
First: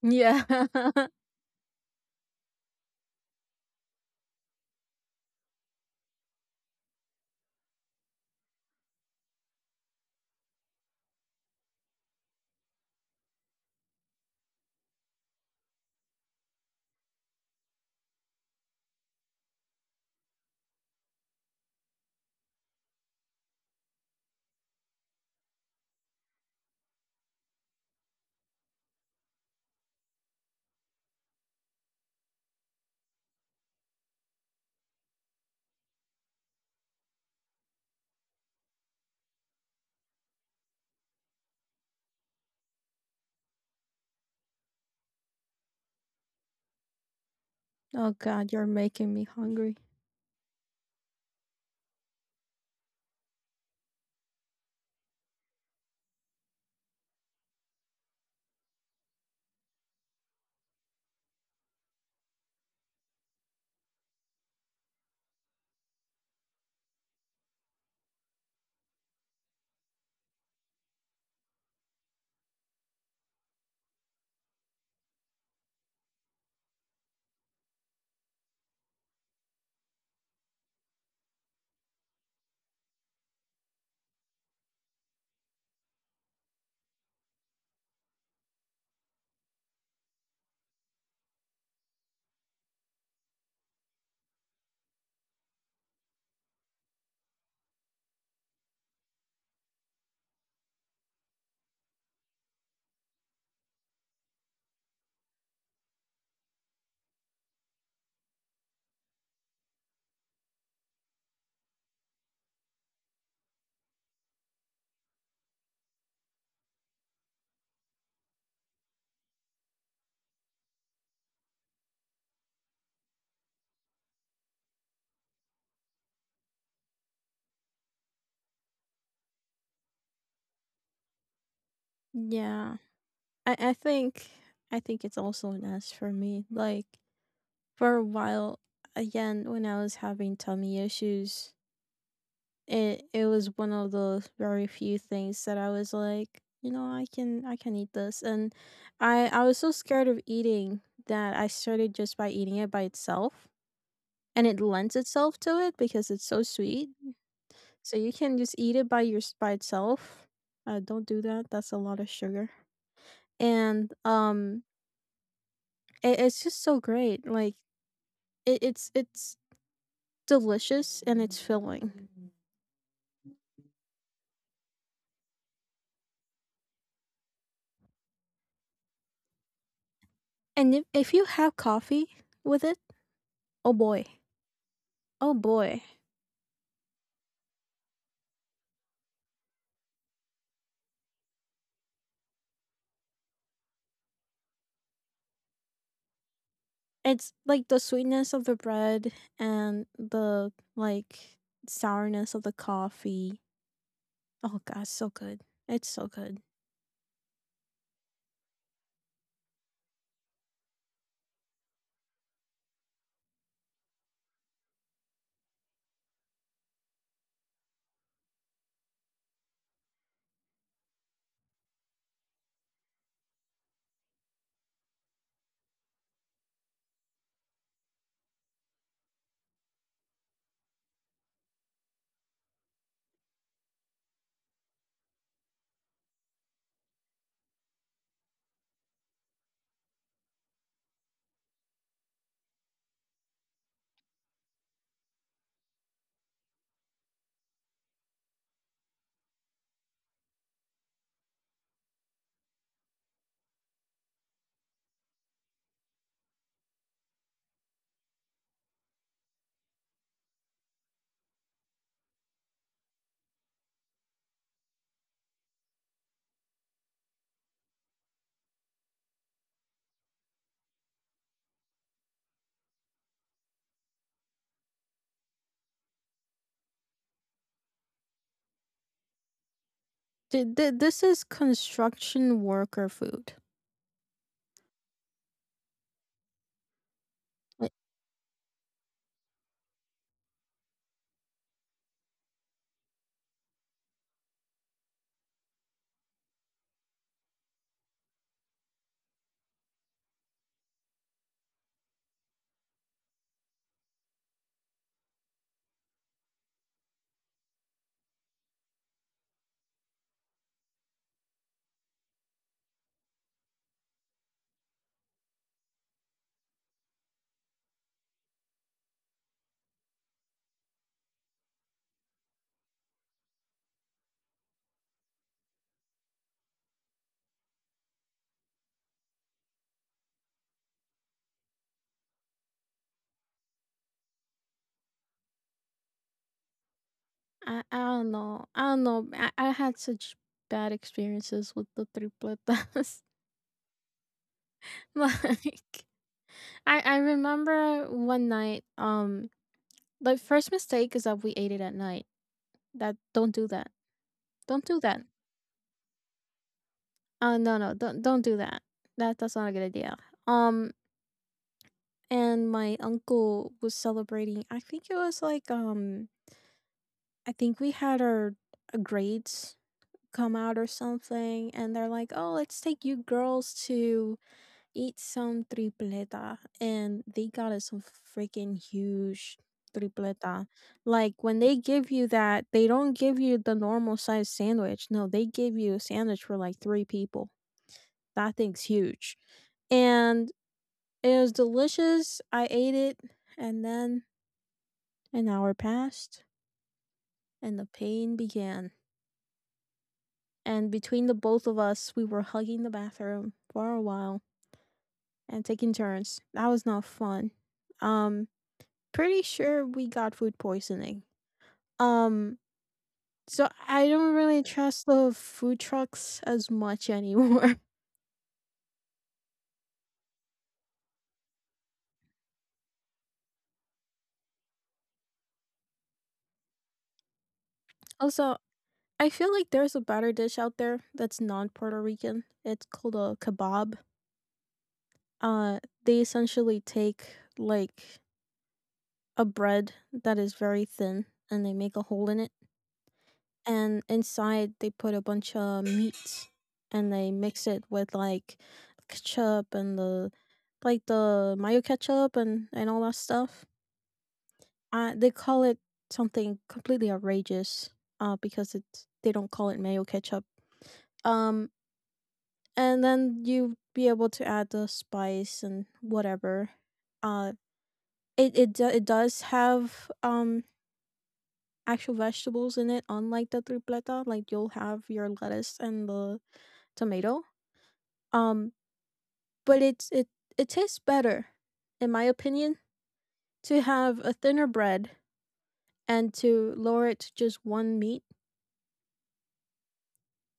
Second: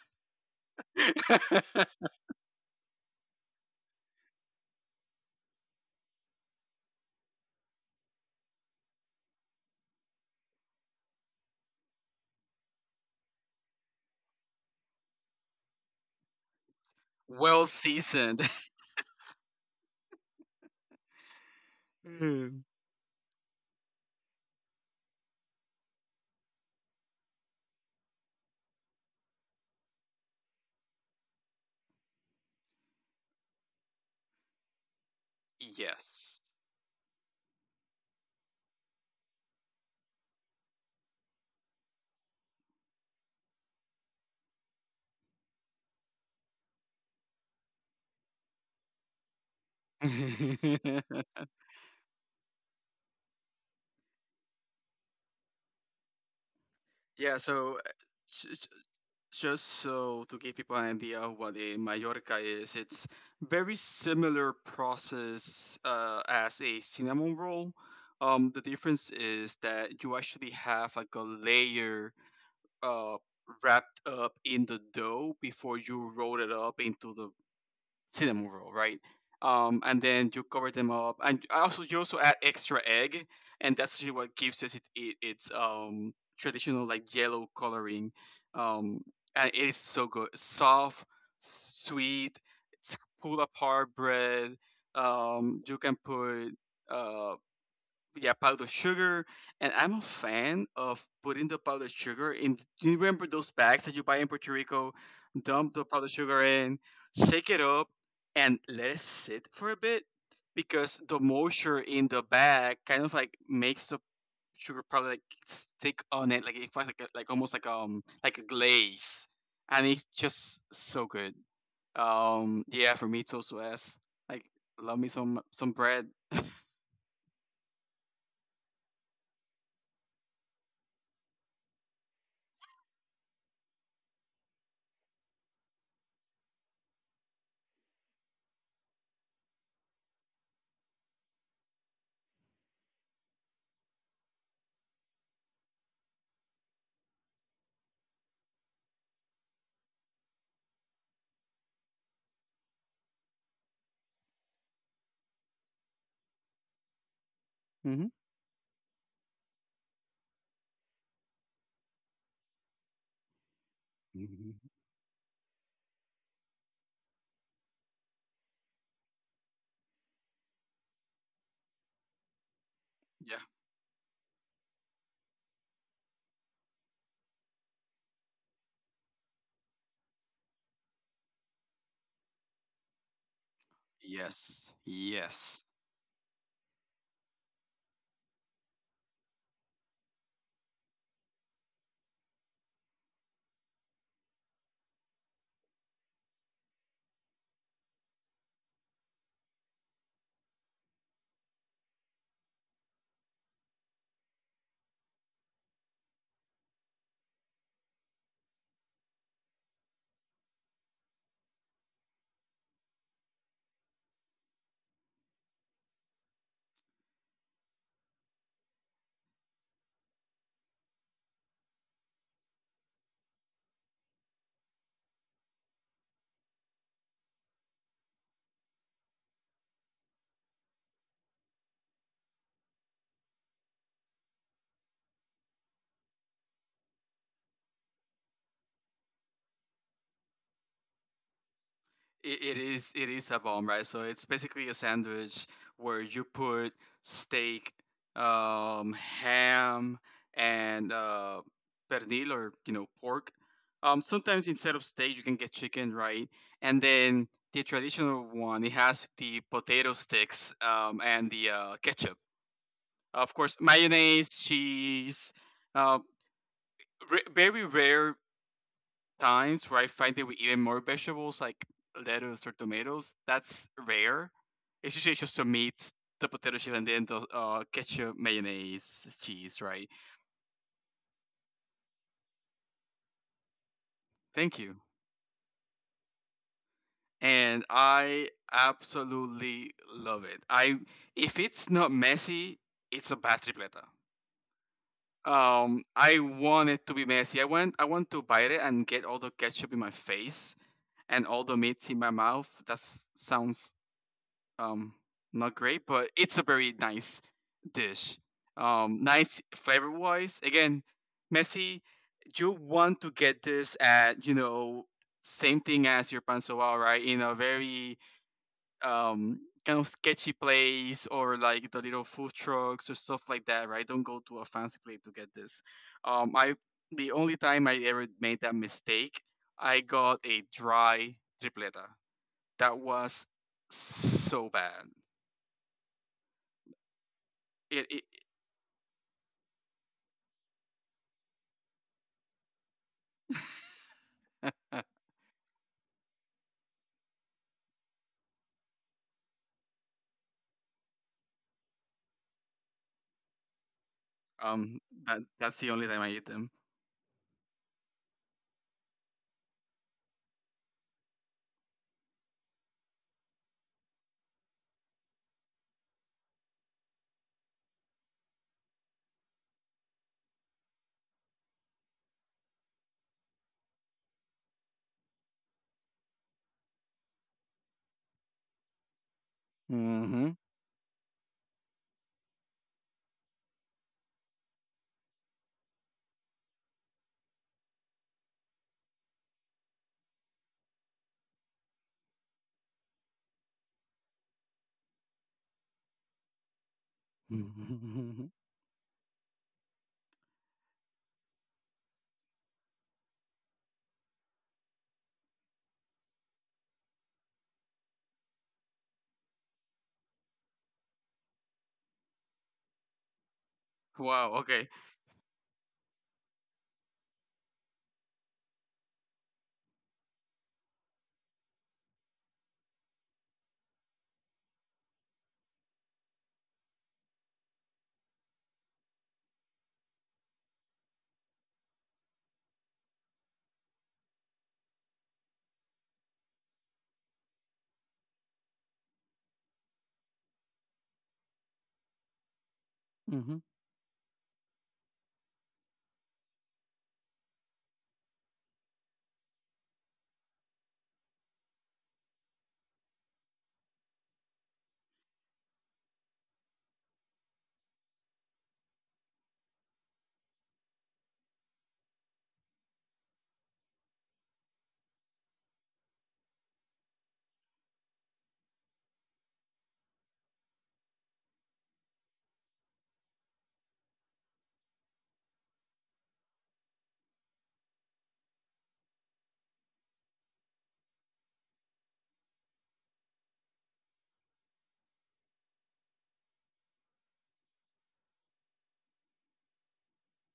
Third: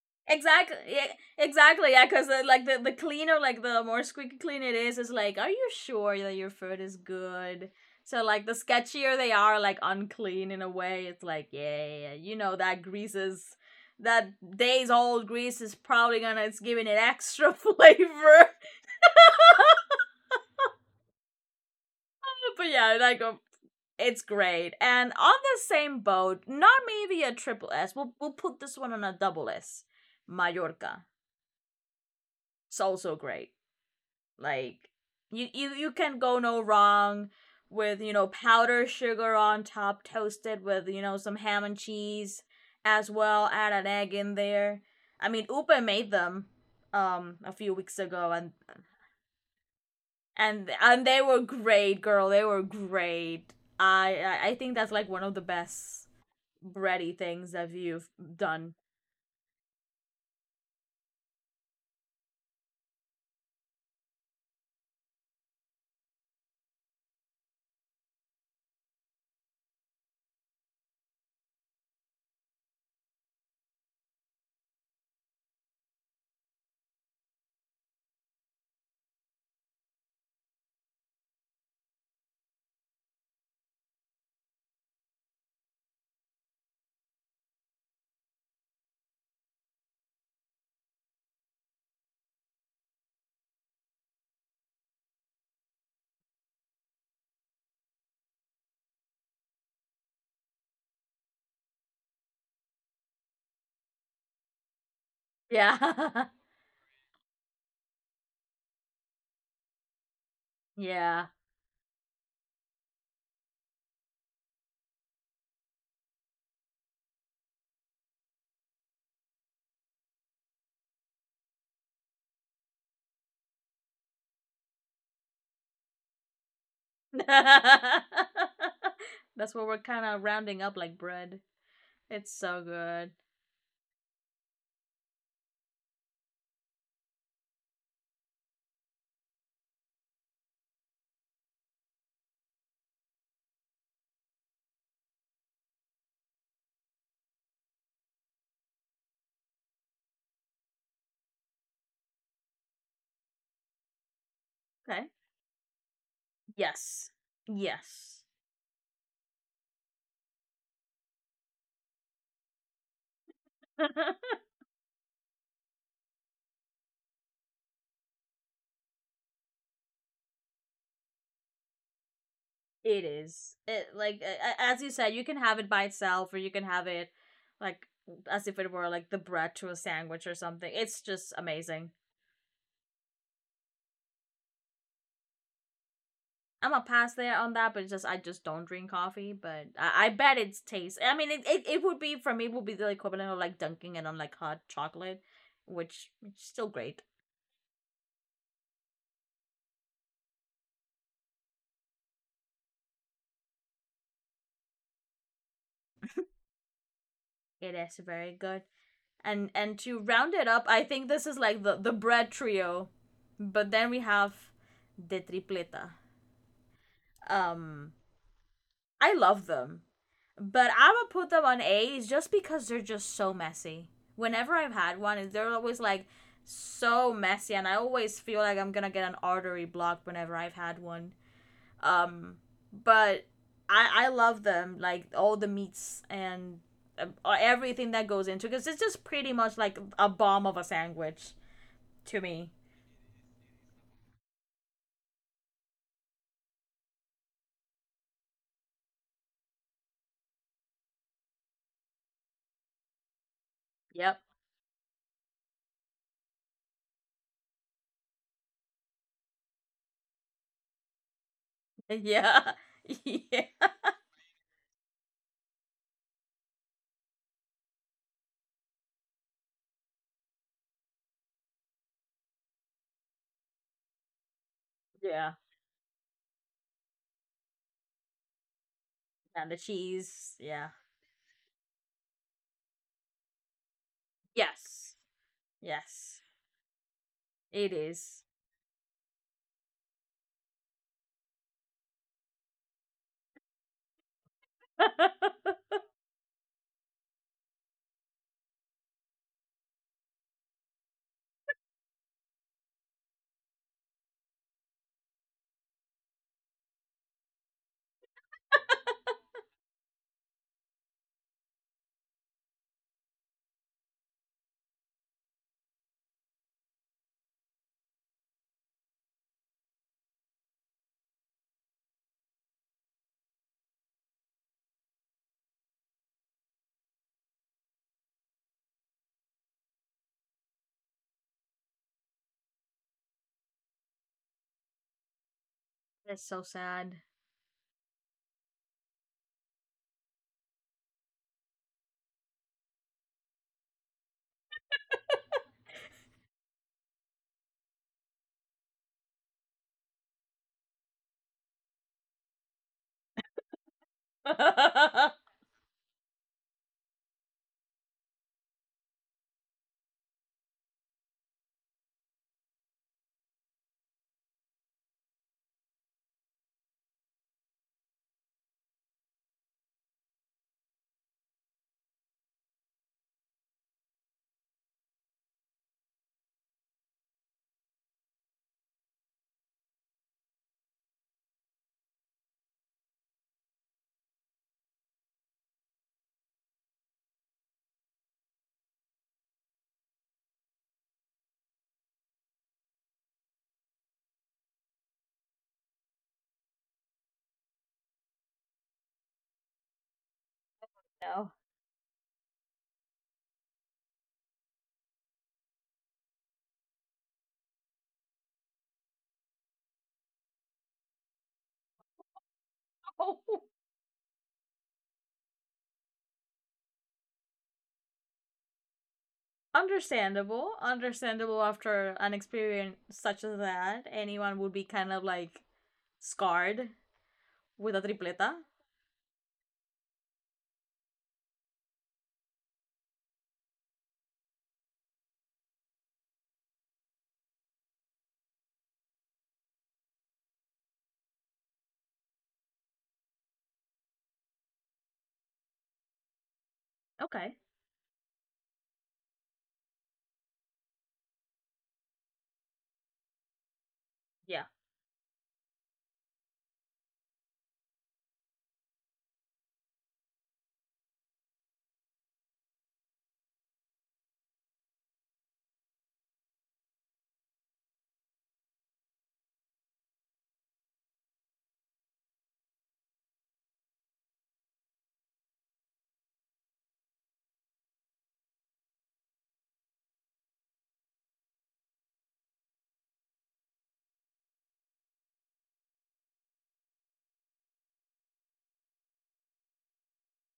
[SPEAKER 3] Yeah.
[SPEAKER 1] Exactly. Yeah, exactly. Yeah, because like the cleaner, like the more squeaky clean it is like, are you sure that your food is good? So like the sketchier they are, like unclean in a way, it's like, yeah, yeah, yeah, you know that grease is, that days old grease is probably gonna, it's giving it extra
[SPEAKER 2] Well seasoned.
[SPEAKER 1] flavor.
[SPEAKER 2] Mm.
[SPEAKER 1] But yeah, like it's great. And on the same boat, not maybe a triple S. We'll put this one on a double S. Mallorca. It's also great. Like you can go
[SPEAKER 2] Yes.
[SPEAKER 1] no wrong with, you know, powdered sugar on top, toasted with, you know, some ham and cheese as well, add an egg in there. I mean, Upa made them a few weeks
[SPEAKER 3] Oh
[SPEAKER 1] ago,
[SPEAKER 3] God,
[SPEAKER 1] and
[SPEAKER 3] you're making me hungry.
[SPEAKER 1] they were great, girl. They were great. I think that's like one of the best bready
[SPEAKER 2] Yeah.
[SPEAKER 1] things that you've
[SPEAKER 2] S- s-
[SPEAKER 1] done.
[SPEAKER 2] Just so to give people an idea of what a Mallorca is, it's very similar process as a cinnamon roll. The difference is that you actually have like a layer uh, wrapped up in the dough before you roll it up into the cinnamon roll, right? And then you cover them up, and I also you also add extra egg, and that's actually what gives us it, its traditional like yellow coloring. Um, and it is so good, soft, sweet. It's pull apart bread. You can put uh yeah, powdered sugar. And I'm a fan of putting the powdered sugar in. Do you remember those bags that you buy in Puerto Rico? Dump the powdered
[SPEAKER 1] Yeah.
[SPEAKER 2] sugar in, shake it up, and let it sit for a bit, because the
[SPEAKER 1] Yeah.
[SPEAKER 2] moisture in the bag kind of like makes the sugar powder like stick on it, like it feels like like almost like a glaze, and it's just so good. Yeah, for me, toast was like, love me some bread.
[SPEAKER 1] That's what we're kind of rounding up, like bread. It's so
[SPEAKER 3] Yeah,
[SPEAKER 1] good.
[SPEAKER 3] I I think I think it's also an S for me. Like for a while, again, when I was having tummy issues. It was one of those very few things that I was like, you know, I can eat this, and I was so scared of eating that I started just by eating it by itself, and it lends
[SPEAKER 1] Okay.
[SPEAKER 3] itself to it because it's so sweet.
[SPEAKER 1] Yes.
[SPEAKER 3] So
[SPEAKER 2] Hmm.
[SPEAKER 3] you
[SPEAKER 1] Yes.
[SPEAKER 3] can just eat it by your by itself. Don't do that. That's a lot of sugar, and
[SPEAKER 1] It
[SPEAKER 2] Mhm.
[SPEAKER 3] it's just so great. Like it's it's delicious and it's filling.
[SPEAKER 2] Yeah.
[SPEAKER 1] is. It, like, a- as you said, you can have it by itself, or you can have it like as if it were like the bread to a sandwich or
[SPEAKER 3] And
[SPEAKER 1] something.
[SPEAKER 3] if
[SPEAKER 1] It's
[SPEAKER 3] if you
[SPEAKER 1] just
[SPEAKER 3] have
[SPEAKER 1] amazing.
[SPEAKER 3] coffee with it, oh boy,
[SPEAKER 2] Yes,
[SPEAKER 3] oh
[SPEAKER 2] yes.
[SPEAKER 3] boy.
[SPEAKER 1] I'm a pass there on that, but it's just I just don't drink coffee. But I bet it's taste. I mean, it would be for me, it would be the equivalent of like dunking it on like hot chocolate, which is still great.
[SPEAKER 3] It's like the sweetness of the bread and the like sourness of the coffee. Oh god, so good. It's so good.
[SPEAKER 1] It is very good. And to round it up, I think this is like the bread trio. But then we have De Tripleta. Um, I love them, but I'm gonna put them on A's just because they're just so messy. Whenever I've had one, they're always like so messy, and I always feel like I'm gonna get an artery blocked whenever I've had one. Um, but I love them, like all the meats and uh, everything that goes into it, because it's just pretty much like a bomb of a sandwich to me.
[SPEAKER 2] It is a bomb, right? So it's basically a sandwich where you put steak, ham, and pernil or you know pork.
[SPEAKER 1] Yep.
[SPEAKER 2] Sometimes instead of steak, you can get chicken, right? And then the traditional one, it has the potato sticks and the ketchup.
[SPEAKER 1] Yeah.
[SPEAKER 2] Of course,
[SPEAKER 1] Yeah.
[SPEAKER 2] mayonnaise, cheese. Uh, Very rare times where I find it with even more vegetables like lettuce or tomatoes. That's rare. It's usually
[SPEAKER 1] Yeah.
[SPEAKER 2] just the meat, the potato chip, and then the ketchup, mayonnaise,
[SPEAKER 1] And the
[SPEAKER 2] cheese, right?
[SPEAKER 1] cheese.
[SPEAKER 3] Th-
[SPEAKER 1] Yeah.
[SPEAKER 3] th- this is construction worker food.
[SPEAKER 2] Thank you.
[SPEAKER 1] Yes. Yes.
[SPEAKER 2] And
[SPEAKER 3] Like,
[SPEAKER 1] It is.
[SPEAKER 2] I absolutely love it. I If it's not messy, it's a bad tripleta. I want it to be messy. I want to bite it and get all the ketchup in my face and all the meats in my mouth. That sounds um not great, but it's a very nice dish. Nice flavor wise. Again, Messi, you want to get this at you know same thing as your pansoa, right? In a very kind of sketchy place or like the little food trucks or stuff like that, right? Don't go to a fancy place to get this. I The only time I ever made that mistake, I got a dry tripleta. That was so bad.
[SPEAKER 1] That's so sad.
[SPEAKER 3] I
[SPEAKER 2] It
[SPEAKER 3] don't know. I don't know. I had such bad experiences with the tripletas.
[SPEAKER 2] Uh,
[SPEAKER 3] like I remember one night the first mistake is that we ate it at night. That don't do that. Don't do
[SPEAKER 2] um
[SPEAKER 3] that.
[SPEAKER 1] No.
[SPEAKER 2] that that's the only time I eat them.
[SPEAKER 3] No, no, don't do that. That's not a good idea. Um, and my uncle was celebrating. I think it was like I think we had our grades come out or something, and they're like, "Oh, let's take you girls to eat some tripleta," and they got us some freaking huge
[SPEAKER 2] Mhm.
[SPEAKER 3] tripleta. Like when they give you that, they don't give you the normal size sandwich. No, they give you a sandwich for like three people. That thing's huge. And it was delicious. I ate it, and then an hour passed, and the pain
[SPEAKER 2] Mhm.
[SPEAKER 3] began. And between the both of us, we were hugging the bathroom for a while and taking turns. That was not fun. Um, Pretty sure we got food poisoning. Um, so I don't
[SPEAKER 2] Wow.
[SPEAKER 3] really
[SPEAKER 2] Okay.
[SPEAKER 3] trust the food trucks as much anymore.
[SPEAKER 1] Understandable. Understandable after an experience such as that. Anyone would be kind of like scarred with a
[SPEAKER 3] also,
[SPEAKER 1] tripleta.
[SPEAKER 3] I feel like there's a batter dish out there that's non Puerto Rican. It's called a kebab. Uh, they essentially take like a bread that is very thin and they make a hole in it.
[SPEAKER 2] Mhm.
[SPEAKER 3] And inside, they put a bunch of meats and they
[SPEAKER 1] Okay.
[SPEAKER 3] mix it with like ketchup and the like the mayo ketchup and all that stuff.
[SPEAKER 1] Yeah.
[SPEAKER 3] They call it something completely outrageous because they don't call it mayo ketchup. Um, and then you be able to add the spice and whatever. Uh, it does have, actual vegetables in it, unlike the tripleta, like, you'll have your lettuce and the tomato, um, but it it tastes better, in my opinion, to have a thinner bread and to lower it to just 1 meat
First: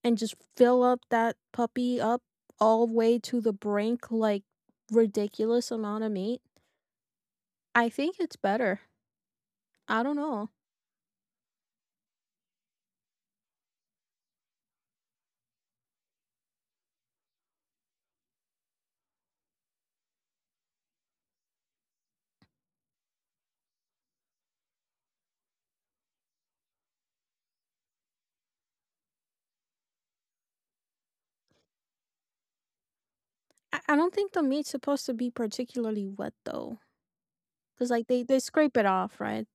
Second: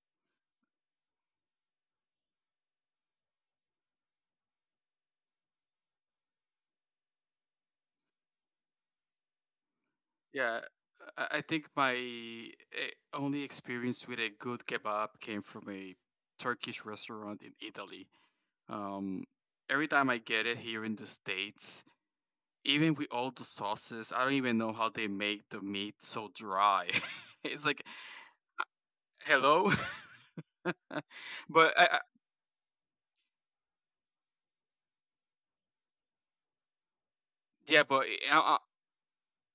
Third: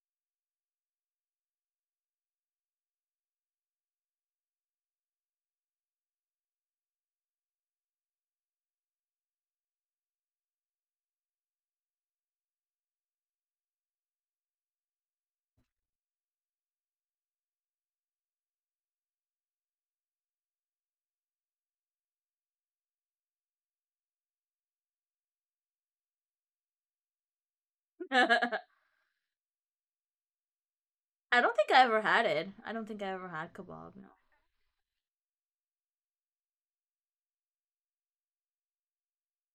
[SPEAKER 3] and just fill up that puppy up all the way to the brink, like, ridiculous amount of meat. I think it's better. I don't know.
[SPEAKER 2] Yeah. I think my only experience with a good kebab came from a Turkish restaurant in Italy. Um, every time I get it here in the States, even with all the sauces, I don't even know how they make the meat so dry. It's like,
[SPEAKER 1] I
[SPEAKER 2] hello?
[SPEAKER 1] don't think
[SPEAKER 2] but
[SPEAKER 1] I
[SPEAKER 2] I,
[SPEAKER 1] ever had it. I don't think I ever had
[SPEAKER 3] I
[SPEAKER 1] kebab,
[SPEAKER 3] I
[SPEAKER 1] no.
[SPEAKER 3] don't think the meat's supposed to be particularly wet, though.
[SPEAKER 2] yeah,
[SPEAKER 3] 'Cause,
[SPEAKER 2] but
[SPEAKER 3] like,
[SPEAKER 2] eh,
[SPEAKER 3] they
[SPEAKER 2] I,
[SPEAKER 3] scrape it off, right?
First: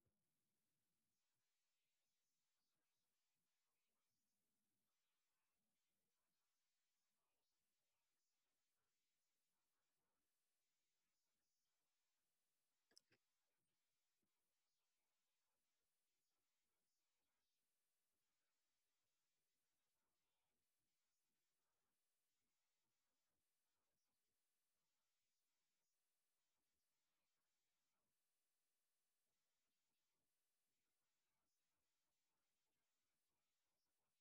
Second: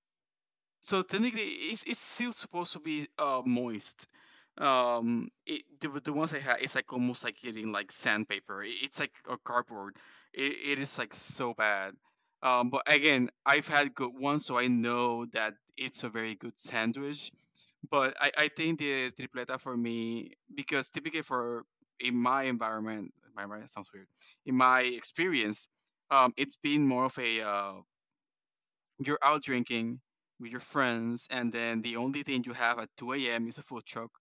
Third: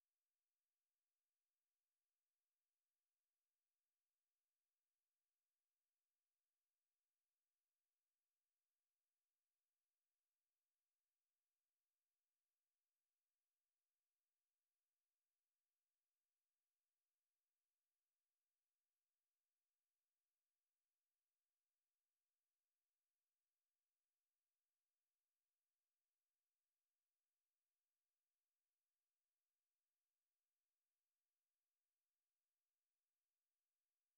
[SPEAKER 2] So technically, it's still supposed to be moist. The ones I had, it's like almost like getting like sandpaper. It, it's like a cardboard. It is like so bad. But again, I've had good ones, so I know that it's a very good sandwich. But I think the tripleta for me because typically for in my environment sounds weird. In my experience, it's been more of a you're out drinking with your friends, and then the only thing you have at 2 a.m. is a food truck,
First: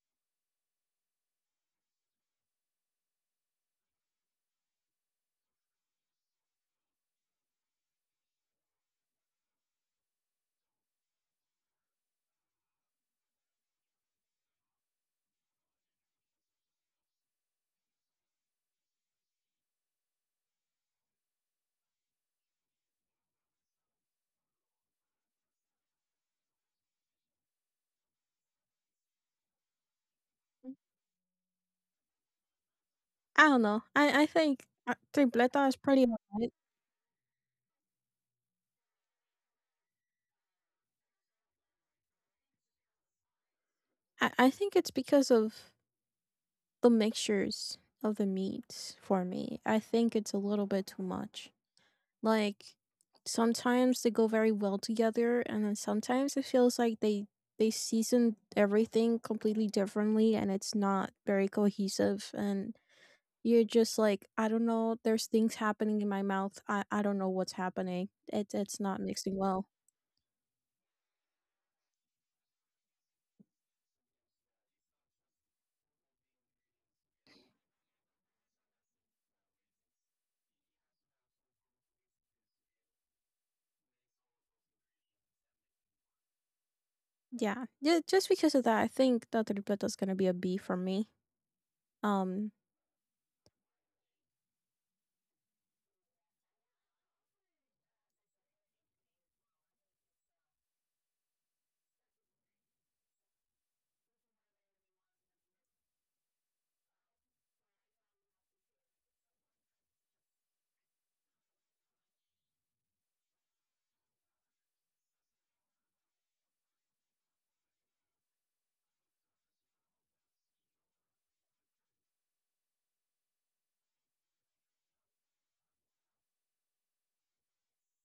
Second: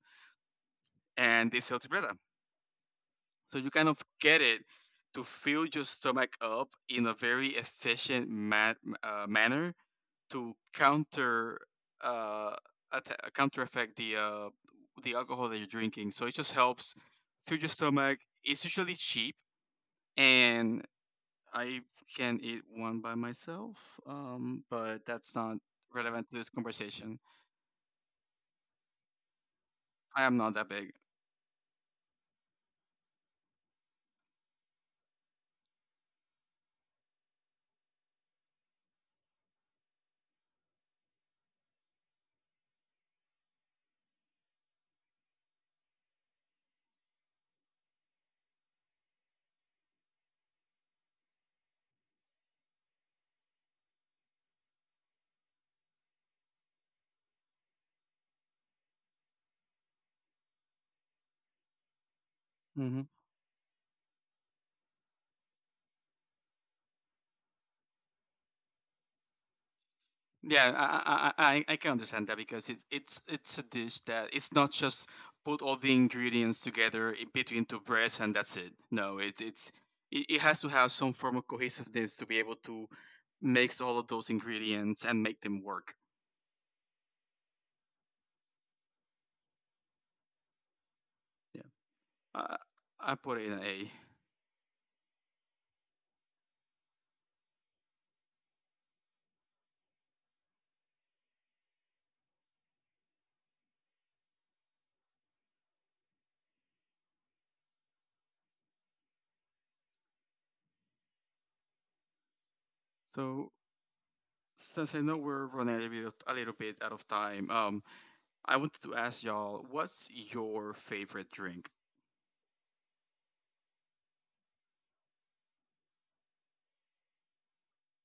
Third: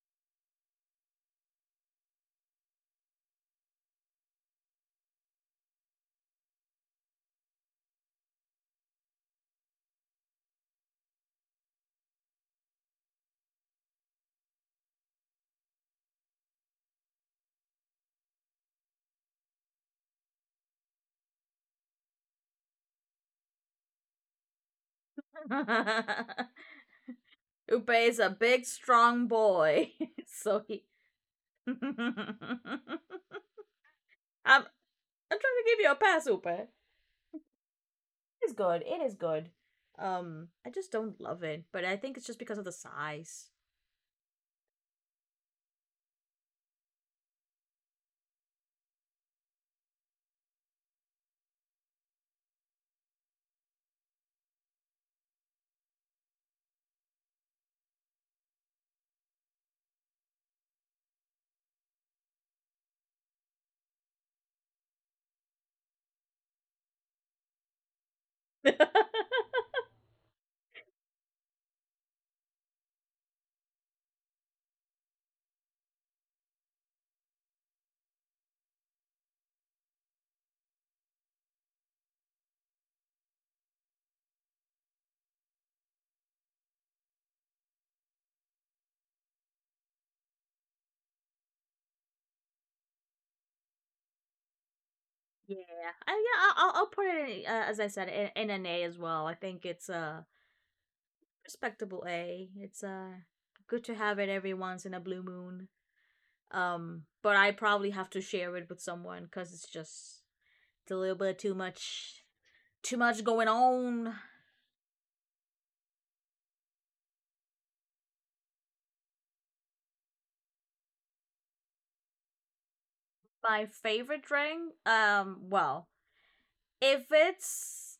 [SPEAKER 2] and they sell tibretta. So you kind of get it to fill your stomach up in a very efficient manner to counter uh, counter effect the alcohol that you're drinking. So it just helps fill your stomach. It's usually cheap, and I can eat one by myself, but that's not relevant to this conversation.
[SPEAKER 1] Upe is a big, strong boy.
[SPEAKER 2] I am not
[SPEAKER 1] So
[SPEAKER 2] that
[SPEAKER 1] he.
[SPEAKER 2] big.
[SPEAKER 1] I'm
[SPEAKER 3] I don't know. I think,
[SPEAKER 1] trying to
[SPEAKER 3] tripleta is
[SPEAKER 1] give you a
[SPEAKER 3] pretty
[SPEAKER 1] pass,
[SPEAKER 3] alright.
[SPEAKER 1] Upe. It's good. It is good. I just don't love it, but I think it's just because of the size.
[SPEAKER 3] I think it's because of the mixtures of the meats for me. I think it's a little bit too much. Like, sometimes they go very well together, and then sometimes it feels like they season everything completely differently, and it's not very cohesive, and
[SPEAKER 2] Hmm.
[SPEAKER 3] you're just like, "I don't know, there's things happening in my mouth. I don't know what's happening. It's not mixing well."
[SPEAKER 2] Yeah, I can understand that because it's a dish that it's not just put all the ingredients together in between two breads and that's it. No, it has to have some form of cohesiveness to be able to mix all of those ingredients and make them work.
[SPEAKER 3] Yeah. Just because of that, I think the tripleta is gonna be a B for me.
[SPEAKER 2] Yeah,
[SPEAKER 3] Um,
[SPEAKER 2] I, I put it in an A.
[SPEAKER 1] Yeah. I'll put it in, as I said, in an A as well. I think it's respectable A. It's good to have it every once in a blue moon. But I probably have to share it with someone because it's a little bit too much
[SPEAKER 2] So
[SPEAKER 1] going on.
[SPEAKER 2] since I know we're running a little bit out of time, I wanted to ask y'all, what's your favorite drink?
[SPEAKER 1] My favorite drink, well, if it's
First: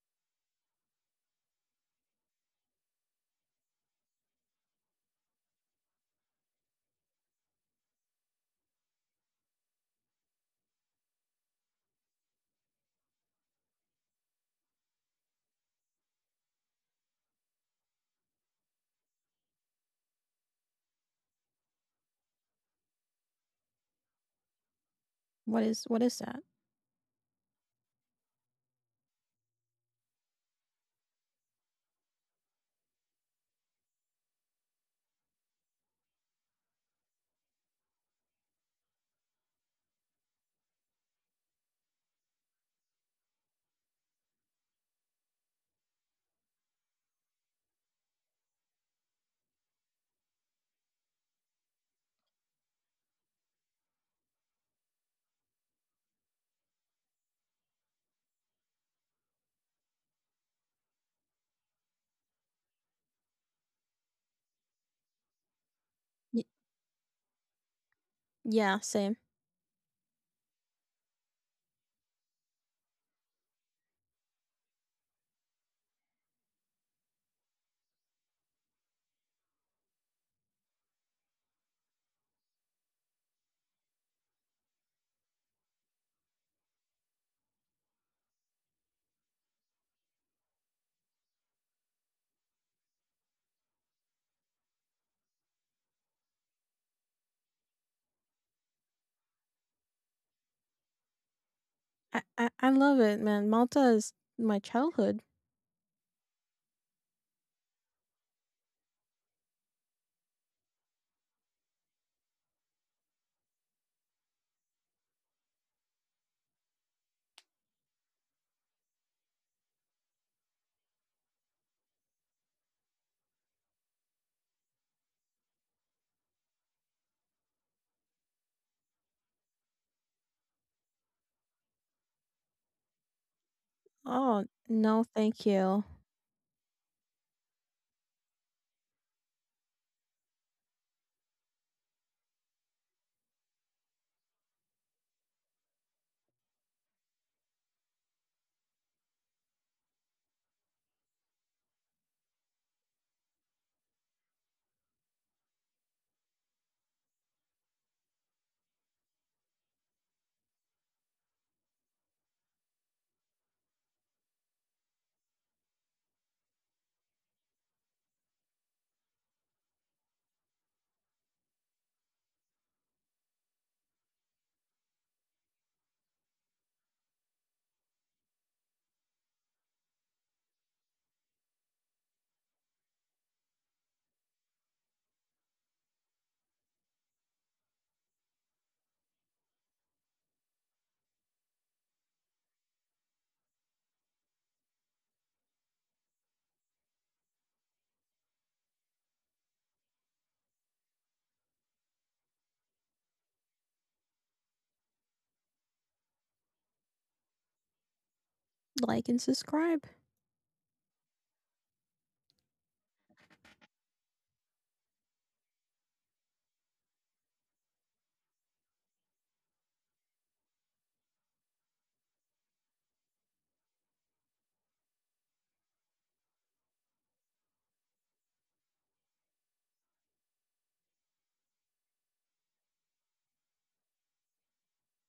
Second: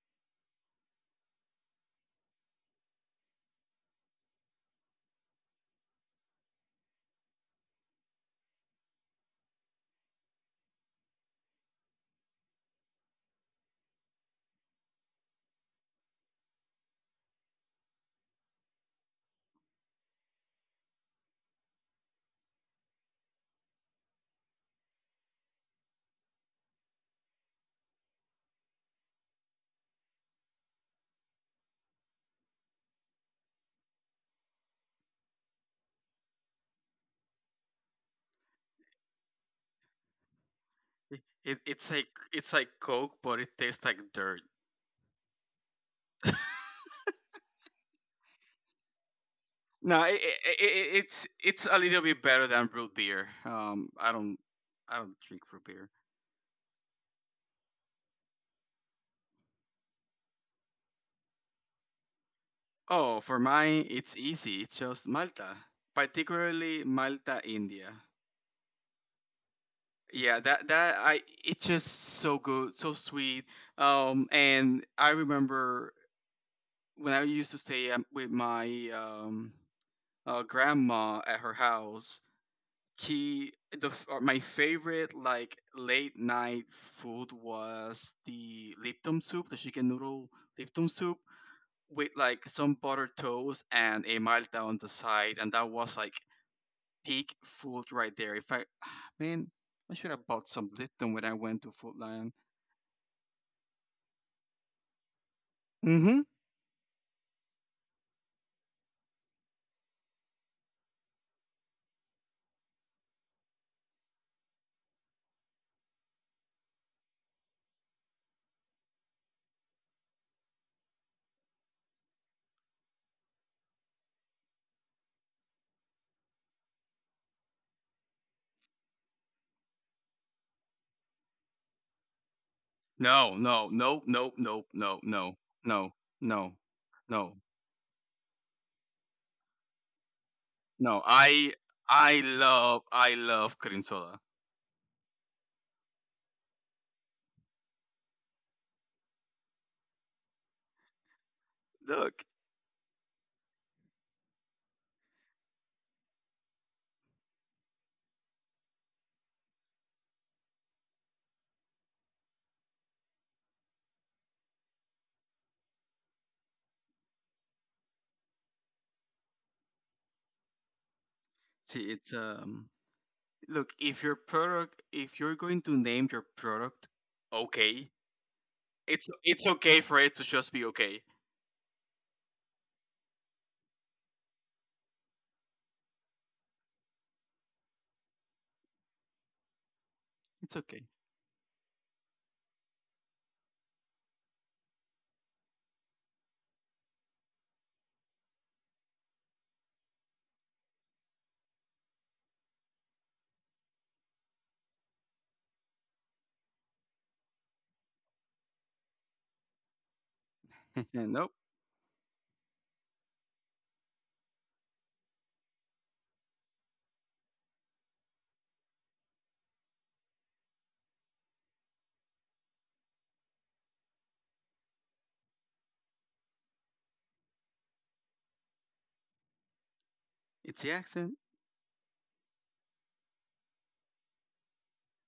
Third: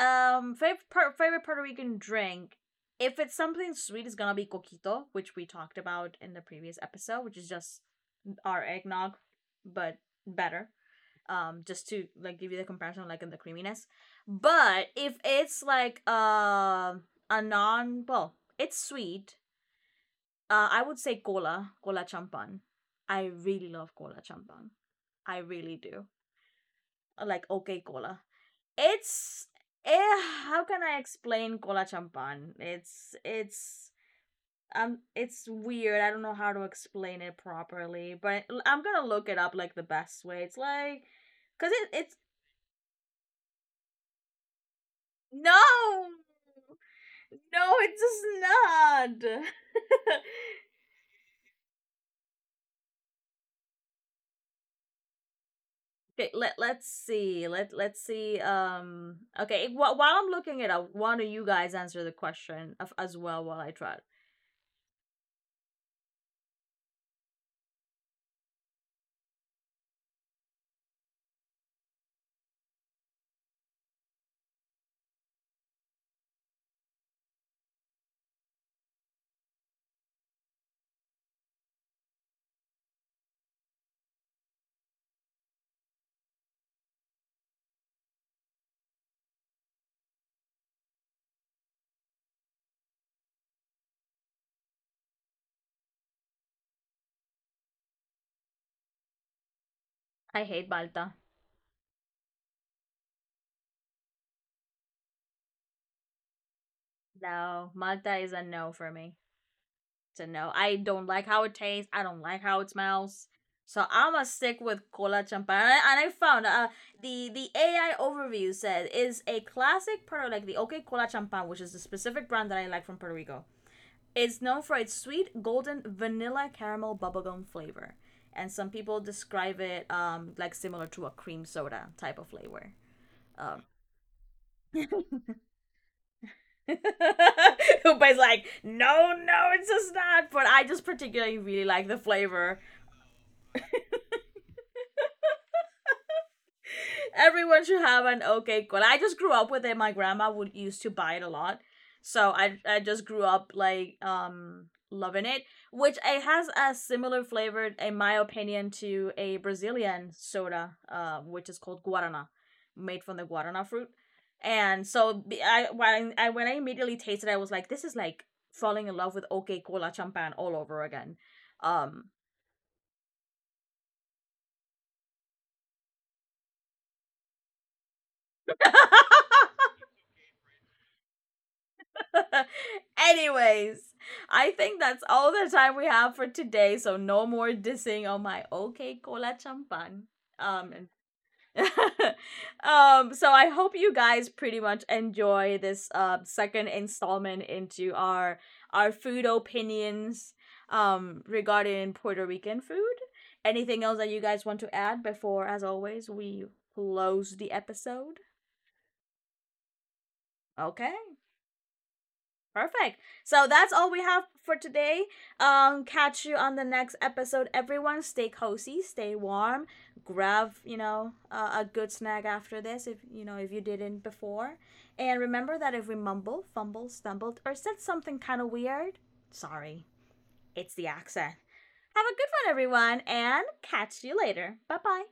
[SPEAKER 1] favorite Puerto Rican drink, if it's something sweet, it's gonna be coquito, which we talked about in the previous episode, which is just our eggnog, but better. Um, just to like give you the comparison, like in the creaminess, but if it's like a non, well, it's sweet. I would say cola champan. I really love cola champan. I really
[SPEAKER 3] what
[SPEAKER 1] do.
[SPEAKER 3] is that?
[SPEAKER 1] Like, okay, cola, it's eh, how can I explain cola champan? It's um, it's weird. I don't know how to explain it properly, but I'm gonna look it up. Like, the best way it's like,
[SPEAKER 2] It,
[SPEAKER 1] because it,
[SPEAKER 2] it's like
[SPEAKER 1] it's
[SPEAKER 2] it's like Coke, but it tastes like dirt.
[SPEAKER 1] No! No, it does not.
[SPEAKER 2] No, it's a little bit better than root beer. I don't drink root beer.
[SPEAKER 1] Okay, let's see. Let's see. Okay. While I'm looking it up, one of you guys answer the question of, as
[SPEAKER 2] Oh, for
[SPEAKER 1] well, while I
[SPEAKER 2] mine,
[SPEAKER 1] try. It?
[SPEAKER 2] it's easy. It's just Malta,
[SPEAKER 3] Y-
[SPEAKER 2] particularly Malta, India.
[SPEAKER 3] yeah, same.
[SPEAKER 2] Yeah, that that I it's just so good, so sweet. And I remember when I used to stay with my grandma at her house. she my favorite like late night food was the Lipton soup, the chicken noodle Lipton soup with like some butter toast and a Malta on the side, and that was like peak food right there. If I Man, I should have
[SPEAKER 1] I
[SPEAKER 2] bought
[SPEAKER 1] hate
[SPEAKER 2] some Lipton
[SPEAKER 1] Malta.
[SPEAKER 2] when I went to Food
[SPEAKER 3] I,
[SPEAKER 2] Lion.
[SPEAKER 3] I I love it, man. Malta is my childhood.
[SPEAKER 2] Mm-hmm.
[SPEAKER 1] No, Malta is a no for me. To know. I don't like how it tastes. I don't like how it smells. So I'm gonna stick with cola champagne. And I found the AI overview said is a classic Puerto, like the OK Cola Champagne, which is the specific brand that I like from Puerto Rico. It's known for its sweet golden vanilla caramel bubblegum flavor, and some people describe it like similar to a cream soda type of flavor.
[SPEAKER 2] No,
[SPEAKER 1] Um,
[SPEAKER 2] no, no, no,
[SPEAKER 3] Oh
[SPEAKER 2] no, no,
[SPEAKER 3] no,
[SPEAKER 2] no,
[SPEAKER 3] thank you.
[SPEAKER 2] no, no, no,
[SPEAKER 1] Upe's like, no, no, it's just not. But I just
[SPEAKER 2] no.
[SPEAKER 1] particularly
[SPEAKER 2] I
[SPEAKER 1] really like the
[SPEAKER 2] I
[SPEAKER 1] flavor.
[SPEAKER 2] love I love cream soda.
[SPEAKER 1] Everyone should have an okay cola. I just grew up with it. My grandma would used to buy it a lot.
[SPEAKER 2] Look,
[SPEAKER 1] So I just grew up like loving it, which it has a similar flavor in my opinion to a Brazilian soda, which is called guarana, made from the guarana fruit. And so I when I when I immediately tasted it, I was like, this is like falling in love with okay cola champan all over again.
[SPEAKER 2] see,
[SPEAKER 1] Um.
[SPEAKER 2] it's Look, if your product, if you're going to name your product, okay, it's okay for it to just be okay.
[SPEAKER 1] Anyways, I think that's all the time we have for today. So no more dissing on my OK Cola Champan.
[SPEAKER 2] It's
[SPEAKER 1] Um, and-
[SPEAKER 2] okay.
[SPEAKER 1] um, so I hope you guys pretty much enjoy this second installment into our food opinions, um, regarding Puerto Rican food. Anything else that you guys want to add before, as always, we close the episode?
[SPEAKER 3] Like and subscribe.
[SPEAKER 1] Okay.
[SPEAKER 2] Nope,
[SPEAKER 1] Perfect. So that's all we have for today. Catch you on the next episode, everyone. Stay cozy, stay warm. Grab, you know, a good snack after this, if you know, if you didn't before. And remember that if we mumble, fumble, stumbled, or said something kind of weird, sorry,
[SPEAKER 2] it's
[SPEAKER 1] it's
[SPEAKER 2] the
[SPEAKER 1] the
[SPEAKER 2] accent.
[SPEAKER 1] accent. Have a good one, everyone, and catch you later. Bye bye.